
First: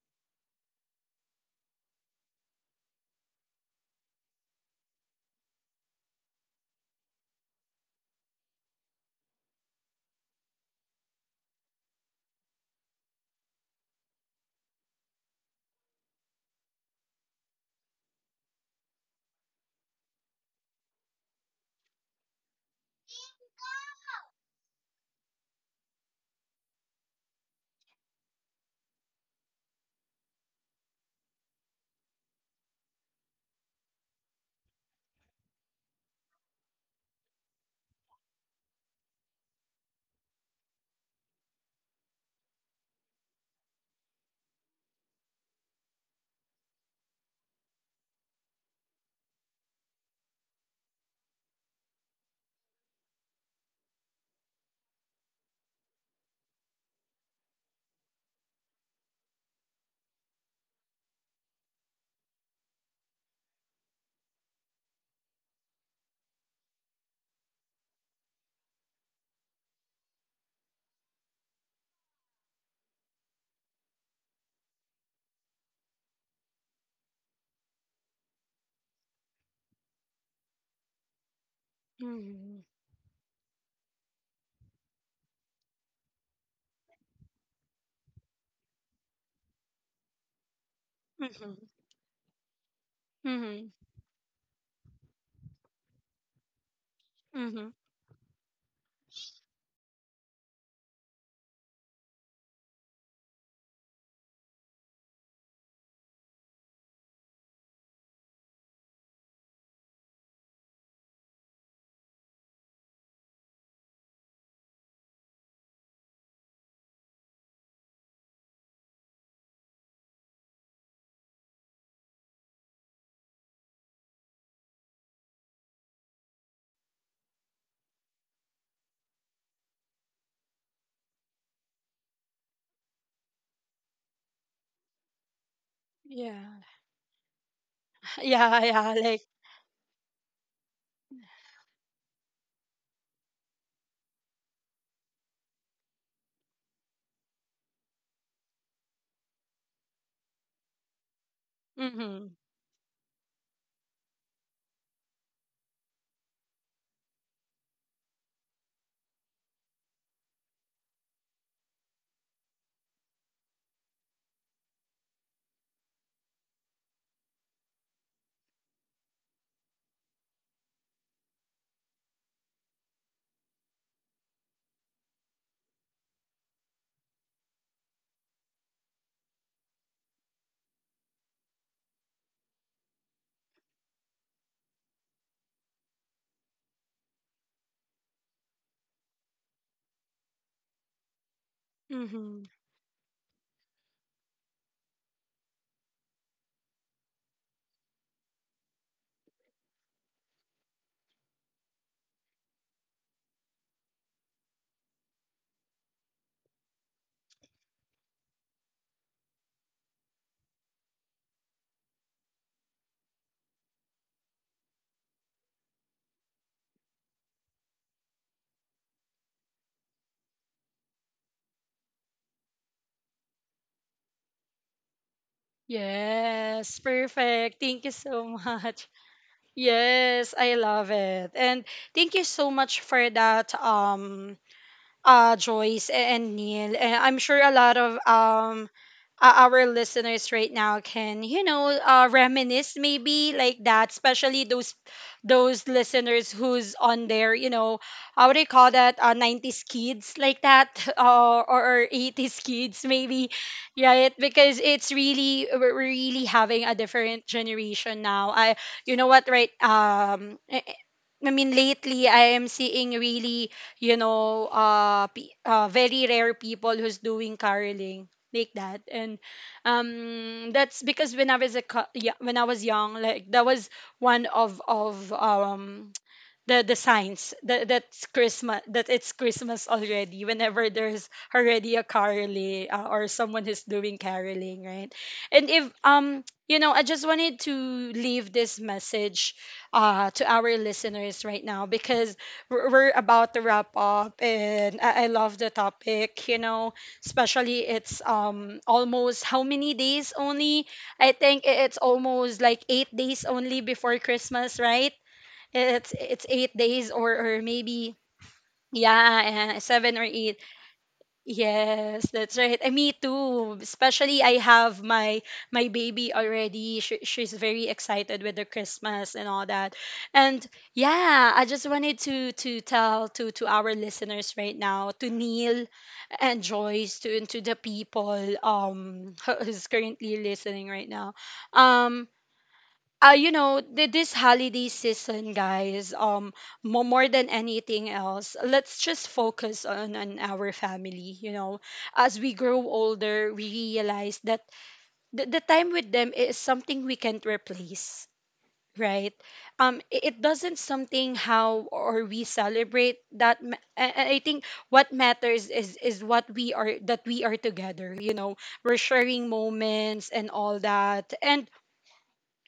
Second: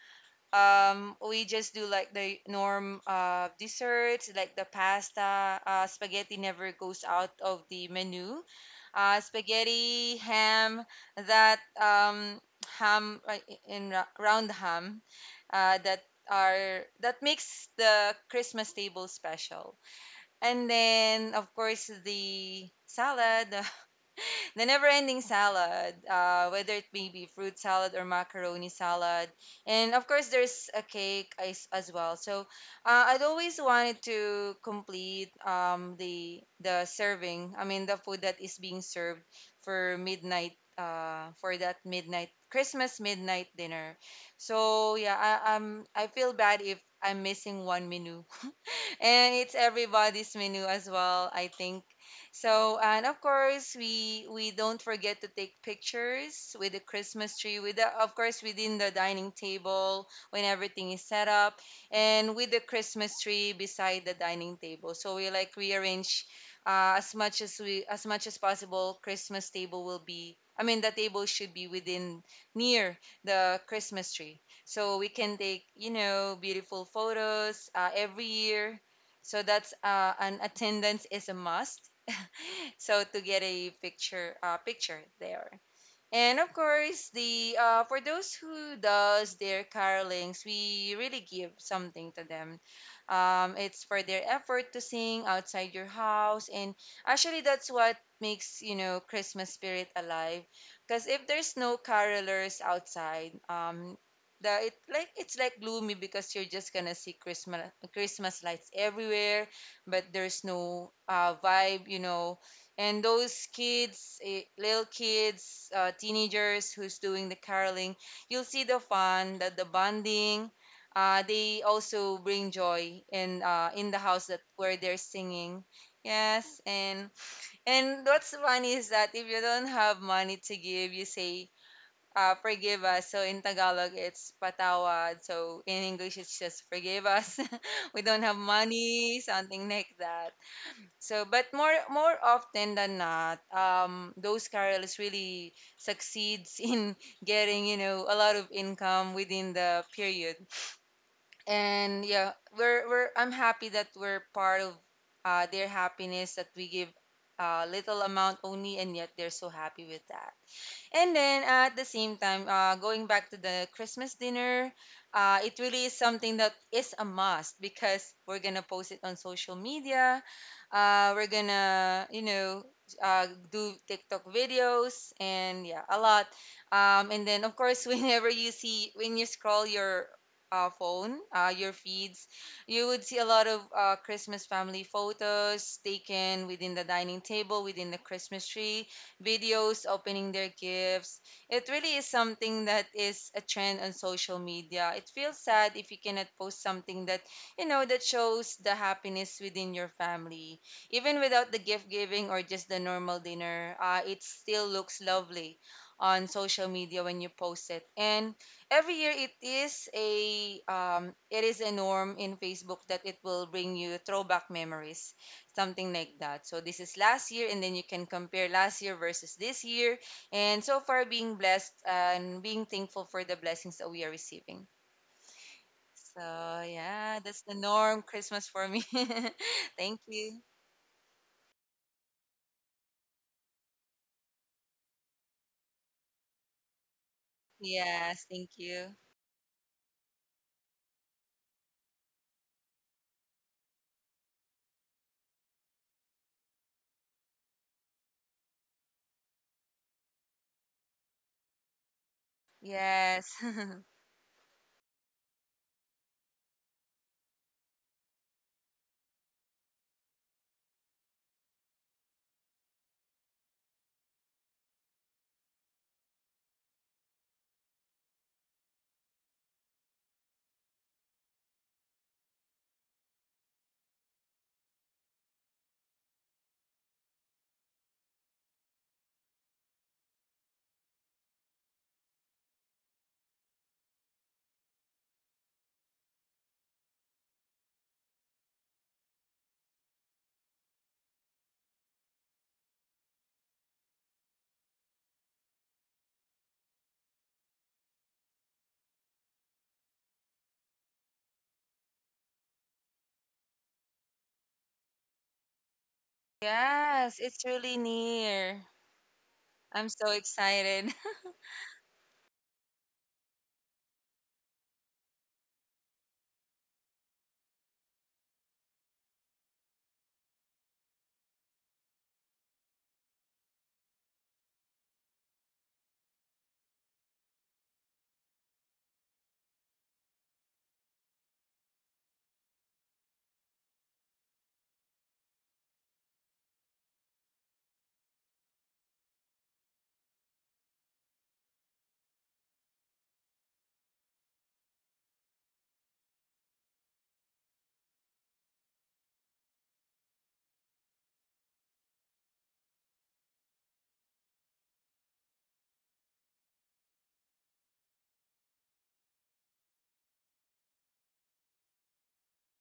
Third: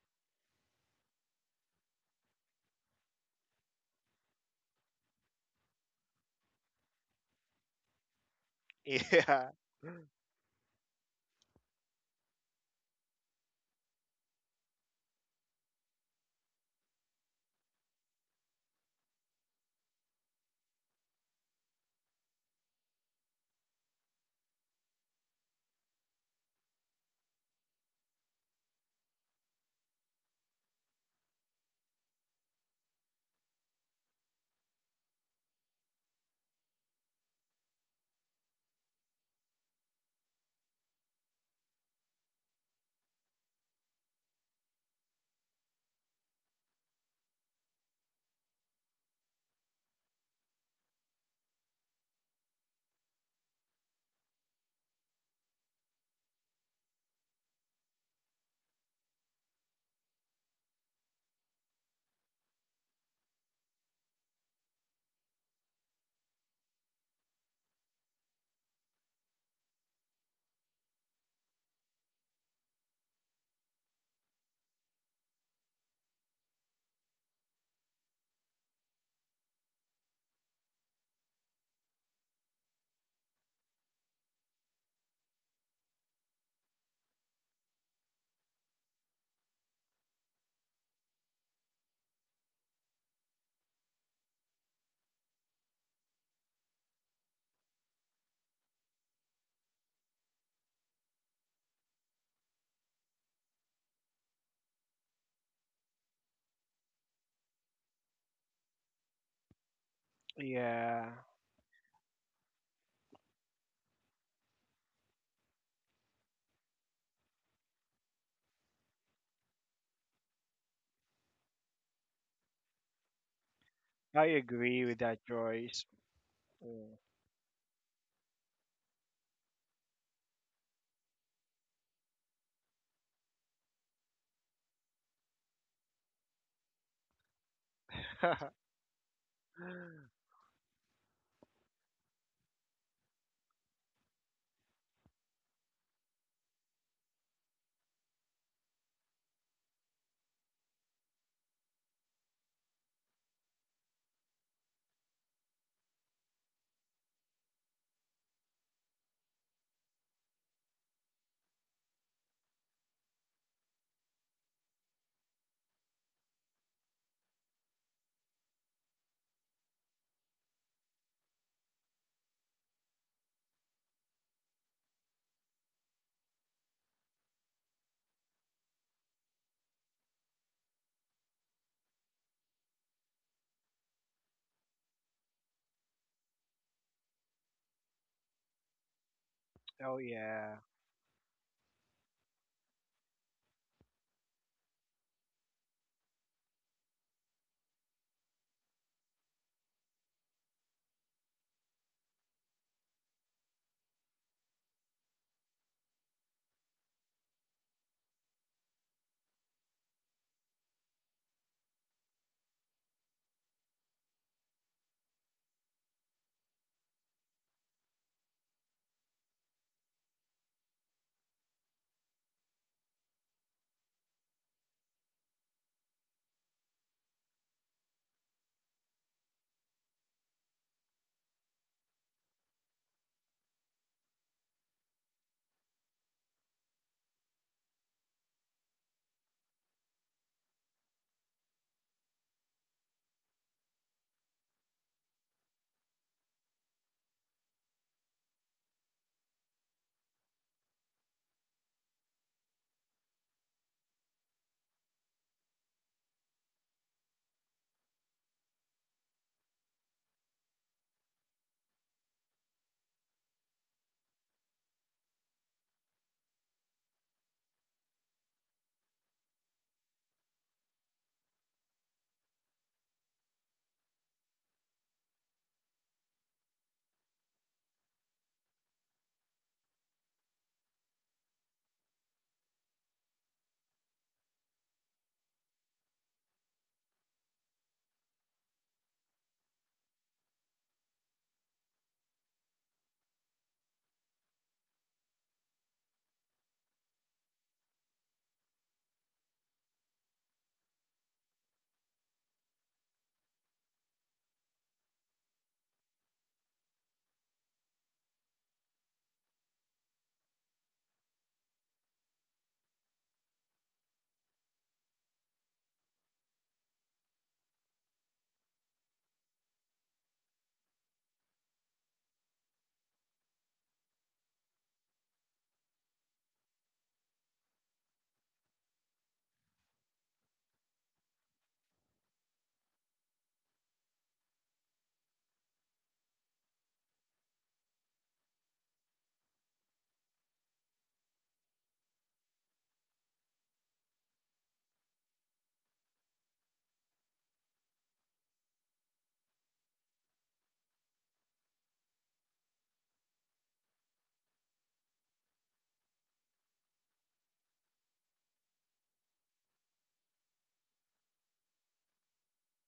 Speaker 2: we just do like the norm desserts, like the pasta, spaghetti never goes out of the menu,
Speaker 3: Yeah.
Speaker 2: spaghetti, ham, that ham, like, round ham that are, that makes the Christmas table special. And then of course the salad, the never-ending salad, whether it may be fruit salad or macaroni salad, and of course there's a cake as well. So I'd always wanted to complete the serving. I mean the food that is being served for midnight, for that midnight Christmas midnight dinner. So yeah, I, I'm I feel bad if I'm missing one menu and it's everybody's menu as well, I think. So, and of course, we don't forget to take pictures with the Christmas tree, with the, of course within the dining table when everything is set up, and with the Christmas tree beside the dining table. So we like rearrange, as much as we, as much as possible. Christmas table will be, I mean, the table should be within near the Christmas tree, so we can take you know beautiful photos every year. So that's an attendance is a must
Speaker 1: Mhm.
Speaker 2: so to get a picture, picture there. And of course, the for those who does their carolings, we really give
Speaker 1: Mhm.
Speaker 2: something to them.
Speaker 1: Mhm.
Speaker 2: It's for their effort to sing outside your house, and actually
Speaker 1: Mhm.
Speaker 2: that's what makes you know Christmas spirit alive. Because if there's no carolers outside, the it like it's like gloomy because you're just gonna see Christmas lights everywhere, but there's no
Speaker 3: Yeah.
Speaker 2: vibe, you know. And those kids, eh, little kids, teenagers who's doing the caroling, you'll see the fun, the bonding. They also bring joy in the
Speaker 3: I
Speaker 2: house that where
Speaker 3: agree
Speaker 2: they're
Speaker 3: with that,
Speaker 2: singing.
Speaker 3: Joyce.
Speaker 2: Yes,
Speaker 3: Mm.
Speaker 2: and what's funny is that if you don't have money to give, you say forgive us, so in Tagalog it's patawad, so in English it's
Speaker 1: Yeah.
Speaker 2: just forgive us. We don't have
Speaker 1: Yeah, yeah,
Speaker 2: money,
Speaker 1: like
Speaker 2: something like that. So, but more often than not, those carols really succeeds in getting you know a lot of income within the period. And yeah,
Speaker 1: mhm.
Speaker 2: we're, I'm happy that we're part of their happiness, that we give a little amount only, and yet they're so happy with that. And then at the same time, going back to the Christmas dinner, it really is something that is a must, because we're gonna post it on social media. We're gonna, you know, do TikTok videos and yeah, a lot. And then of course, whenever you see when you scroll your phone, your feeds, you would see a lot of Christmas family photos taken within the dining table, within the Christmas tree, videos
Speaker 3: Oh,
Speaker 2: opening their
Speaker 3: yeah.
Speaker 2: gifts. It really is
Speaker 1: Mhm.
Speaker 2: something that is a trend on social media. It feels sad if you cannot post something that, you know, that shows the happiness within your family. Even without the gift giving or just the normal dinner, it still looks lovely on social media when you post it. And every year it is a it is a norm in Facebook that it will bring you throwback memories, something like that. So this is last year, and then you can compare last year versus this year. And so far, being blessed and being thankful for the blessings that we are receiving. So
Speaker 1: Yes,
Speaker 2: yeah, that's the
Speaker 1: perfect. Thank you
Speaker 2: norm
Speaker 1: so
Speaker 2: Christmas for me.
Speaker 1: much.
Speaker 2: Thank
Speaker 1: Yes,
Speaker 2: you.
Speaker 1: I love it. And thank you so much for that, Joyce and Neil. And I'm sure a lot of
Speaker 2: Yes, thank you.
Speaker 1: our listeners right now can, you know, reminisce maybe, like that, especially those listeners who's on their, you know, how would they call that? 90s kids, like that, or 80s kids
Speaker 2: Yes.
Speaker 1: maybe, right? Because it's really, we're really having a different generation now. I You know what, right, I mean, lately I am seeing really, you know, very rare people who's doing caroling, like that, and, that's because when I was a yeah, when I was young, like, that was one of, the signs that that's Christmas that it's Christmas already, whenever there's already a caroling, or someone who's doing caroling, right. And if, you know, I just wanted to leave this message, to our listeners right now, because we're about to wrap up, and I love the topic, you know, especially, it's almost, how many days only? I think it's almost like 8 days only before Christmas, right? It's 8 days,
Speaker 2: Yes,
Speaker 1: or
Speaker 2: it's really
Speaker 1: maybe,
Speaker 2: near.
Speaker 1: yeah,
Speaker 2: I'm
Speaker 1: seven or
Speaker 2: so
Speaker 1: eight.
Speaker 2: excited.
Speaker 1: Yes, that's right. And me too. Especially I have my baby already. She's very excited with the Christmas and all that. And yeah, I just wanted to tell to our listeners right now, to Neil and Joyce, to and to the people, who's currently listening right now. Um you know, this holiday season, guys, more than anything else, let's just focus on, our family. You know, as we grow older, we realize that the time with them is something we can't replace, right? It doesn't something how or we celebrate that. I think what matters is what we are, that we are together. You know, we're sharing moments and all that, and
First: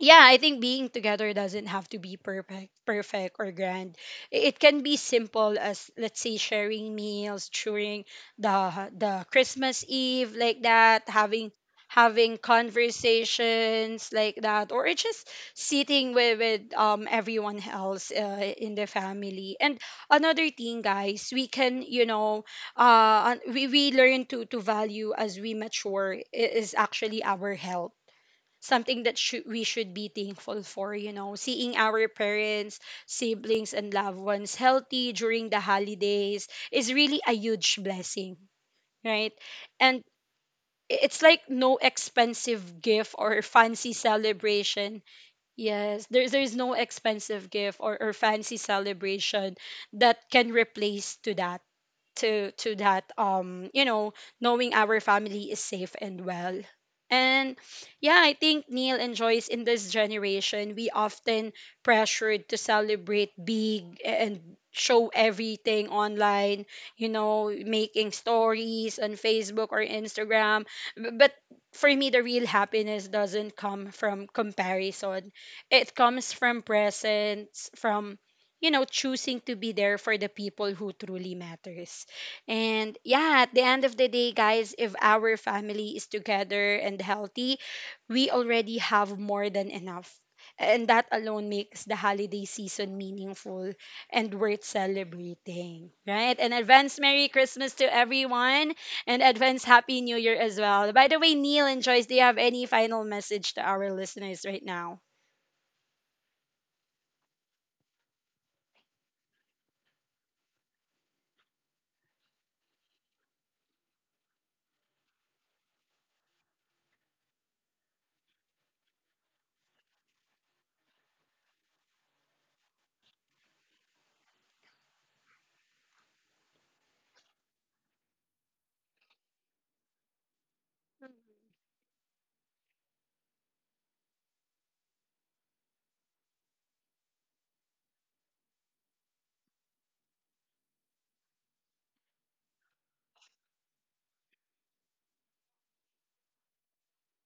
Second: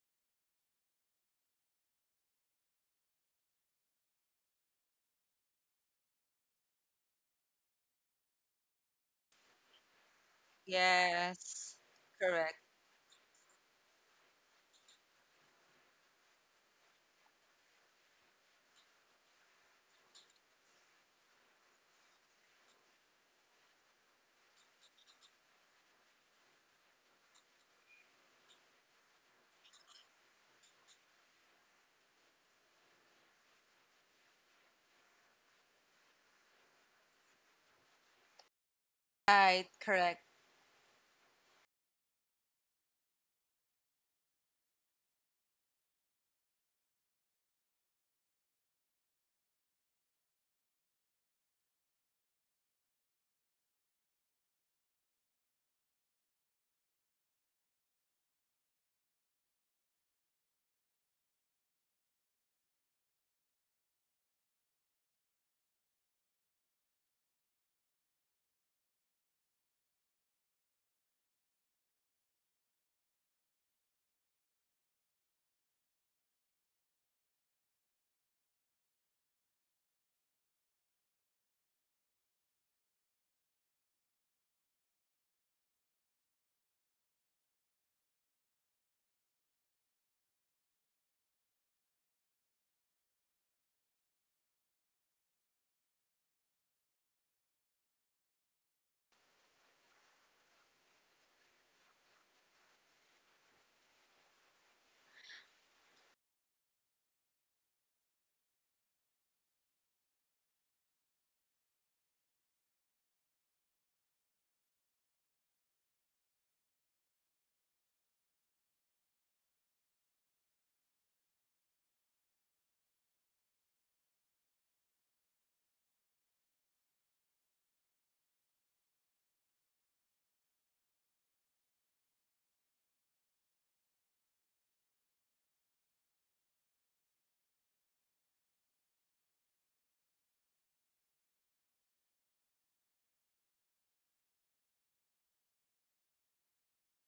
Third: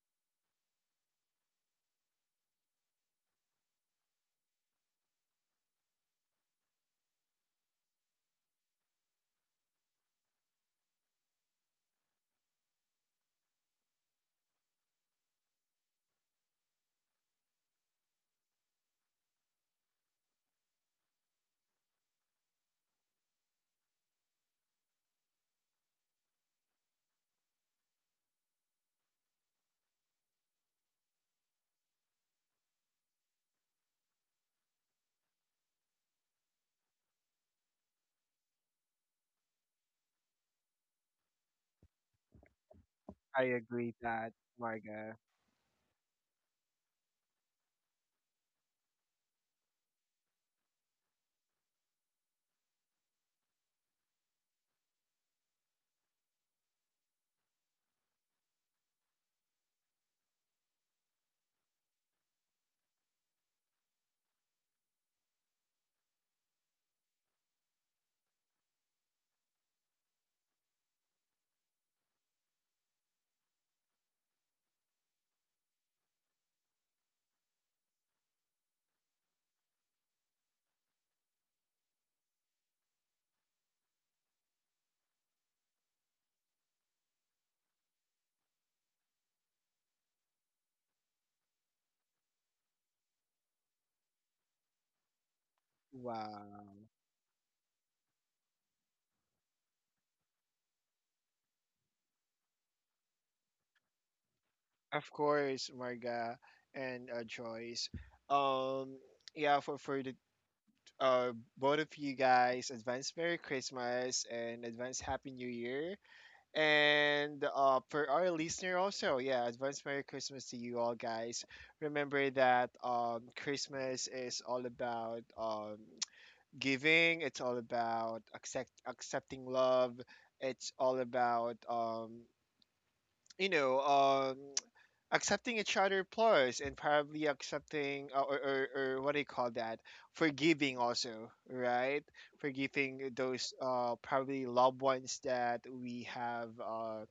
Speaker 1: yeah, I think being together doesn't have to be perfect, perfect or grand. It can be simple as, let's say, sharing meals during the Christmas Eve, like that,
Speaker 2: Yes.
Speaker 1: having
Speaker 2: Correct.
Speaker 1: conversations, like that, or it's just sitting with everyone else, in the family. And another thing, guys, we can, you know, we learn to value as we mature, is actually our health, something that, should we should be thankful for, you know, seeing our parents, siblings and loved ones healthy during the holidays is really a huge blessing, right.
Speaker 2: Right,
Speaker 1: And,
Speaker 2: correct.
Speaker 1: it's like no expensive gift or
Speaker 3: I
Speaker 1: fancy
Speaker 3: agree that,
Speaker 1: celebration.
Speaker 3: Marga.
Speaker 1: Yes, there's no expensive gift, or fancy celebration that can replace to that, to that, you know, knowing our family is safe and well. And yeah, I think, Neil and Joyce, in this generation we often pressured to celebrate big and show everything online, you know, making stories on Facebook or Instagram. But for me, the real happiness doesn't come from comparison. It comes from presence, from, you know, choosing to be there for the people who truly matters. And yeah, at the end of the day, guys, if our family is together and healthy, we already have more than enough. And that alone makes the holiday season meaningful and worth celebrating, right? And
Speaker 3: Wow.
Speaker 1: advance Merry Christmas to everyone, and advance Happy New Year as well. By the way, Neil and Joyce, do you have any final message to our listeners right now?
Speaker 3: Of course, Marga, and Joyce. Um, yeah, for the, uh, both of you guys, advance Merry Christmas and advance Happy New Year. And for our listener also, yeah, advance Merry Christmas to you all, guys. Remember that, Christmas is all about, giving. It's all about accepting love. It's all about, you know, um, accepting each other, plus, and probably accepting, or what do you call that? Forgiving also, right? Forgiving those, probably loved ones that we have Uh,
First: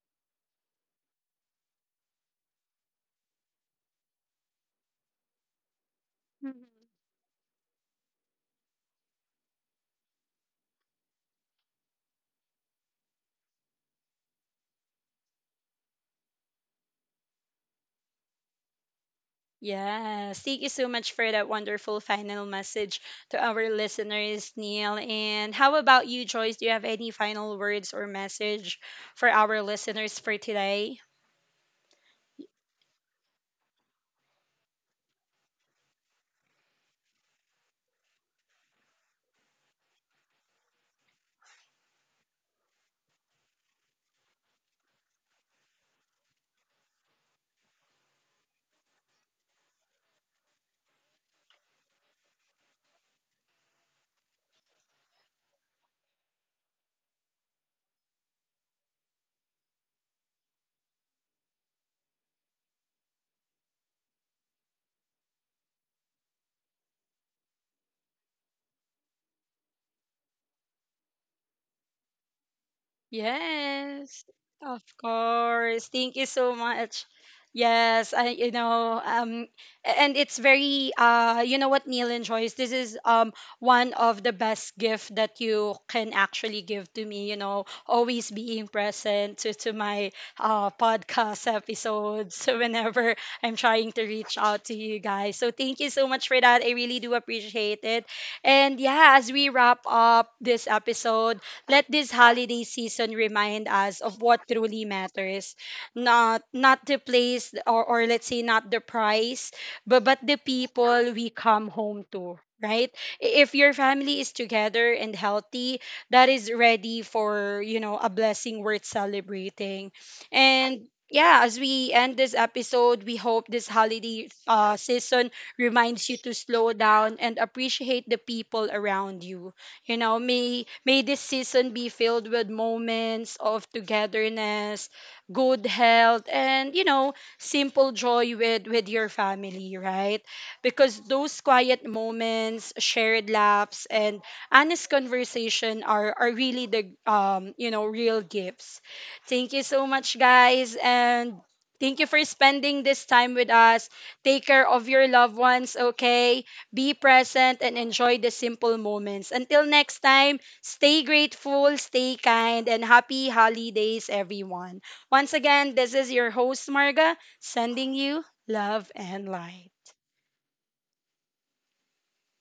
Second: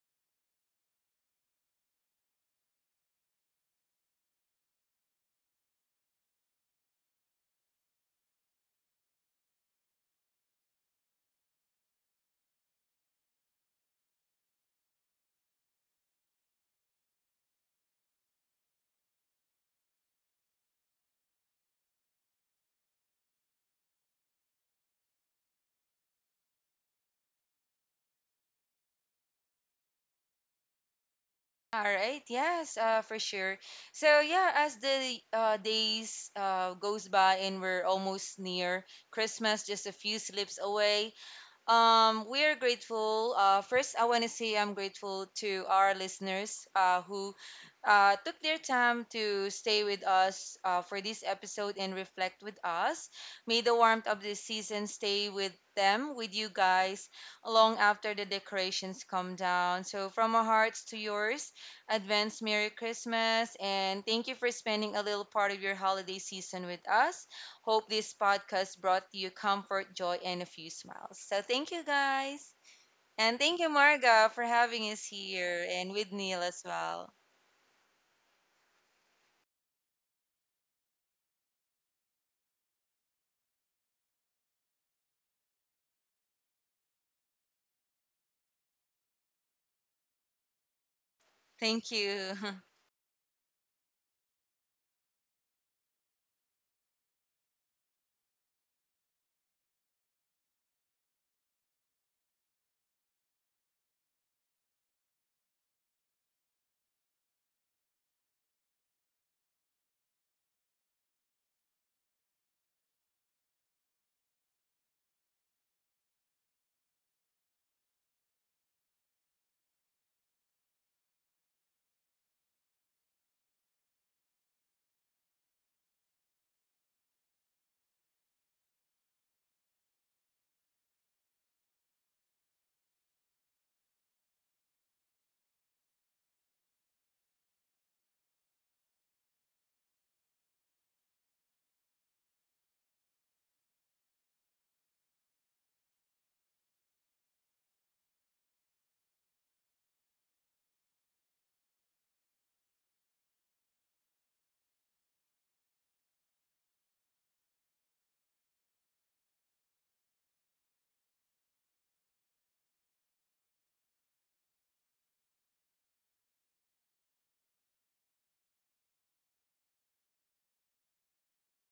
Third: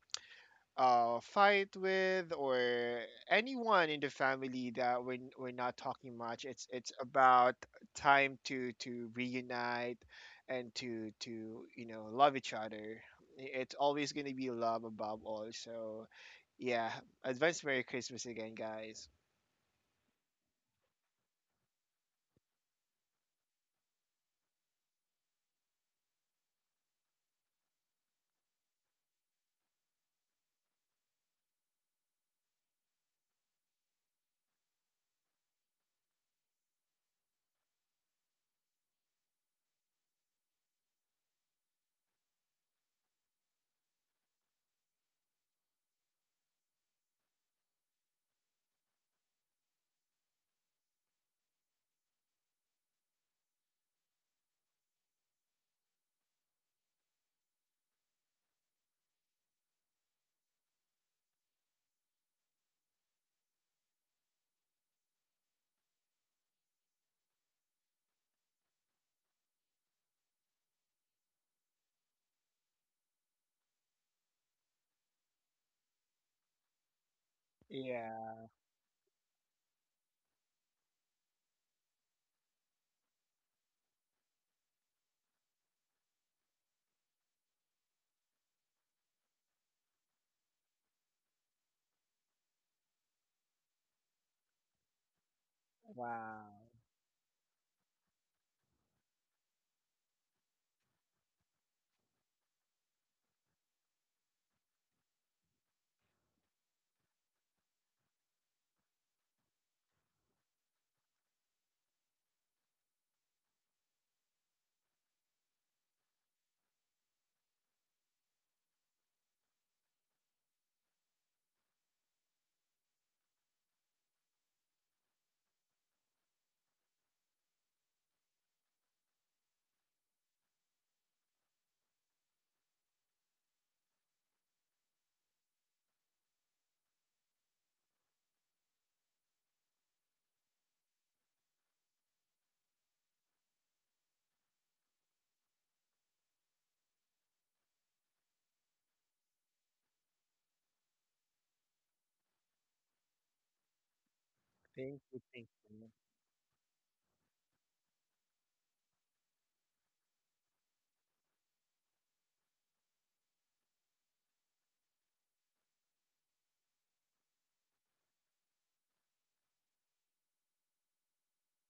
Speaker 3: uh, fight with, or anyone in the family that we're not talking much. It's about time to reunite, and to, love each other. It's always gonna be love above all. So yeah, advance Merry Christmas again, guys.
Speaker 1: Yes, thank you so much for that wonderful final message to our listeners, Neil. And how about you, Joyce? Do you have any final words or message for our listeners for today?
Speaker 2: All right. Yes, for sure. So yeah, as the days goes by and we're almost near Christmas, just a few slips away, we are grateful. First, I want to say I'm grateful to our listeners who took their time to stay with us for this episode and reflect with us. May the warmth of this season stay with them, with you guys, long after the decorations come down. So, from our hearts to yours, advance Merry Christmas, and thank you for spending a little part of your holiday season with us. Hope this podcast brought you comfort, joy, and a few smiles. So thank you guys. And thank you,
Speaker 1: Yes,
Speaker 2: Marga, for
Speaker 1: of
Speaker 2: having us here
Speaker 1: course.
Speaker 2: and
Speaker 1: Thank
Speaker 2: with
Speaker 1: you
Speaker 2: Neil
Speaker 1: so
Speaker 2: as
Speaker 1: much.
Speaker 2: well.
Speaker 1: Yes, I
Speaker 3: Yeah.
Speaker 1: you know, and it's very, you know what, Neil and Joyce, this is, one of the best gift that you can actually give to me, you know, always being present to my podcast
Speaker 2: Thank
Speaker 1: episodes,
Speaker 2: you.
Speaker 1: whenever I'm trying to reach out to you guys, so thank you so much
Speaker 3: Wow.
Speaker 1: for that, I really do appreciate it. And yeah, as we wrap up this episode, let this holiday season remind us of what truly matters. Not the place, or let's say not the price, but the people we come home to, right? If your family is together and healthy, that is ready for, you know, a blessing worth celebrating. And yeah, as we end this episode, we hope this holiday, season reminds you to slow down and appreciate the people around you. You know, may this season be filled with moments of togetherness, good health, and, you know, simple joy with your family, right? Because those quiet moments, shared laughs, and honest conversation are really the, you know, real gifts. Thank you so much, guys, and thank you for spending this time with us. Take care of
Speaker 3: Thank
Speaker 1: your
Speaker 3: you.
Speaker 1: loved
Speaker 3: Thank
Speaker 1: ones,
Speaker 3: you.
Speaker 1: okay? Be present and enjoy the simple moments. Until next time, stay grateful, stay kind, and happy holidays, everyone. Once again, this is your host, Marga, sending you love and light.